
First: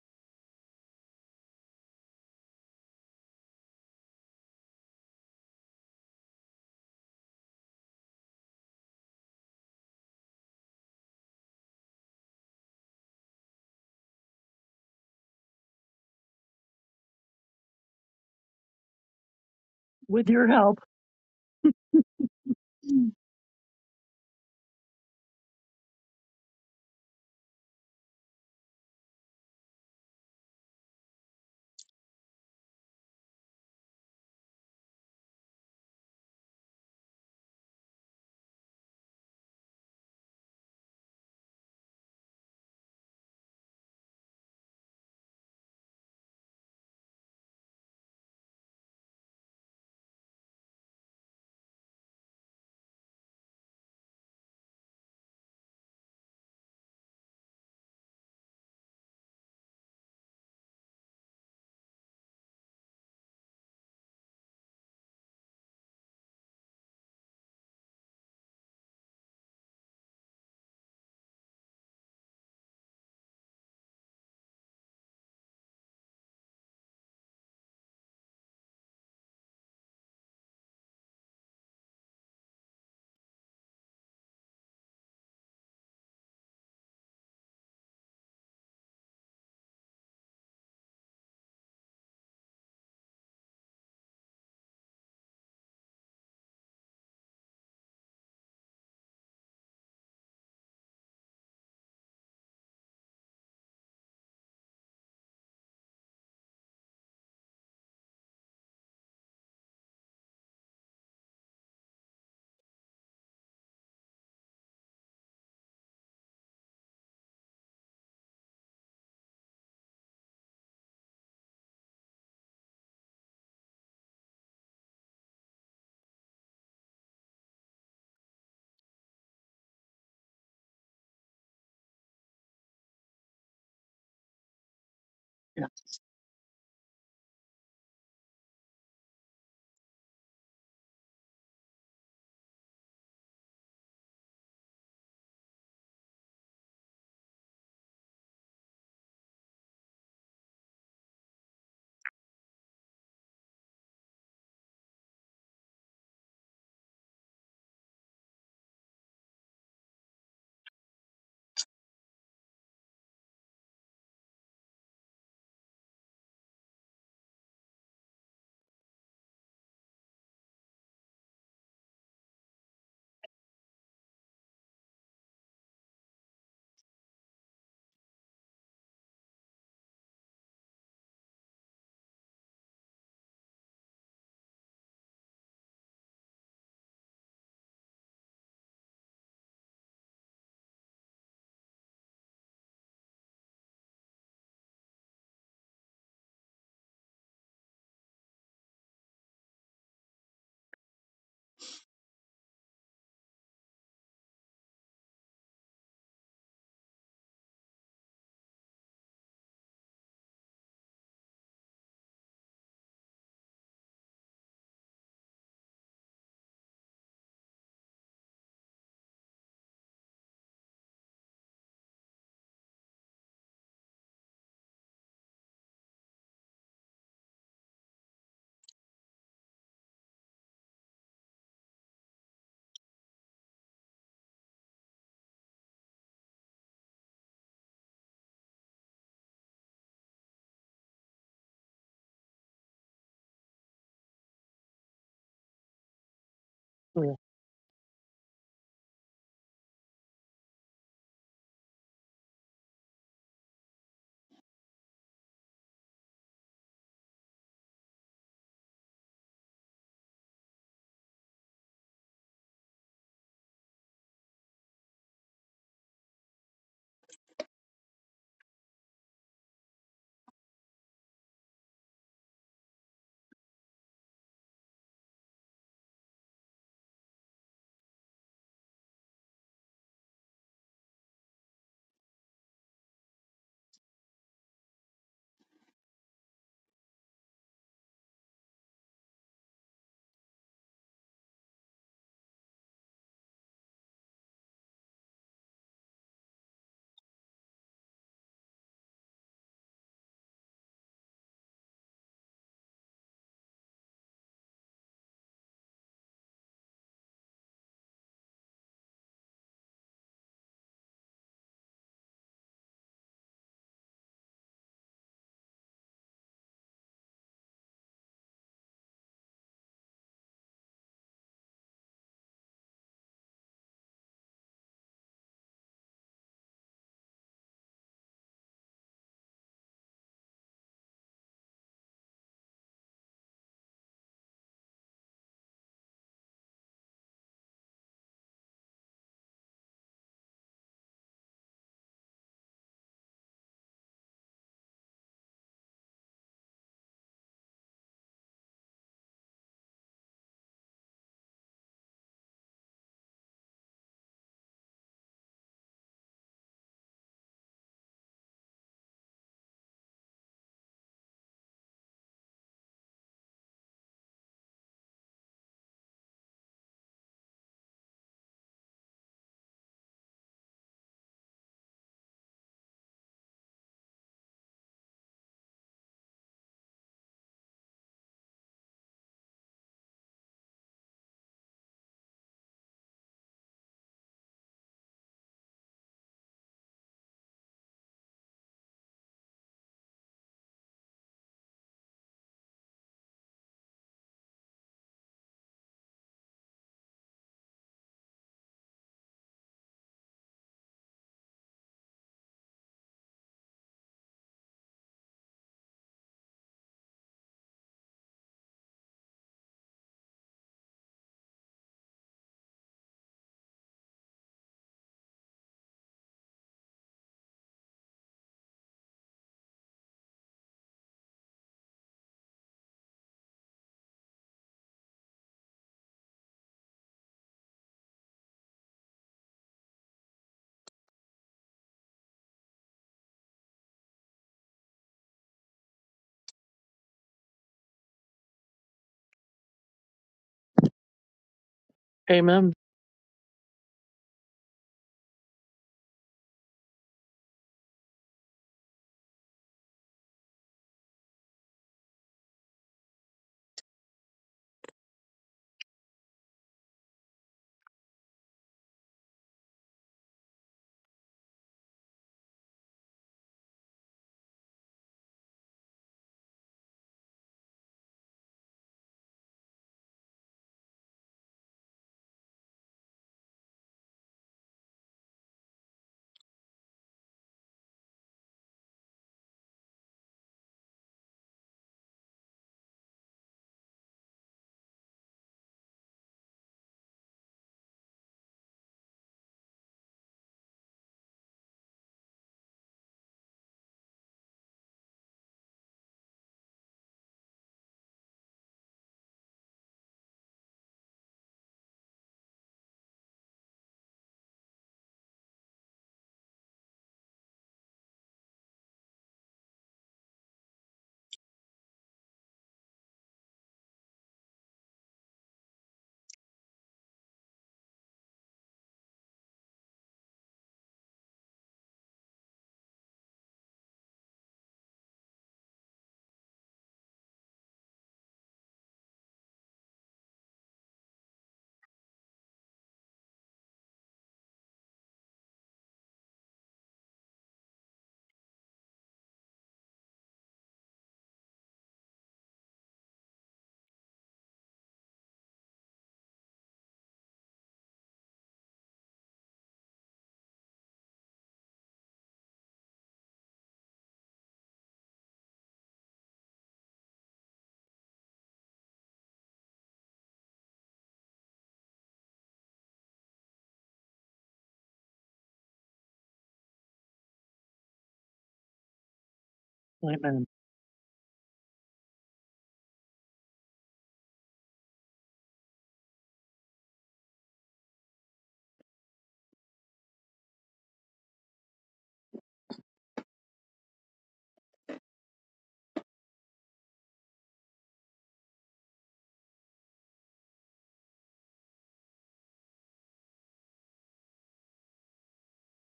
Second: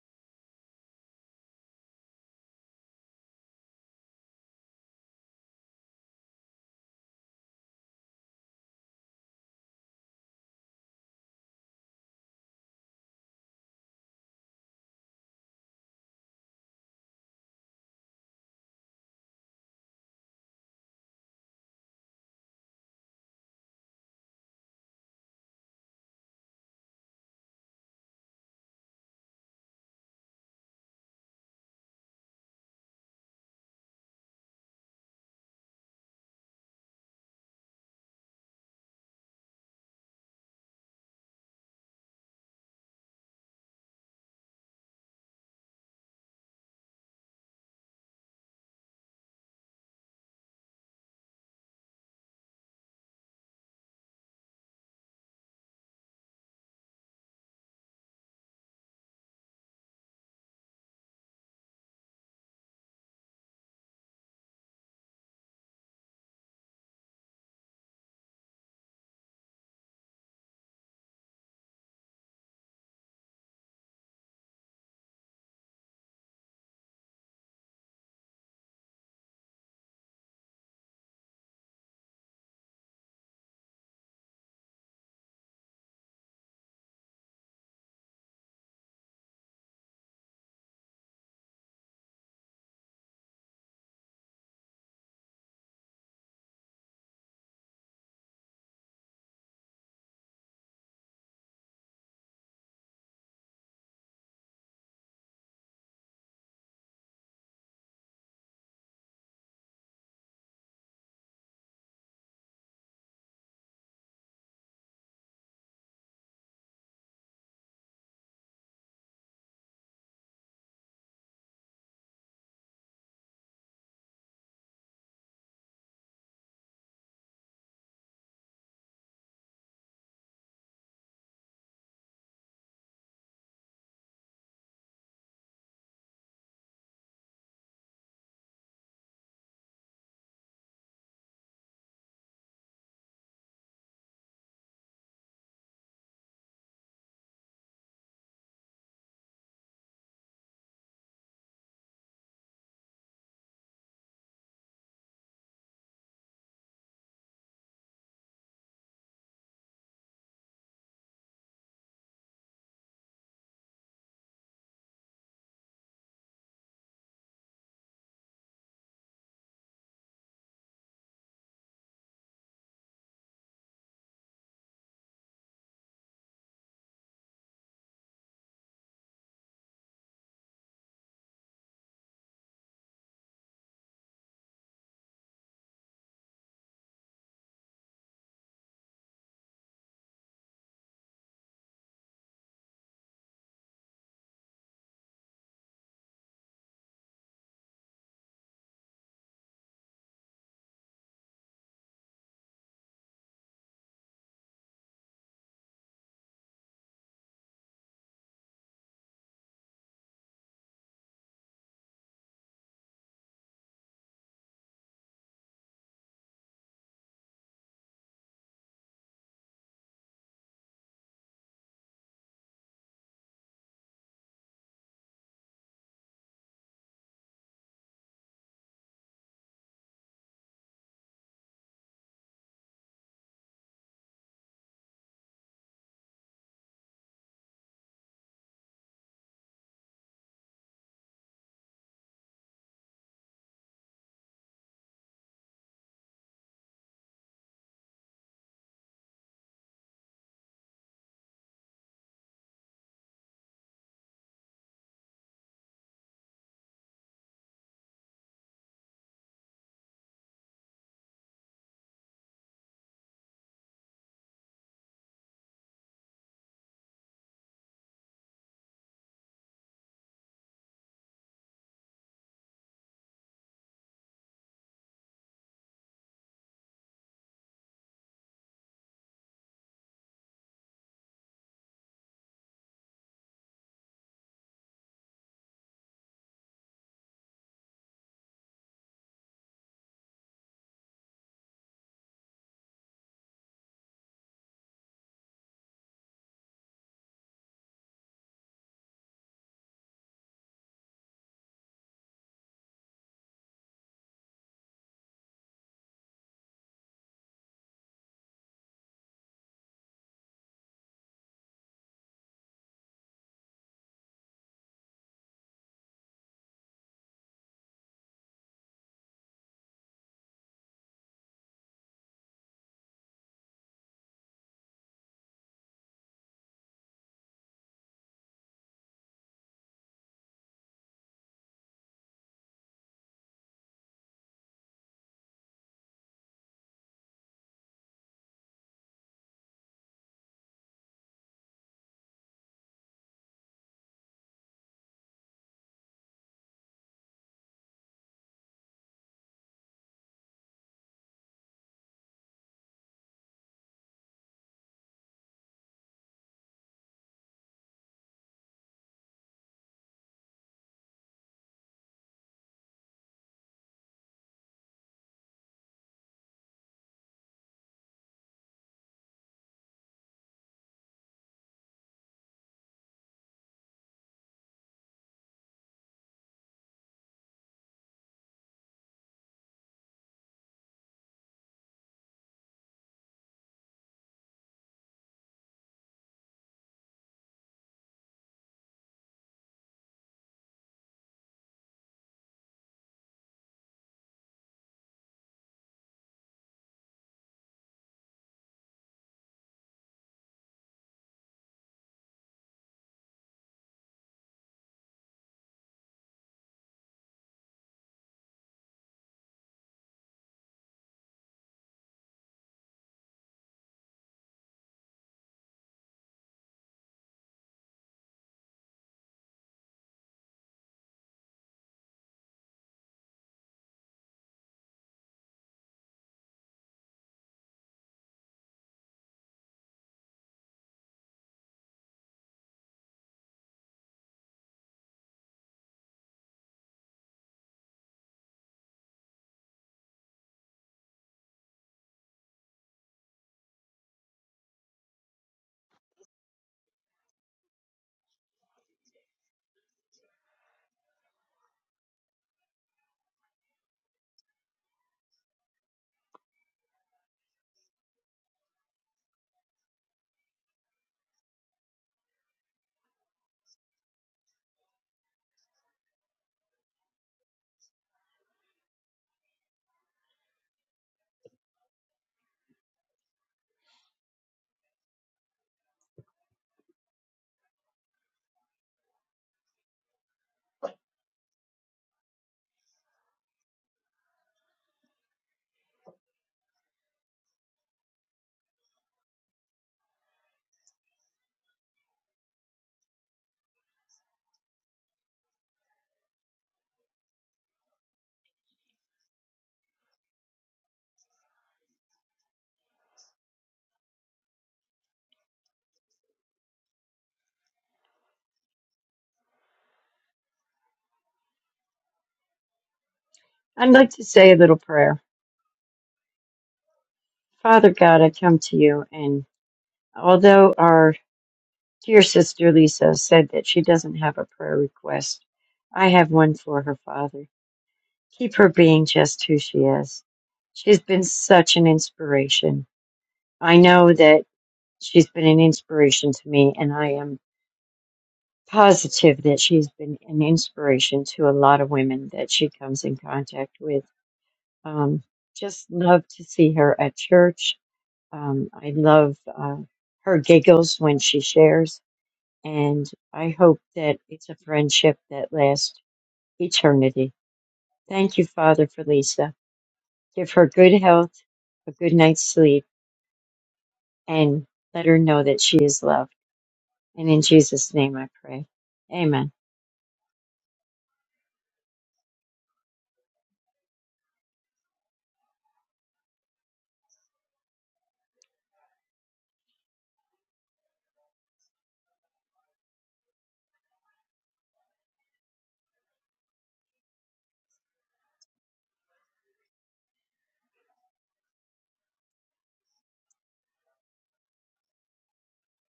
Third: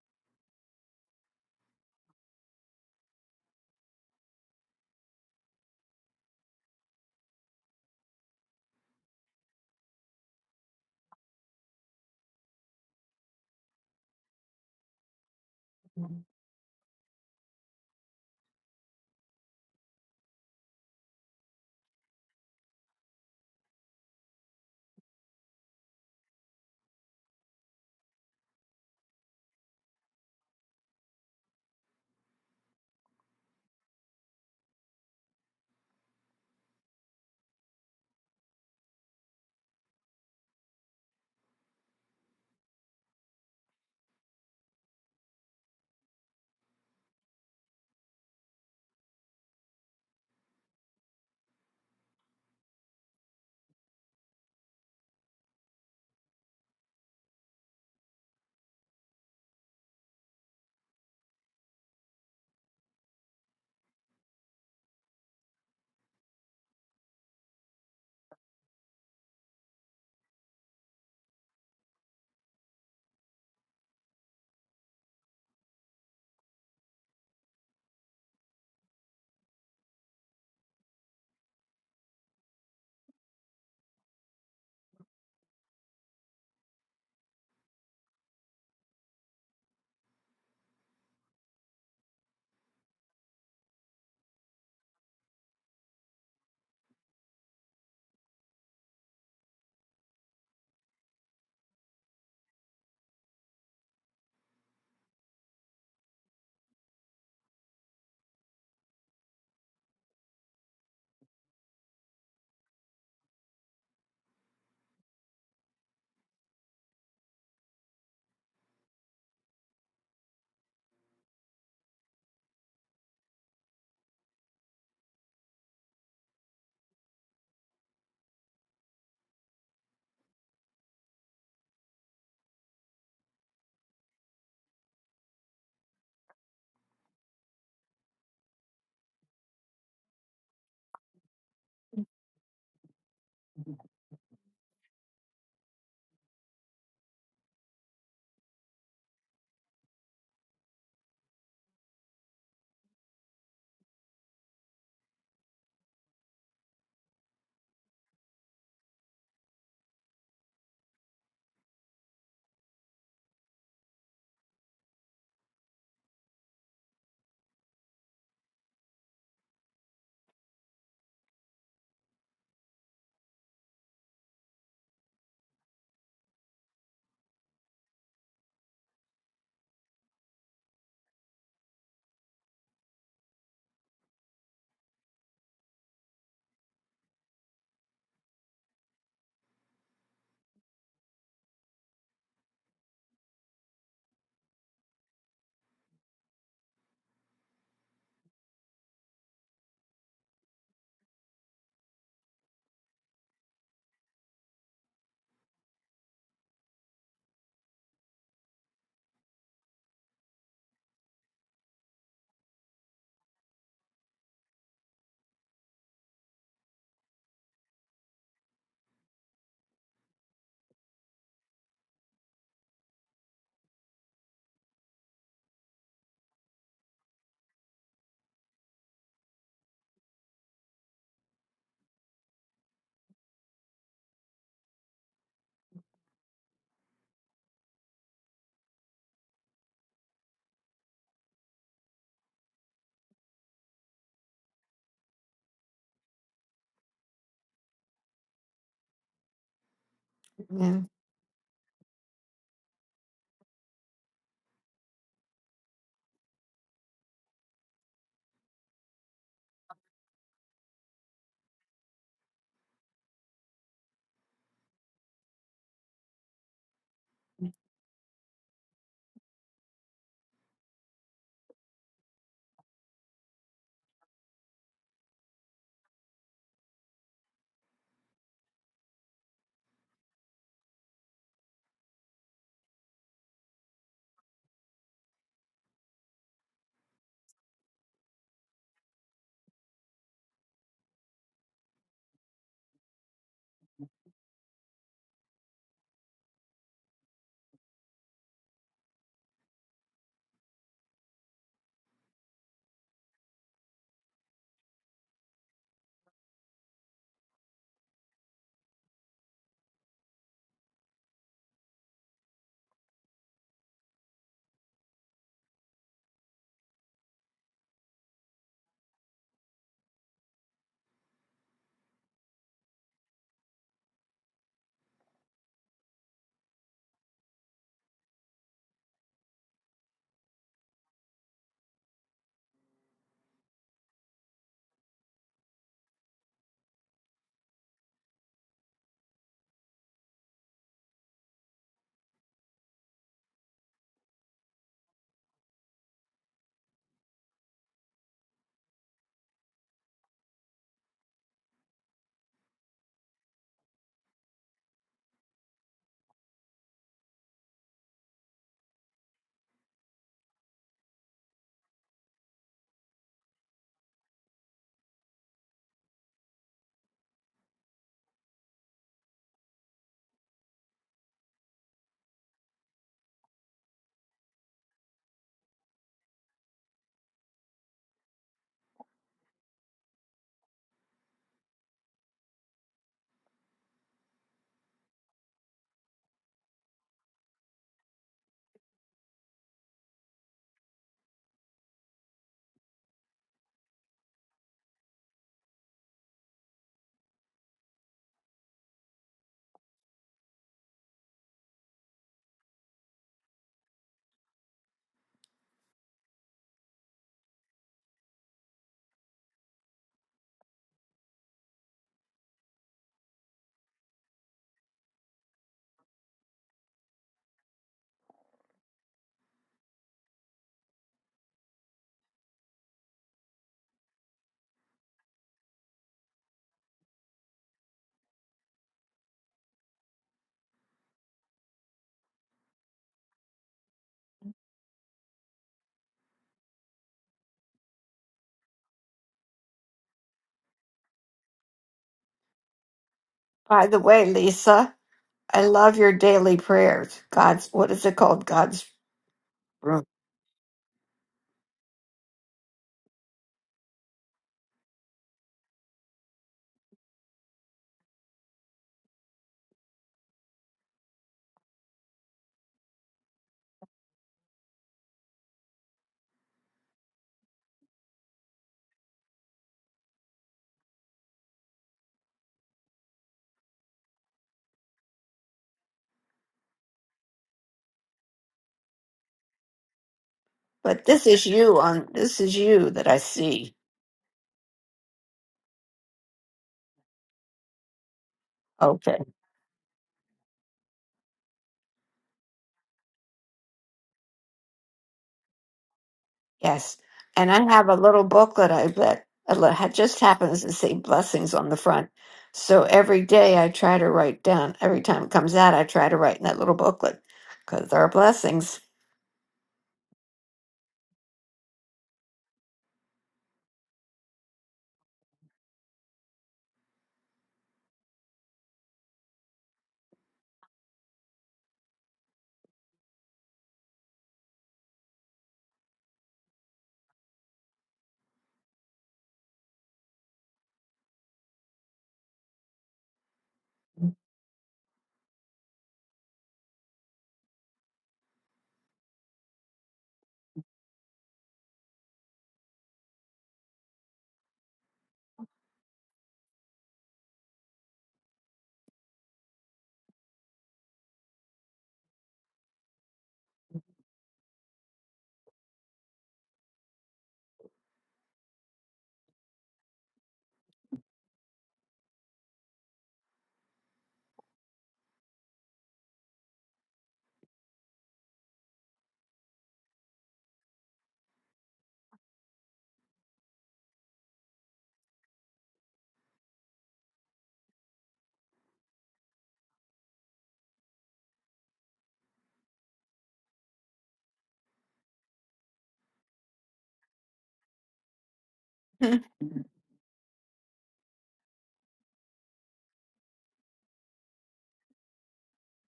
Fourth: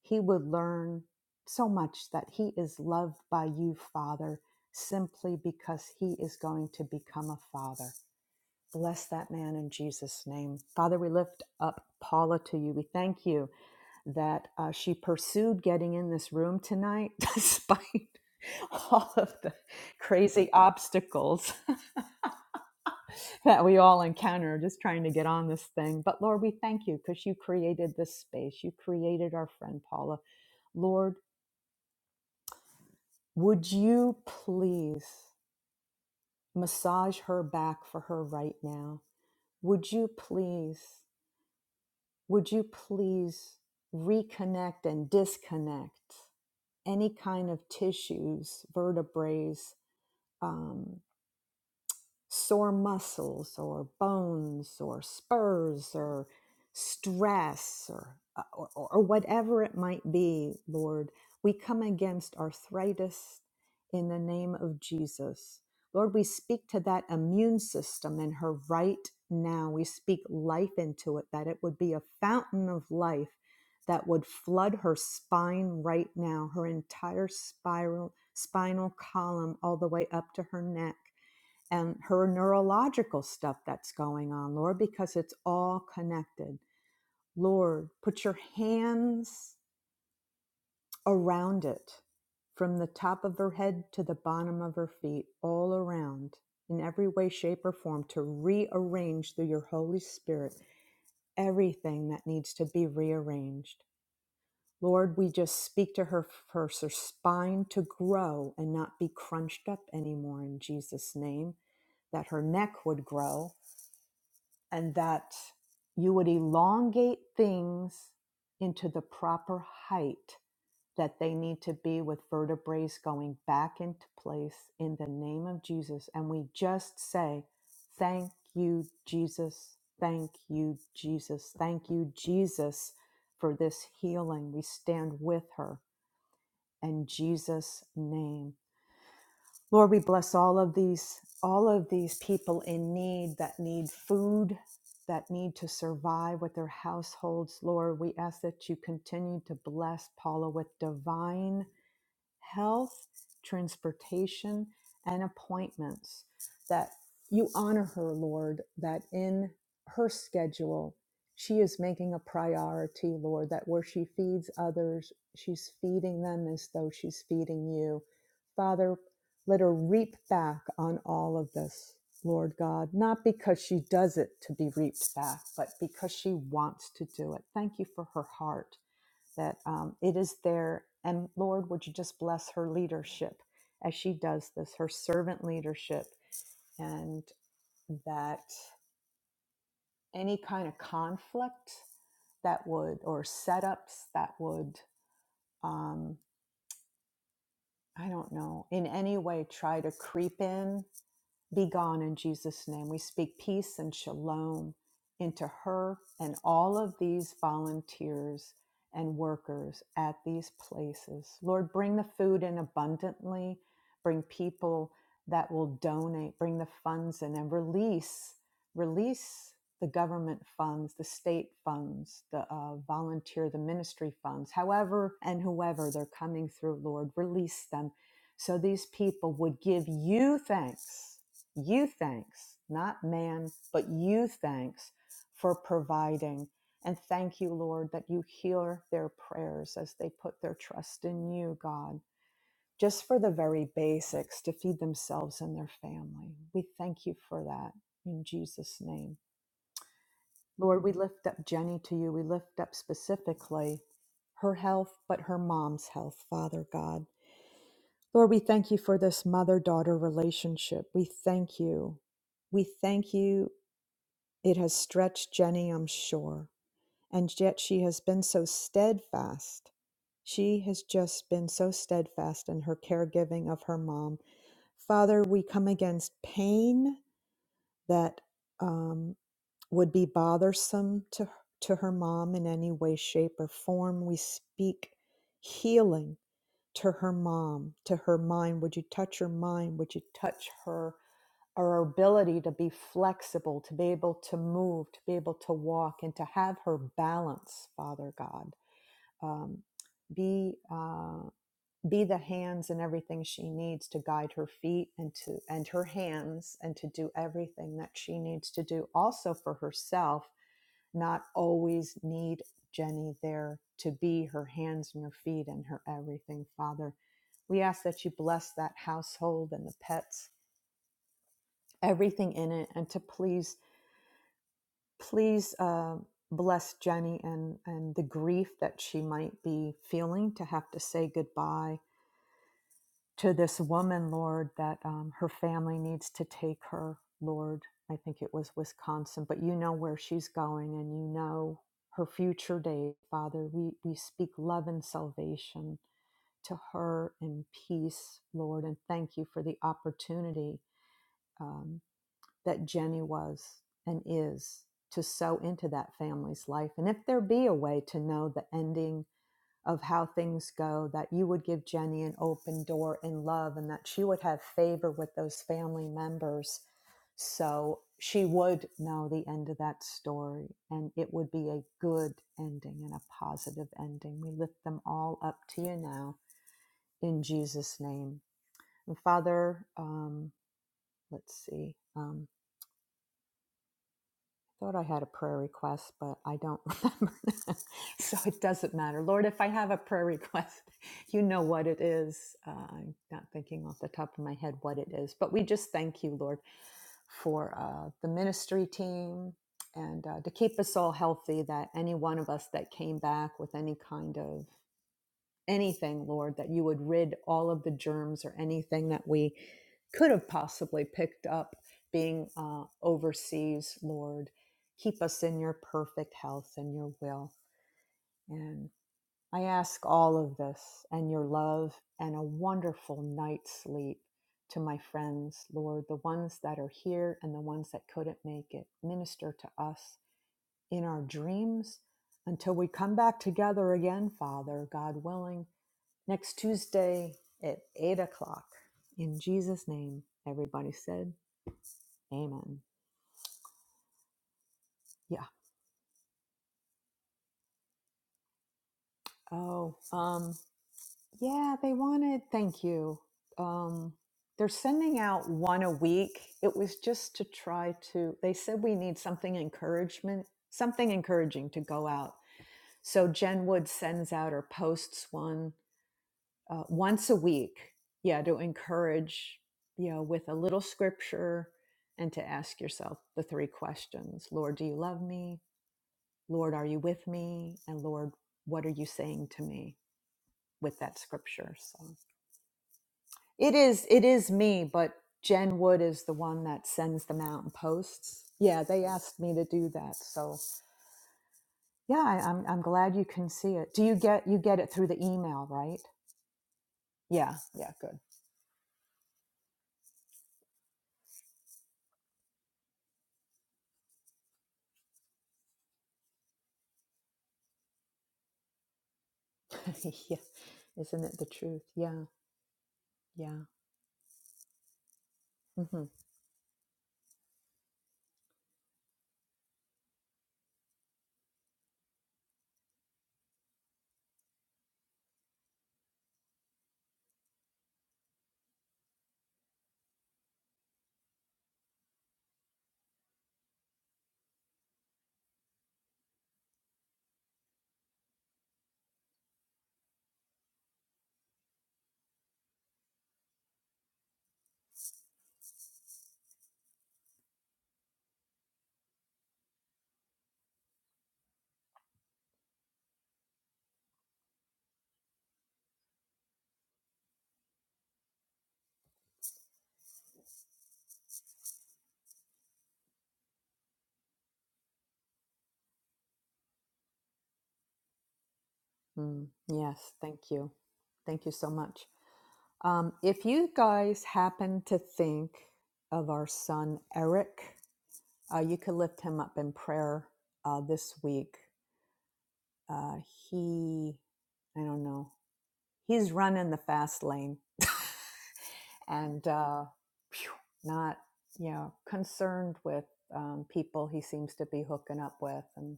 A: he would learn so much that he is loved by you, Father, simply because he is going to become a father. Bless that man in Jesus' name. Father, we lift up Paula to you. We thank you that uh, she pursued getting in this room tonight despite all of the
C: With your
A: crazy
C: help,
A: obstacles that we all encounter just trying to get on this thing. But Lord, we thank you because you created this space. You created our friend Paula. Lord, would you please massage her back for her right now? Would you please? would you please reconnect and disconnect any kind of tissues, vertebrae, um, sore muscles or bones or spurs or stress or, uh, or, or whatever it might be, Lord. We come against arthritis in the name of Jesus. Lord, we speak to that immune system in her right now. We speak life into it, that it would be a fountain of life that would flood her spine right now, her entire spiral, spinal column, all the way up to her neck and her neurological stuff that's going on, Lord, because it's all connected. Lord, put your hands around it from the top of her head to the bottom of her feet, all around in every way, shape, or form to rearrange through your Holy Spirit everything that needs to be rearranged. Lord, we just speak to her for her spine to grow and not be crunched up anymore in Jesus' name, that her neck would grow and that you would elongate things into the proper height that they need to be with vertebrae going back into place in the name of Jesus. And we just say, Thank you, Jesus. Thank you, Jesus. Thank you, Jesus, for this healing. We stand with
C: yeah.
A: her in Jesus' name. Lord, we bless all of these all of these people in need that need food, that need to survive with their households. Lord, we ask that you continue to bless Paula with divine health, transportation, and appointments. That you honor her, Lord, that in her schedule, she is making a priority, Lord, that where she feeds others, she's feeding them as though she's feeding you. Father, let her reap back on all of this, Lord God, not because she does it to be reaped back, but because she wants to do it. Thank you for her heart that um, it is there. And Lord, would you just bless her leadership as she does this, her servant leadership, and that any kind of conflict that would, or setups that would, um, I don't know, in any way try to creep in Be gone in Jesus' name. We speak peace and shalom into her and all of these volunteers and workers at these places. Lord, bring the food in abundantly, bring people that will donate, bring the funds in and release, release the government funds, the state funds, the uh, volunteer, the ministry funds, however and whoever they're coming through, Lord, release them so these people would give you thanks you thanks, not man, but you thanks for providing. And thank you, Lord, that you hear their prayers as they put their trust in you, God, just for the very basics to feed themselves and their family. We thank you for that in Jesus' name.
B: Yeah.
A: Lord, we lift up Jenny to you. We lift up specifically her health, but her mom's health, Father God. Lord, we thank you for this mother daughter relationship. We thank you. We thank you It has stretched Jenny, I'm sure, and yet she has been so steadfast. She has just been so steadfast in her caregiving of her mom. Father, we come against pain that um, would be bothersome to, to her mom in any way, shape, or form. We speak healing to her mom, to her mind. Would you touch her mind? Would you touch her? our ability to be flexible, to be able to move, to be able to walk, and to have her balance, Father God. Um, be uh, be the hands and everything she needs to guide her feet and to and her hands and to do everything that she needs to do, also for herself. Not always need Jenny there to be her hands and her feet and her everything, Father. We ask that you bless that household and the pets everything in it and to please Please uh, bless Jenny and, and the grief that she might be feeling to have to say goodbye to this woman, Lord, that um, her family needs to take her, Lord. I think it was Wisconsin, but you know where she's going and you know her future day, Father. We, we speak love and salvation to her in peace, Lord, and thank you for the opportunity. um, that Jenny was and is to sow into that family's life. And if there be a way to know the ending of how things go, that you would give Jenny an open door in love and that she would have favor with those family members. So she would know the end of that story and it would be a good ending and a positive ending. We lift them all up to you now in Jesus' name. And Father, um, let's see. um, thought I had a prayer request, but I don't remember. so it doesn't matter. Lord, if I have a prayer request, you know what it is. Uh, I'm not thinking off the top of my head what it is, but we just thank you, Lord, for uh, the ministry team and uh, to keep us all healthy, that any one of us that came back with any kind of anything, Lord, that you would rid all of the germs or anything that we could have possibly picked up being uh, overseas, Lord. Keep us in your perfect health and your will. And I ask all of this and your love and a wonderful night's sleep to my friends, Lord, the ones that are here and the ones that couldn't make it. Minister to us in our dreams until we come back together again, Father, God willing next Tuesday at 8 o'clock. In Jesus' name, everybody said,
C: Amen.
A: Amen.
B: By the way, Lisa,
A: Yeah.
B: I love your daily prayers. God's what is it called? God's
A: Oh,
B: room.
A: um, yeah, they wanted, thank you. Um, they're sending out one a week. It was just to try to, they said we need something encouragement, something encouraging to go out. So Jen Wood sends out or posts one uh, once a week yeah to encourage you know with a little scripture and to ask yourself the three questions lord do you love me lord are you with me and lord what are you saying to me with
B: But
A: that
B: this is
A: scripture
B: you on
A: so
B: this is you that I
A: it
B: see.
A: is it is me but jen wood is the one that sends the mountain posts yeah they
B: Okay.
A: asked me to do that so yeah I, I'm, I'm glad you can see it do you get you get it through the email right
B: Yes. And
A: yeah
B: I have
A: yeah
B: a
A: good
B: little booklet I that that ha- just happens to say blessings on the front. So every day I try to write down, every time it comes out, I try to write in that little booklet because there are blessings.
A: yeah isn't it the truth yeah Yeah.
D: I'd like to say a little prayer.
A: hmm
D: Father God, I come to you, and although our dear sister Lisa said that she doesn't have a prayer request, I have one for her father. Keep her being just who she is. She's been such an inspiration. I know that she's been an inspiration to me, and I am positive that she's been an inspiration to a lot of women that she comes in contact with. Um, just love to see her at church. Um, I love uh, her giggles when she shares, and I hope that it's a friendship that lasts eternity. Thank you, Father, for Lisa. Give her good health, a good night's sleep, and let her know that she is loved. And in Jesus' name I pray.
A: Mm.
D: Amen.
A: Yes.
C: Amen.
A: Thank you. Thank you so much. Um, if you guys happen to think of our son Eric, uh, you could lift him up in prayer uh, this week. Uh, he, I don't know, he's running the fast lane
B: Hmm,
A: and uh, phew, not, you know, concerned with um, people he seems to be hooking up with. And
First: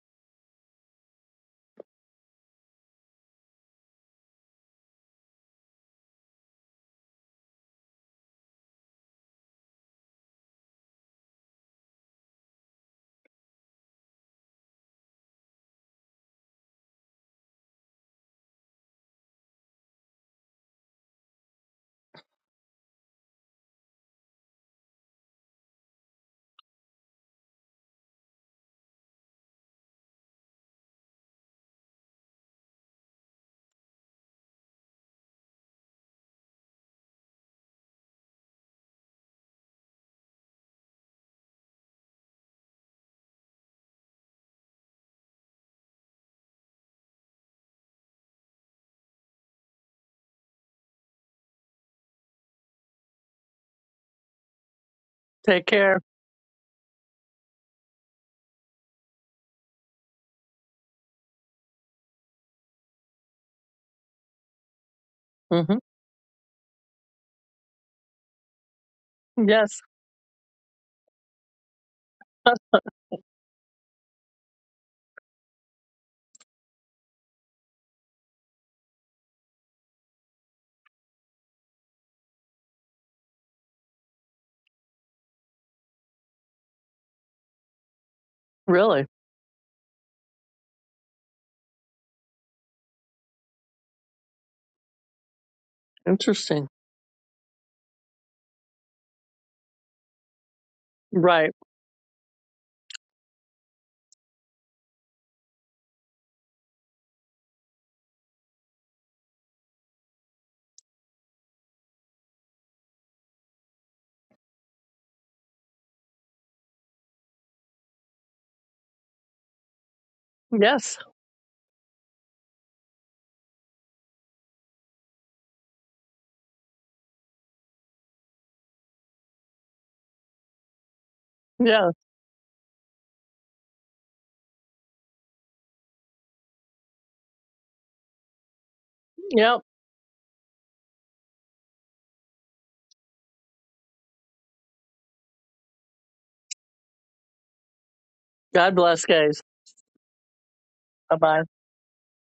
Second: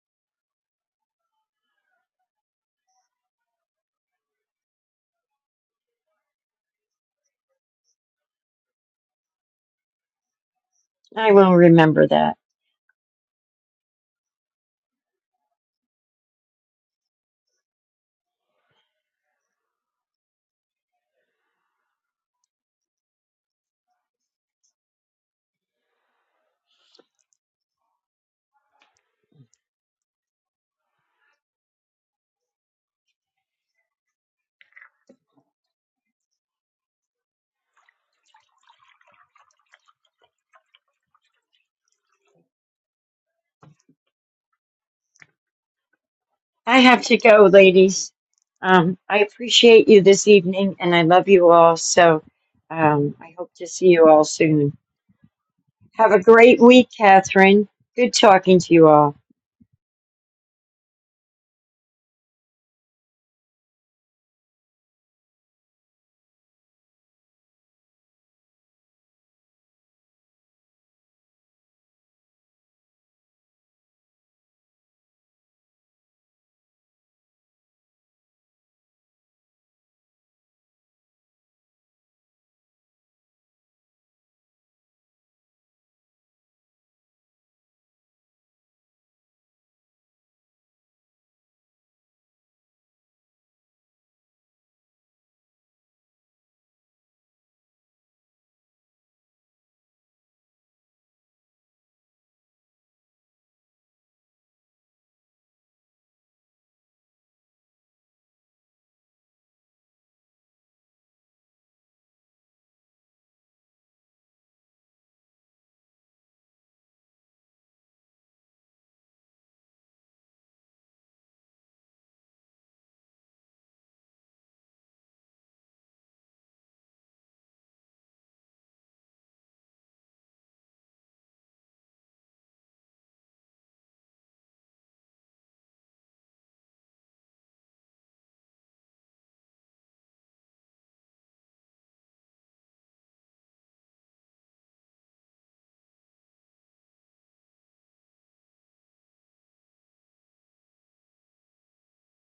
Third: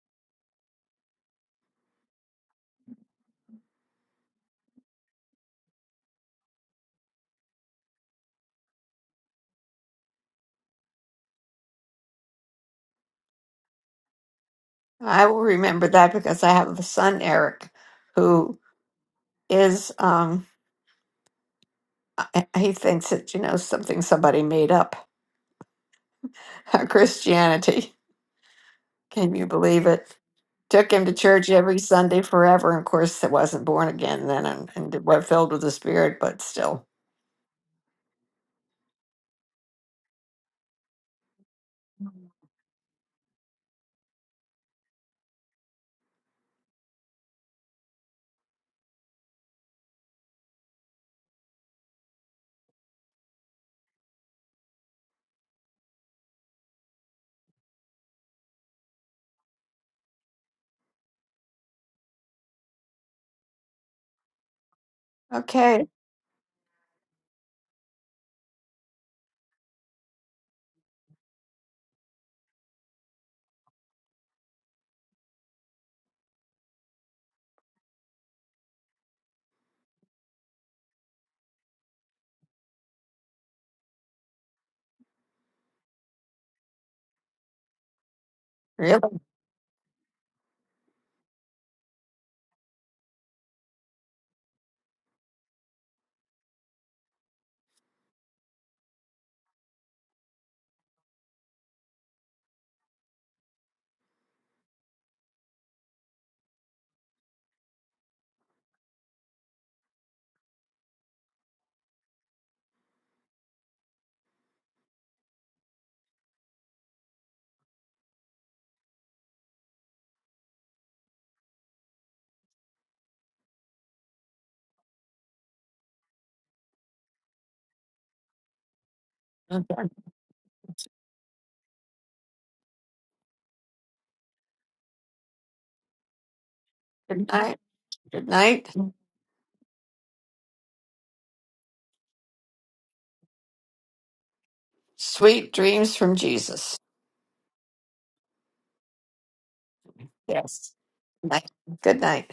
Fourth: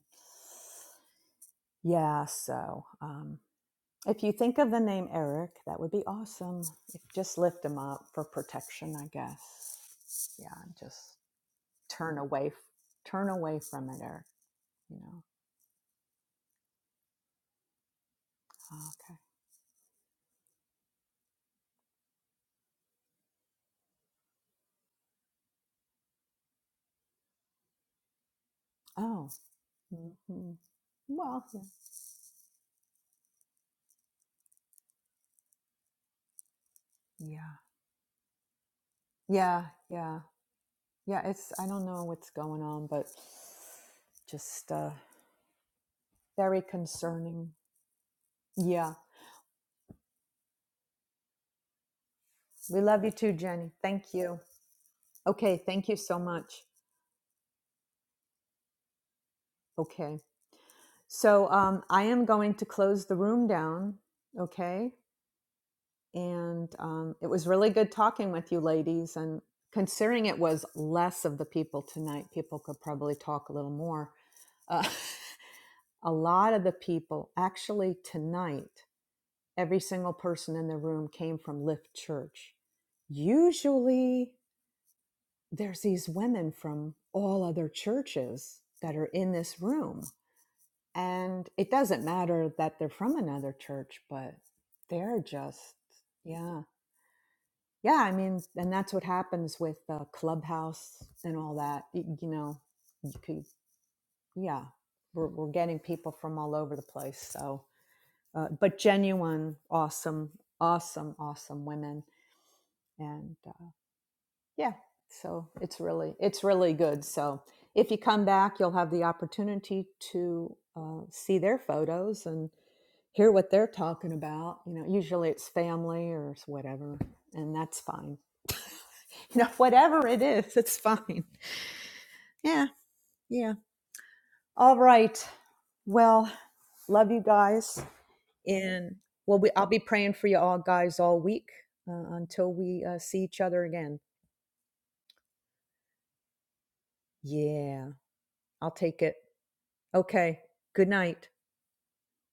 A: yeah, so. Um, If you think of the name Eric, that would be awesome. If, just lift him up for protection, I guess. Yeah, just
D: I will remember
A: turn
D: that.
A: away, turn away from it, Eric. You know.
B: I will remember that because I have a son, Eric, who
A: Oh, okay.
B: is, um, I- he thinks that, you know, something somebody made up Christianity.
A: Oh.
B: Can you believe it?
A: mhm.
B: Took him to
A: Well.
B: church every Sunday forever. And of course, it wasn't born again then and, and it was filled with the Spirit, but still.
A: Yeah. Yeah. Yeah. Yeah. Yeah, It's. I don't know what's going on, but just uh, very
D: I have to go,
A: concerning.
D: ladies.
A: Yeah.
D: Um, I appreciate you this evening and I love you all. So
A: We love you
D: um,
A: too,
D: I hope to
A: Jenny.
D: see you
A: Thank
D: all
A: you.
D: soon.
A: Okay.
C: Take
A: Thank you
C: care.
D: Have
A: so
D: a great
A: much.
D: week, Catherine. Good talking to you all.
A: Okay. So um, I am going to close the room down. Okay.
C: hmm
B: Okay.
A: And um, it was really good talking with you ladies. And
C: Yes.
A: considering it was less of the people tonight, people could probably talk a little more. Uh, a lot of the people, actually, tonight, every single person in the room came from Lift Church. Usually, there's these women from all other churches that
B: Really?
A: are
C: Really?
A: in this room And it doesn't matter that they're from another church, but they're just, yeah.
C: Interesting.
A: Yeah, I mean, and that's what happens with uh, Clubhouse and
C: Right.
A: all that. y- You, know, you could, yeah, we're, we're getting people from all over the place. So, uh, but genuine, awesome, awesome, awesome women. And uh, yeah, so it's really, it's really good. So if you come back, you'll have the opportunity to
C: Yes.
A: uh, see their photos and hear what they're talking about. You know, usually it's family or it's whatever, and that's fine. You know, whatever it is, it's fine.
C: Yeah.
A: Yeah, yeah. All right. Well, love you
B: Good night.
A: guys,
B: Good night.
A: and well, we
C: Yep.
A: I'll be praying for you all guys all week uh, until we uh, see each other again.
B: Sweet dreams from Jesus.
A: Yeah, I'll
C: God
A: take
C: bless,
A: it.
C: guys.
A: Okay.
B: Yes.
A: Good
C: Bye
A: night.
B: Good
C: bye.
B: night. Good night.